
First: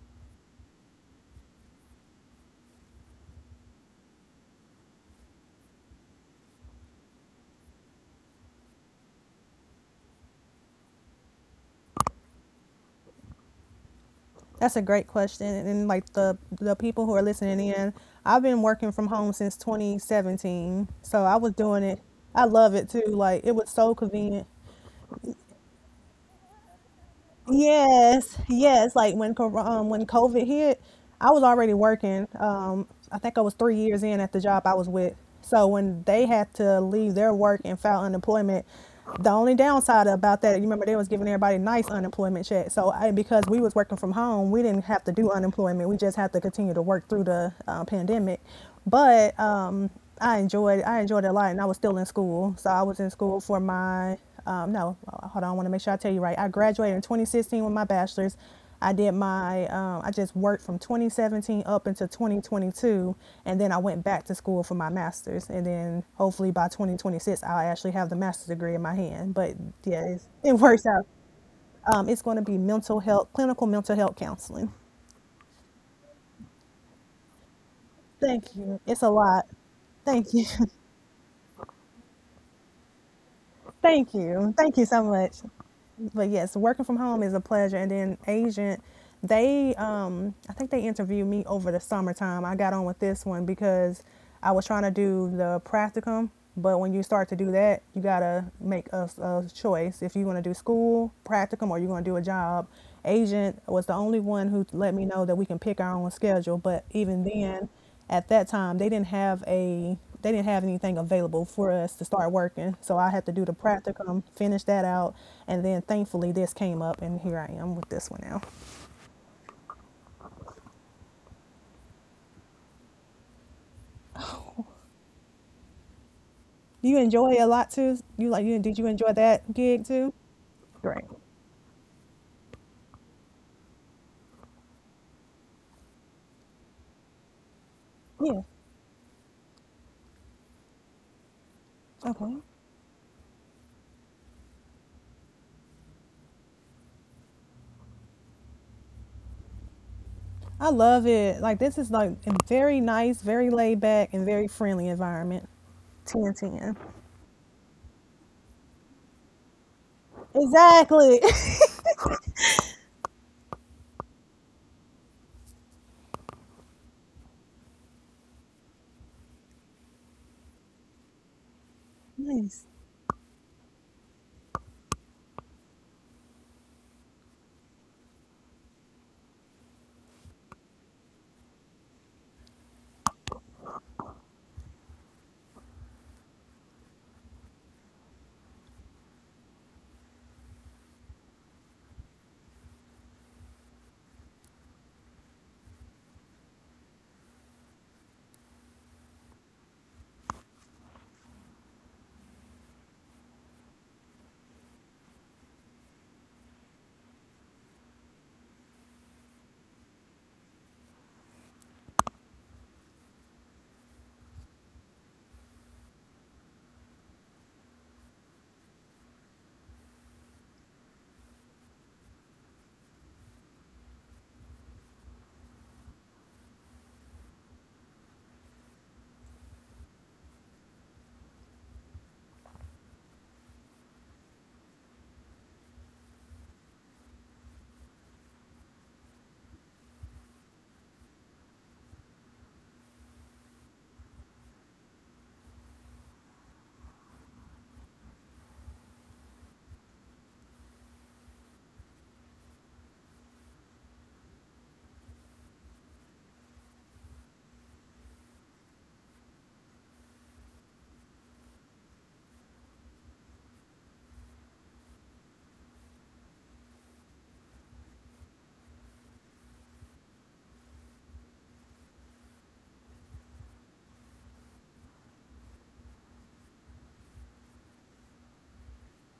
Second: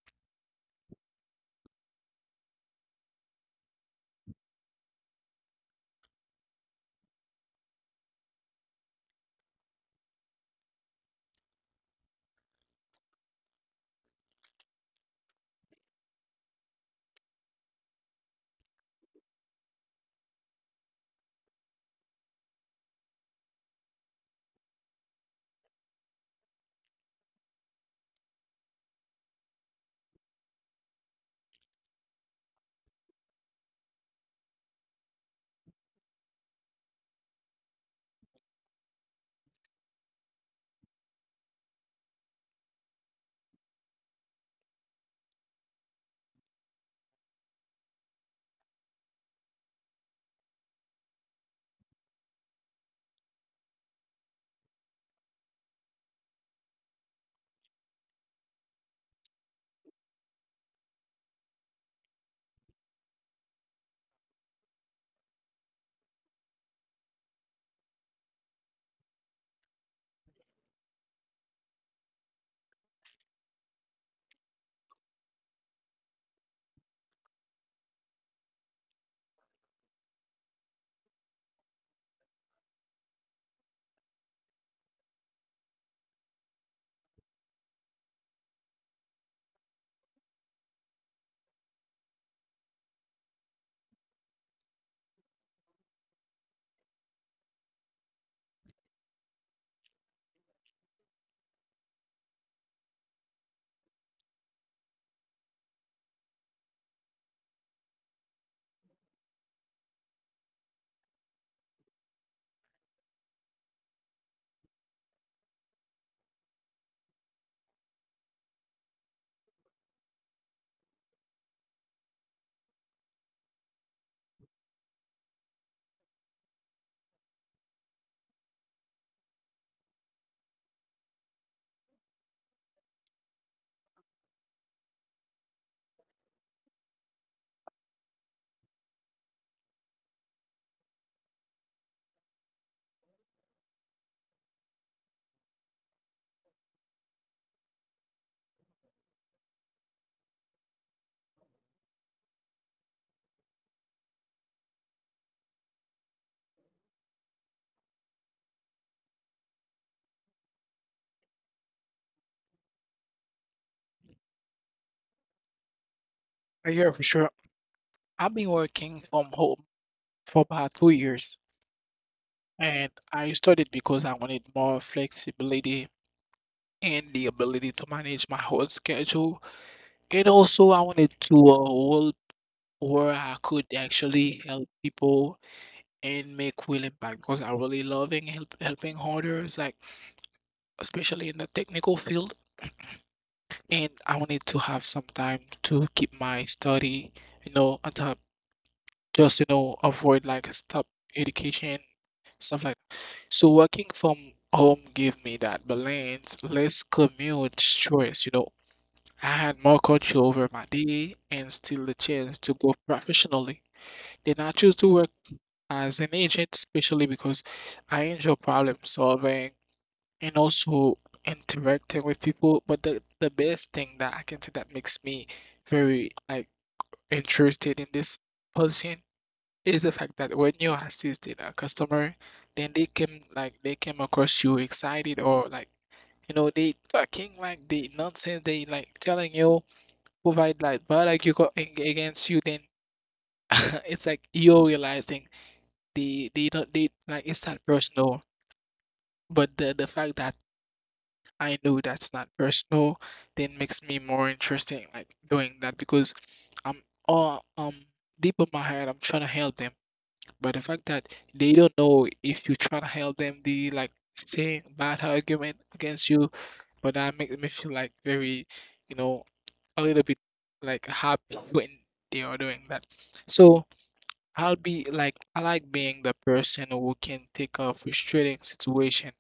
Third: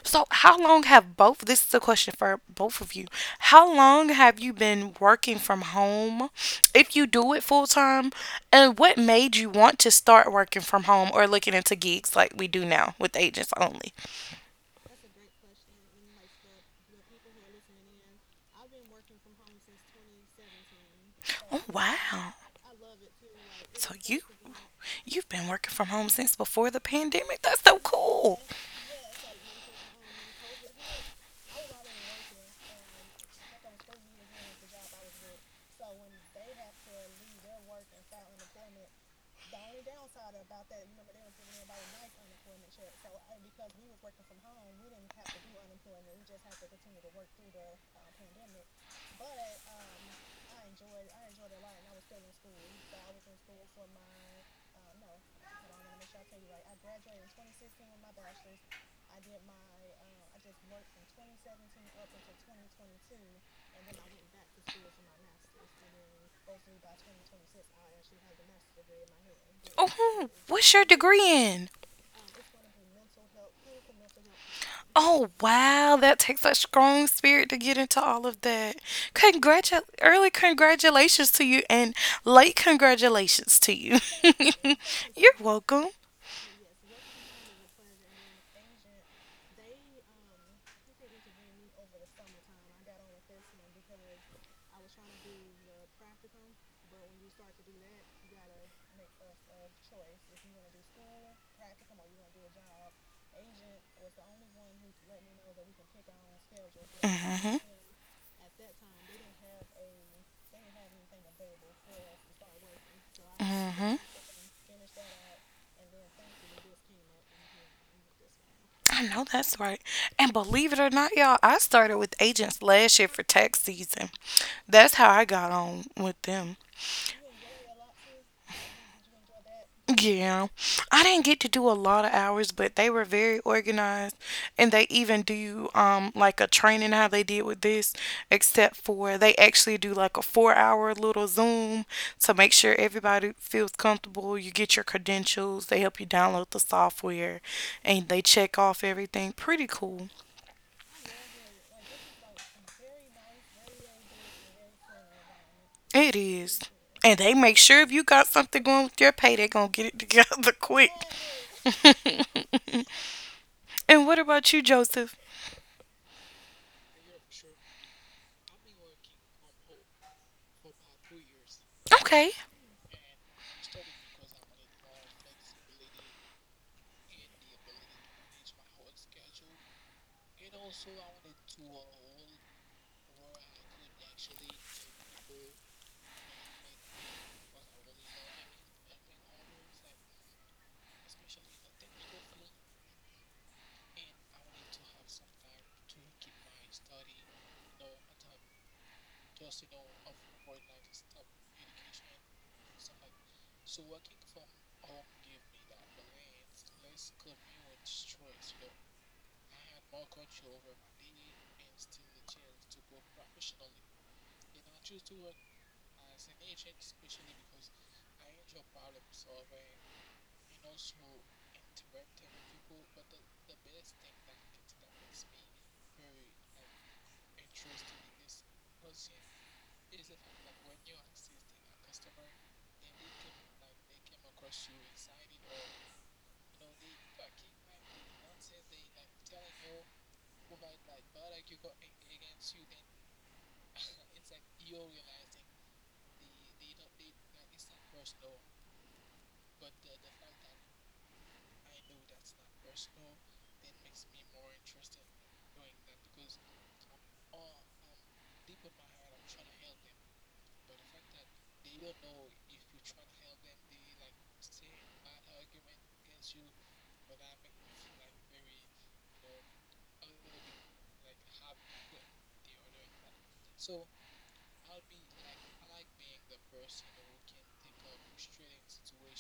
A: So, how long have both? This is a question for both of you. How long have you been working from home? If you do it full time, and what made you want to start working from home or looking into gigs like we do now with agents only?
B: That's a great question. And like the people who are listening in, I've been working from home since 2017, so I was
A: Oh,
B: doing it.
A: wow.
B: I love it too. Like, it was so
A: So you
B: convenient.
A: you've been working from home since before the pandemic. That's so
B: Yes,
A: cool.
B: yes. Like when when COVID hit, I was already working. I think I was 3 years in at the job I was with. So when they had to leave their work and file unemployment, the only downside about that, you remember they was giving everybody nice unemployment checks. So I, because we was working from home, we didn't have to do unemployment. We just had to continue to work through the pandemic. But I enjoyed it a lot, and I was still in school. So I was in school for my no, well, hold on, I want to make sure I tell you right. I graduated in 2016 with my bachelor's. I did my I just worked from 2017 up until 2022, and then I went back to school for my master's. And then hopefully by 2026, I'll actually have the master's degree in my hand. But yeah, it's,
A: Oh,
B: it
A: what's
B: works
A: your
B: out.
A: degree in?
B: It's going to be mental health, clinical mental health counseling.
A: Oh wow, that takes a strong spirit to get into all of
B: Thank you.
A: that.
B: It's a lot.
A: Congratu- early
B: Thank you. *laughs*
A: congratulations to you and late congratulations to you.
B: Thank you. Thank you so
A: *laughs* You're
B: much.
A: welcome.
B: But yes, working from home is a pleasure. And then Agent, they, I think they interviewed me over the summertime. I got on with this one because I was trying to do the practicum. But when you start to do that, you gotta make a choice if you want to do school practicum or you're gonna do a job. Agent was the only one who let me know that we can pick our own schedule. But even
A: Mhm.
B: then, at that time they didn't have a, they didn't have anything available for us to start working, so I had to do the
A: Mhm.
B: practicum, finish that out, and then thankfully this came up and here I am with this one now.
A: I know that's right. And believe it or not, y'all, I started with agents last year for tax season. That's how I got on with them.
B: Do you enjoy it a lot too? You like, you did, you enjoy that gig too?
A: Yeah. I
B: Great.
A: didn't get to do a lot of hours, but they were very organized and they even do like a training how they did with this,
B: Yeah,
A: except for they actually do like a 4-hour little Zoom to
B: okay.
A: make sure everybody feels comfortable. You get your credentials, they help you download the software and they check off everything. Pretty cool.
B: I love it. Like, this is like a very nice, very laid back and very friendly environment.
A: It
B: Ten
A: is.
B: ten.
A: And they make sure if you got something going with your pay, they are gonna get it together *laughs* quick.
B: Exactly. *laughs*
A: *laughs* And what about you, Joseph?
C: Yeah, for sure. I've been working from home for about 2 years,
A: Okay.
B: Nice.
C: and I started because I wanted more flexibility and the ability to manage my whole schedule. And also, I wanted to or I could actually help people and make real impact because I really loving helping others, like especially in the technical field. And I wanted to have some time to keep my study, you know, on top, just you know, avoid like stop education stuff like. So working from home gave me that balance, less commute stress, you know. I had more control over my day and still the chance to go professionally. Then I choose to work as an agent, especially because I enjoy problem solving and also interacting with people. But the best thing that I can say that makes me very like interested in this position is the fact that when you're assisting a customer, then they came across you excited or like you know they talking like the nonsense they like telling you provide like but like you got against you then *laughs* it's like you're realizing they don't they like it's not personal. But the fact that I know that's not personal then makes me more interesting like doing that because I'm all deep in my head I'm trying to help them. But the fact that they don't know if you try to help them, they like saying bad argument against you, but that makes me feel like very, you know, a little bit like happy when they are doing that. So I'll be like I like being the person who can take a frustrating situation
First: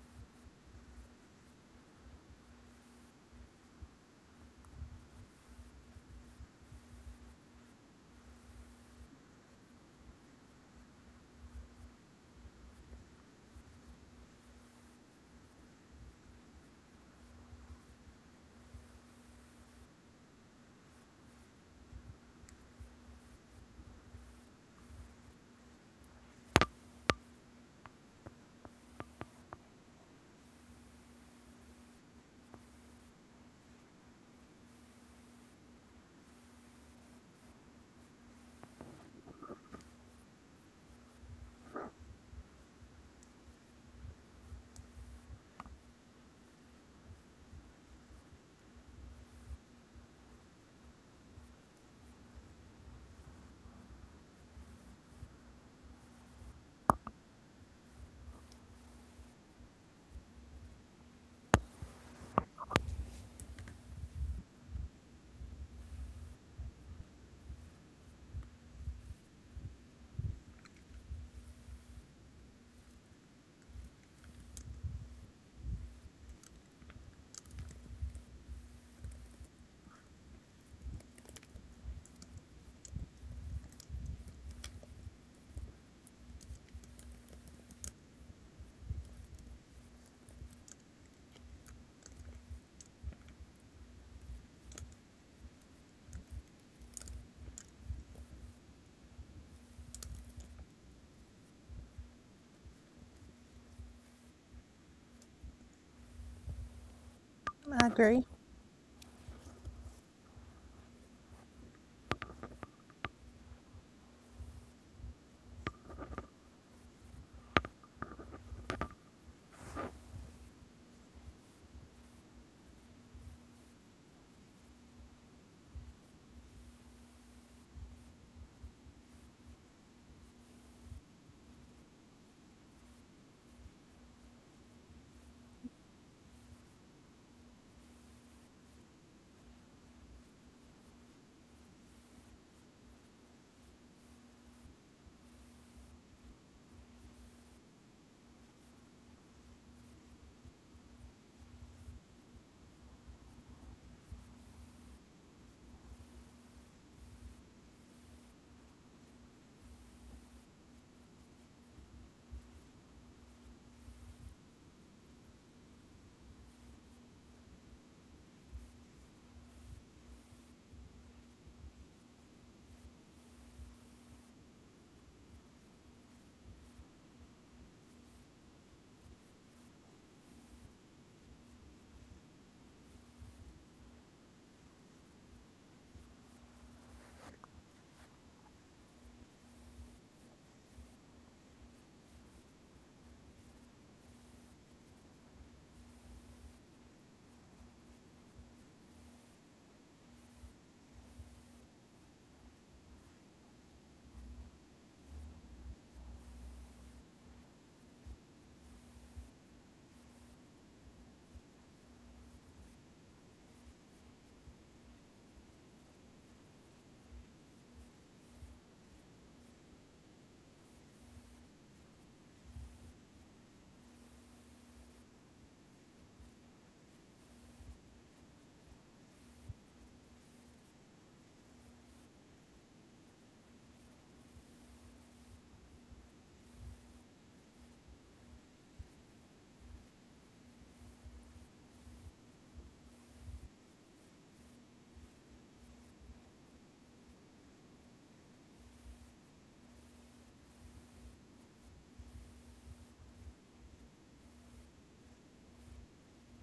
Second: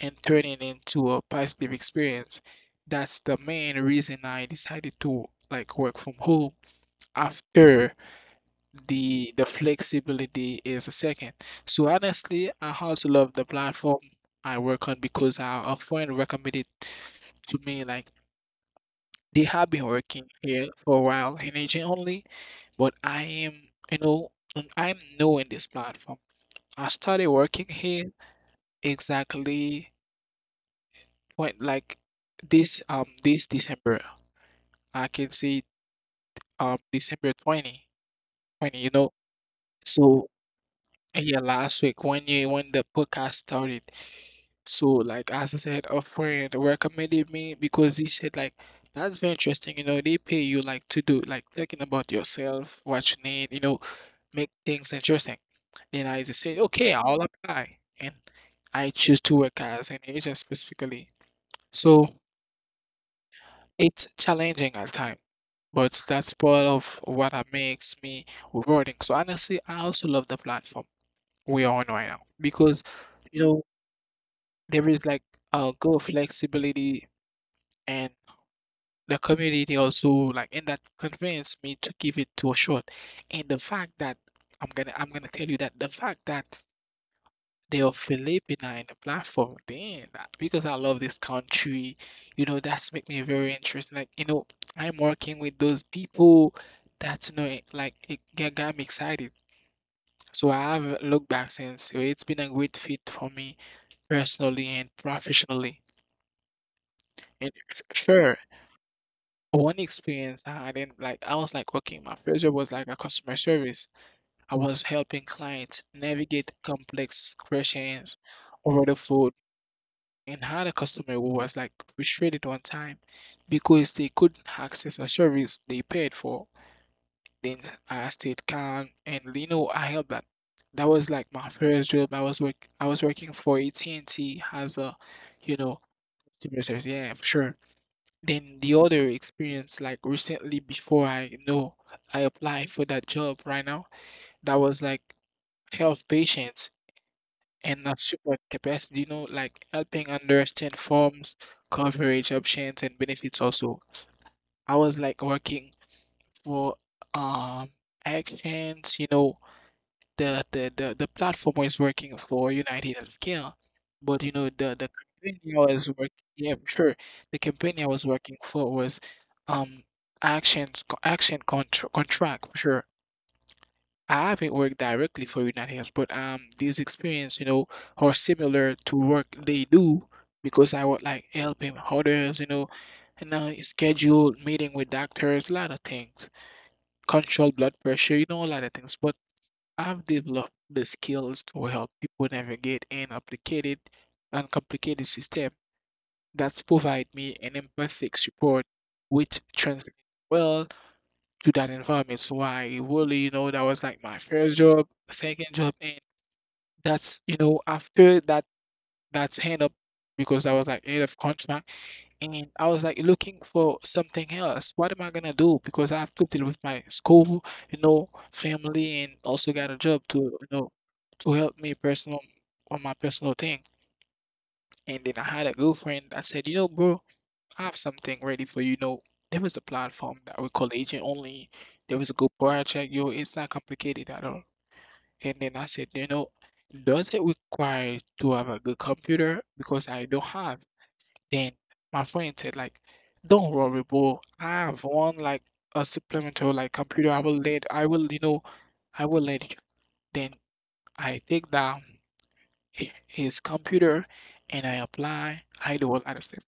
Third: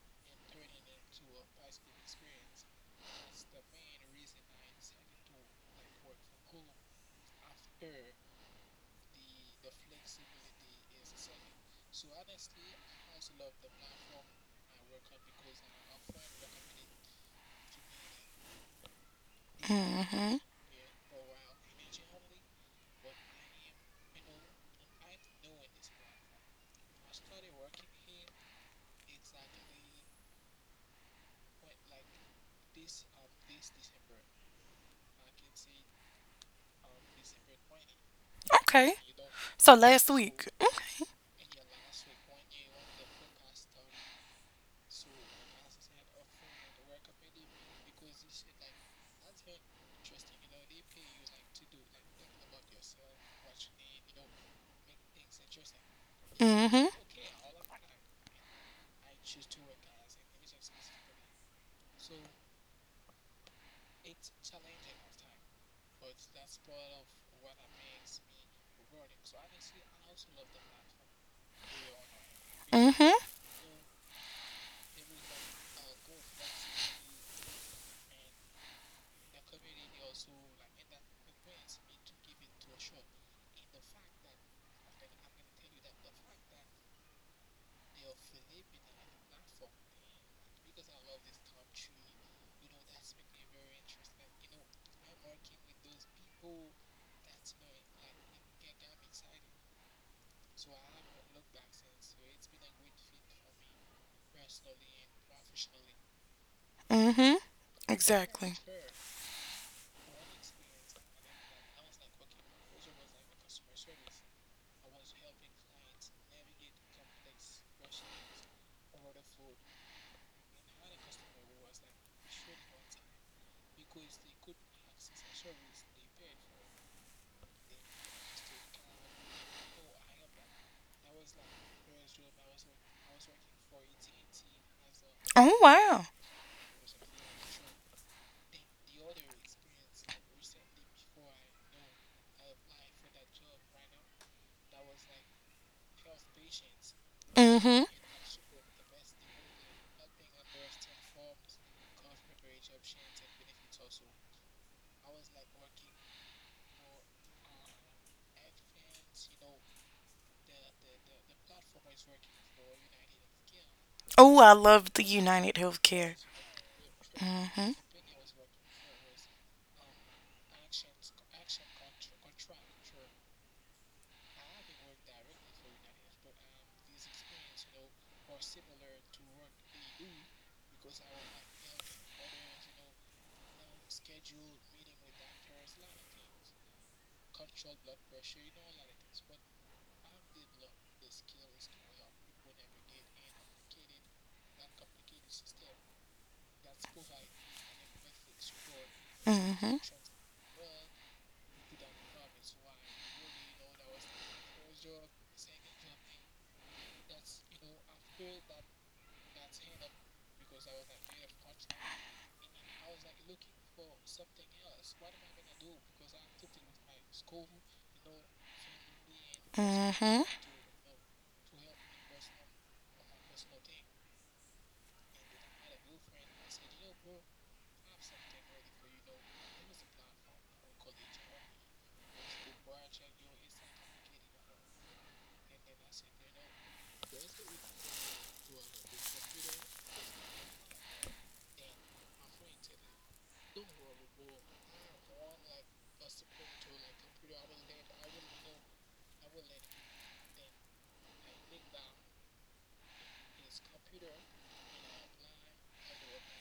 C: and turn it into a positive experience. That's the main reason I decided to like work from home after the flexibility is a second. So honestly, I also love the platform I work on because I, a friend recommended to me like they have been working here for a while in agent only, but I am you know I'm new in this platform. I started working here exactly point like this this December. I can see December 20 twenty you
A: Okay.
C: know.
A: So last
C: So
A: week.
C: yeah, last week when you when the podcast started. So like as I said, a friend recommended me because he said like that's very interesting, they pay you like to do like talking about yourself, what you need, make things interesting. Then I just said,
A: Mm-hmm.
C: okay, I'll apply. And I choose to work as an agent specifically. So it's challenging at times, but that's part of what that makes me rewarding. So honestly, I also love the platform we are on right now because
A: Mm-hmm.
C: you know there is like a good flexibility and the community also like and that convinced me to give it to a shot. And the fact that I'm gonna tell you that the fact that they are Filipina in the platform. Damn that because I love this country, that's make me very interested. Like, I'm working with those people that's like it get got me excited. So I have looked back since it's been a great fit for me personally and professionally.
A: Mm-hmm.
C: And
B: I agree.
A: Exactly.
C: sure, one experience I didn't like I was like working my first job was like a customer service. I was helping clients navigate complex questions over the phone and had a customer who was like frustrated one time because they couldn't access a service they paid for. Then I stayed calm and I helped that. That was like my first job. I was working for AT&T as a you
A: Oh
C: know
A: wow.
C: customer service. Yeah, for sure. Then the other experience like recently before I know I applied for that job right now, that was like health patients and
A: Mm-hmm.
C: not support capacity, like helping understand forms, coverage options, and benefits also. I was like working for um actions, the platform was working for United Healthcare, but
A: Oh, I
C: the
A: love
C: the
A: the United
C: company I was
A: Healthcare.
C: working, yeah, sure, the
A: Mm-hmm.
C: company I was working for was um actions action contract, sure. I haven't worked directly for United Health, but these experience, are similar to work they do because I would like helping others, and schedule meeting with doctors, a lot of things, control blood pressure, a lot of things. But I've developed the skills to help people navigate an complicated, uncomplicated system that's provide me an empathic support, which
A: Mm-hmm.
C: translates well to that environment. So I really, that was like my first job, second job, and that's after that that's hand up because I was like end of contract, and I was like looking for something else. What am I gonna do? Because I have to deal with my school, family, and also got a job to
A: Mm-hmm.
C: you know to help me personal on my personal thing. And then I had a girlfriend that said, bro. I have something ready for you. There was a platform that we call Agent Only. There was a good project. Yo, it's not complicated at all. And then I said, does it require to have a good computer? Because I don't have. Then my friend said, like, don't worry, bro. I have one like a supplemental like computer. I will let I will, you know, I will let you. Then I take that his computer and I apply. I do a lot of stuff.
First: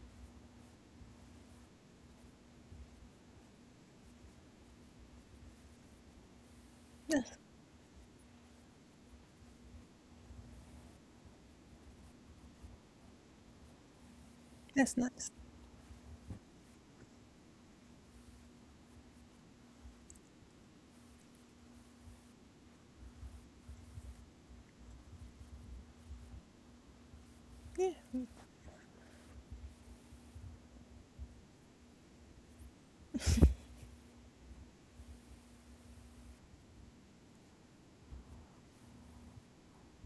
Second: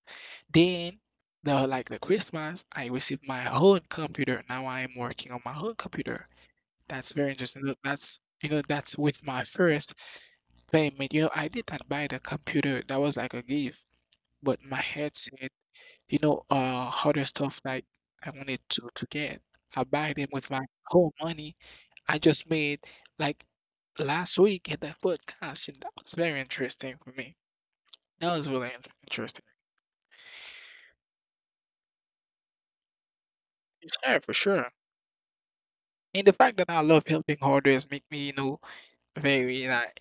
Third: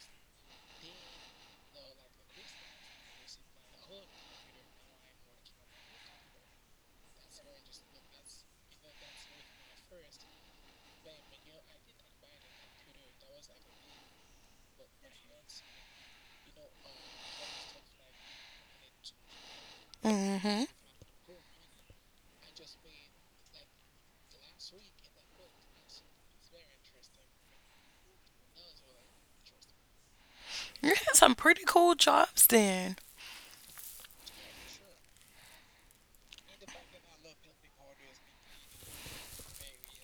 C: Then the like the Christmas, I received my own computer. Now I am working on my own computer. That's very
B: Yes,
C: interesting. That's you know that's with my first payment. I did not buy the computer. That was like a gift. But my
B: that's nice.
C: headset, other stuff like I wanted to get. I buy them with
A: Mm-hmm.
C: my own money. I just made like last week in the podcast, and that was very interesting for me.
B: Yeah.
C: That was really interesting.
A: You had some pretty cool jobs then.
C: Sure, for sure. And the fact that I love helping others make me, very like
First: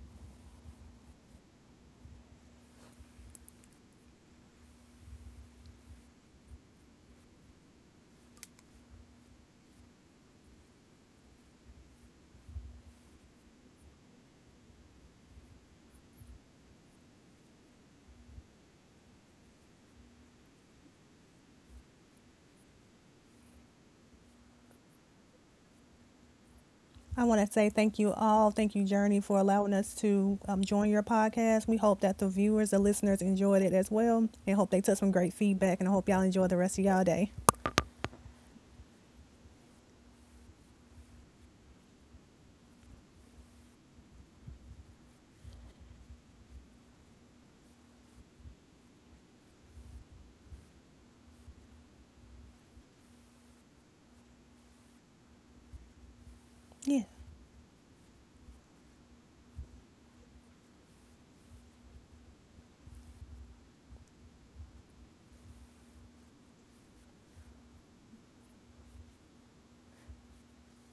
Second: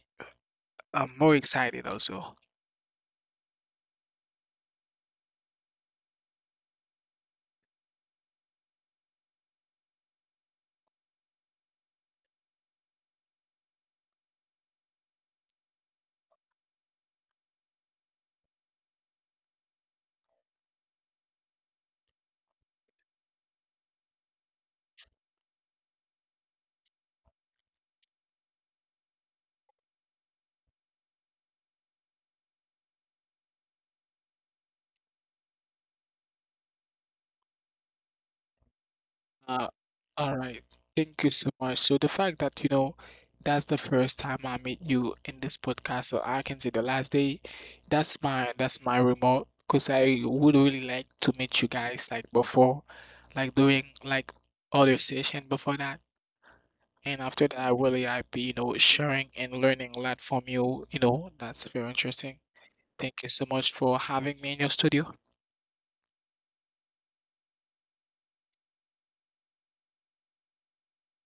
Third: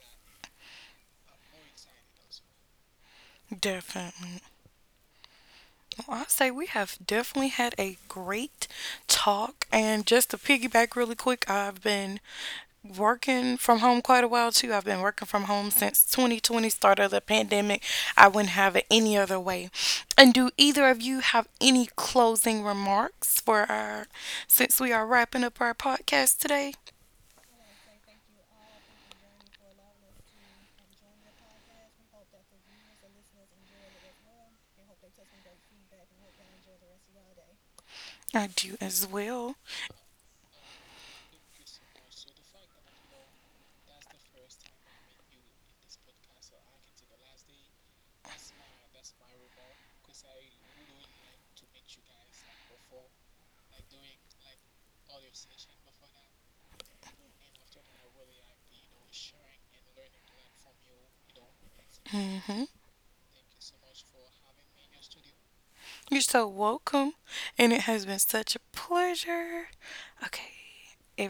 C: I'm more excited also.
A: Definitely. Well, I say we have definitely had a great talk. And just to piggyback really quick, I've been working from home quite a while too. I've been working from home since 2020, start of the pandemic. I wouldn't have it any other way. And do either of you have any closing remarks for our, since we are wrapping up our podcast today?
B: I want to say thank you all. Thank you, Journey, for allowing us to join your podcast. We hope that the viewers, the listeners enjoyed it as well, and hope they took some great feedback. And I hope y'all enjoy the rest of y'all day.
A: I do as well.
C: Uh, all right. Thank you so much. So the fact that, that's the first time I meet you in this podcast, so I can say the last day, that's my remote because I would really like to meet you guys like before, like doing like other session before that.
B: Yeah.
C: And after that, I really happy, sharing and learning a lot from you. That's very interesting.
A: Hmm.
C: Thank you so much for having me in your studio.
A: You're so welcome. And it has been such a pleasure. Okay, everybody.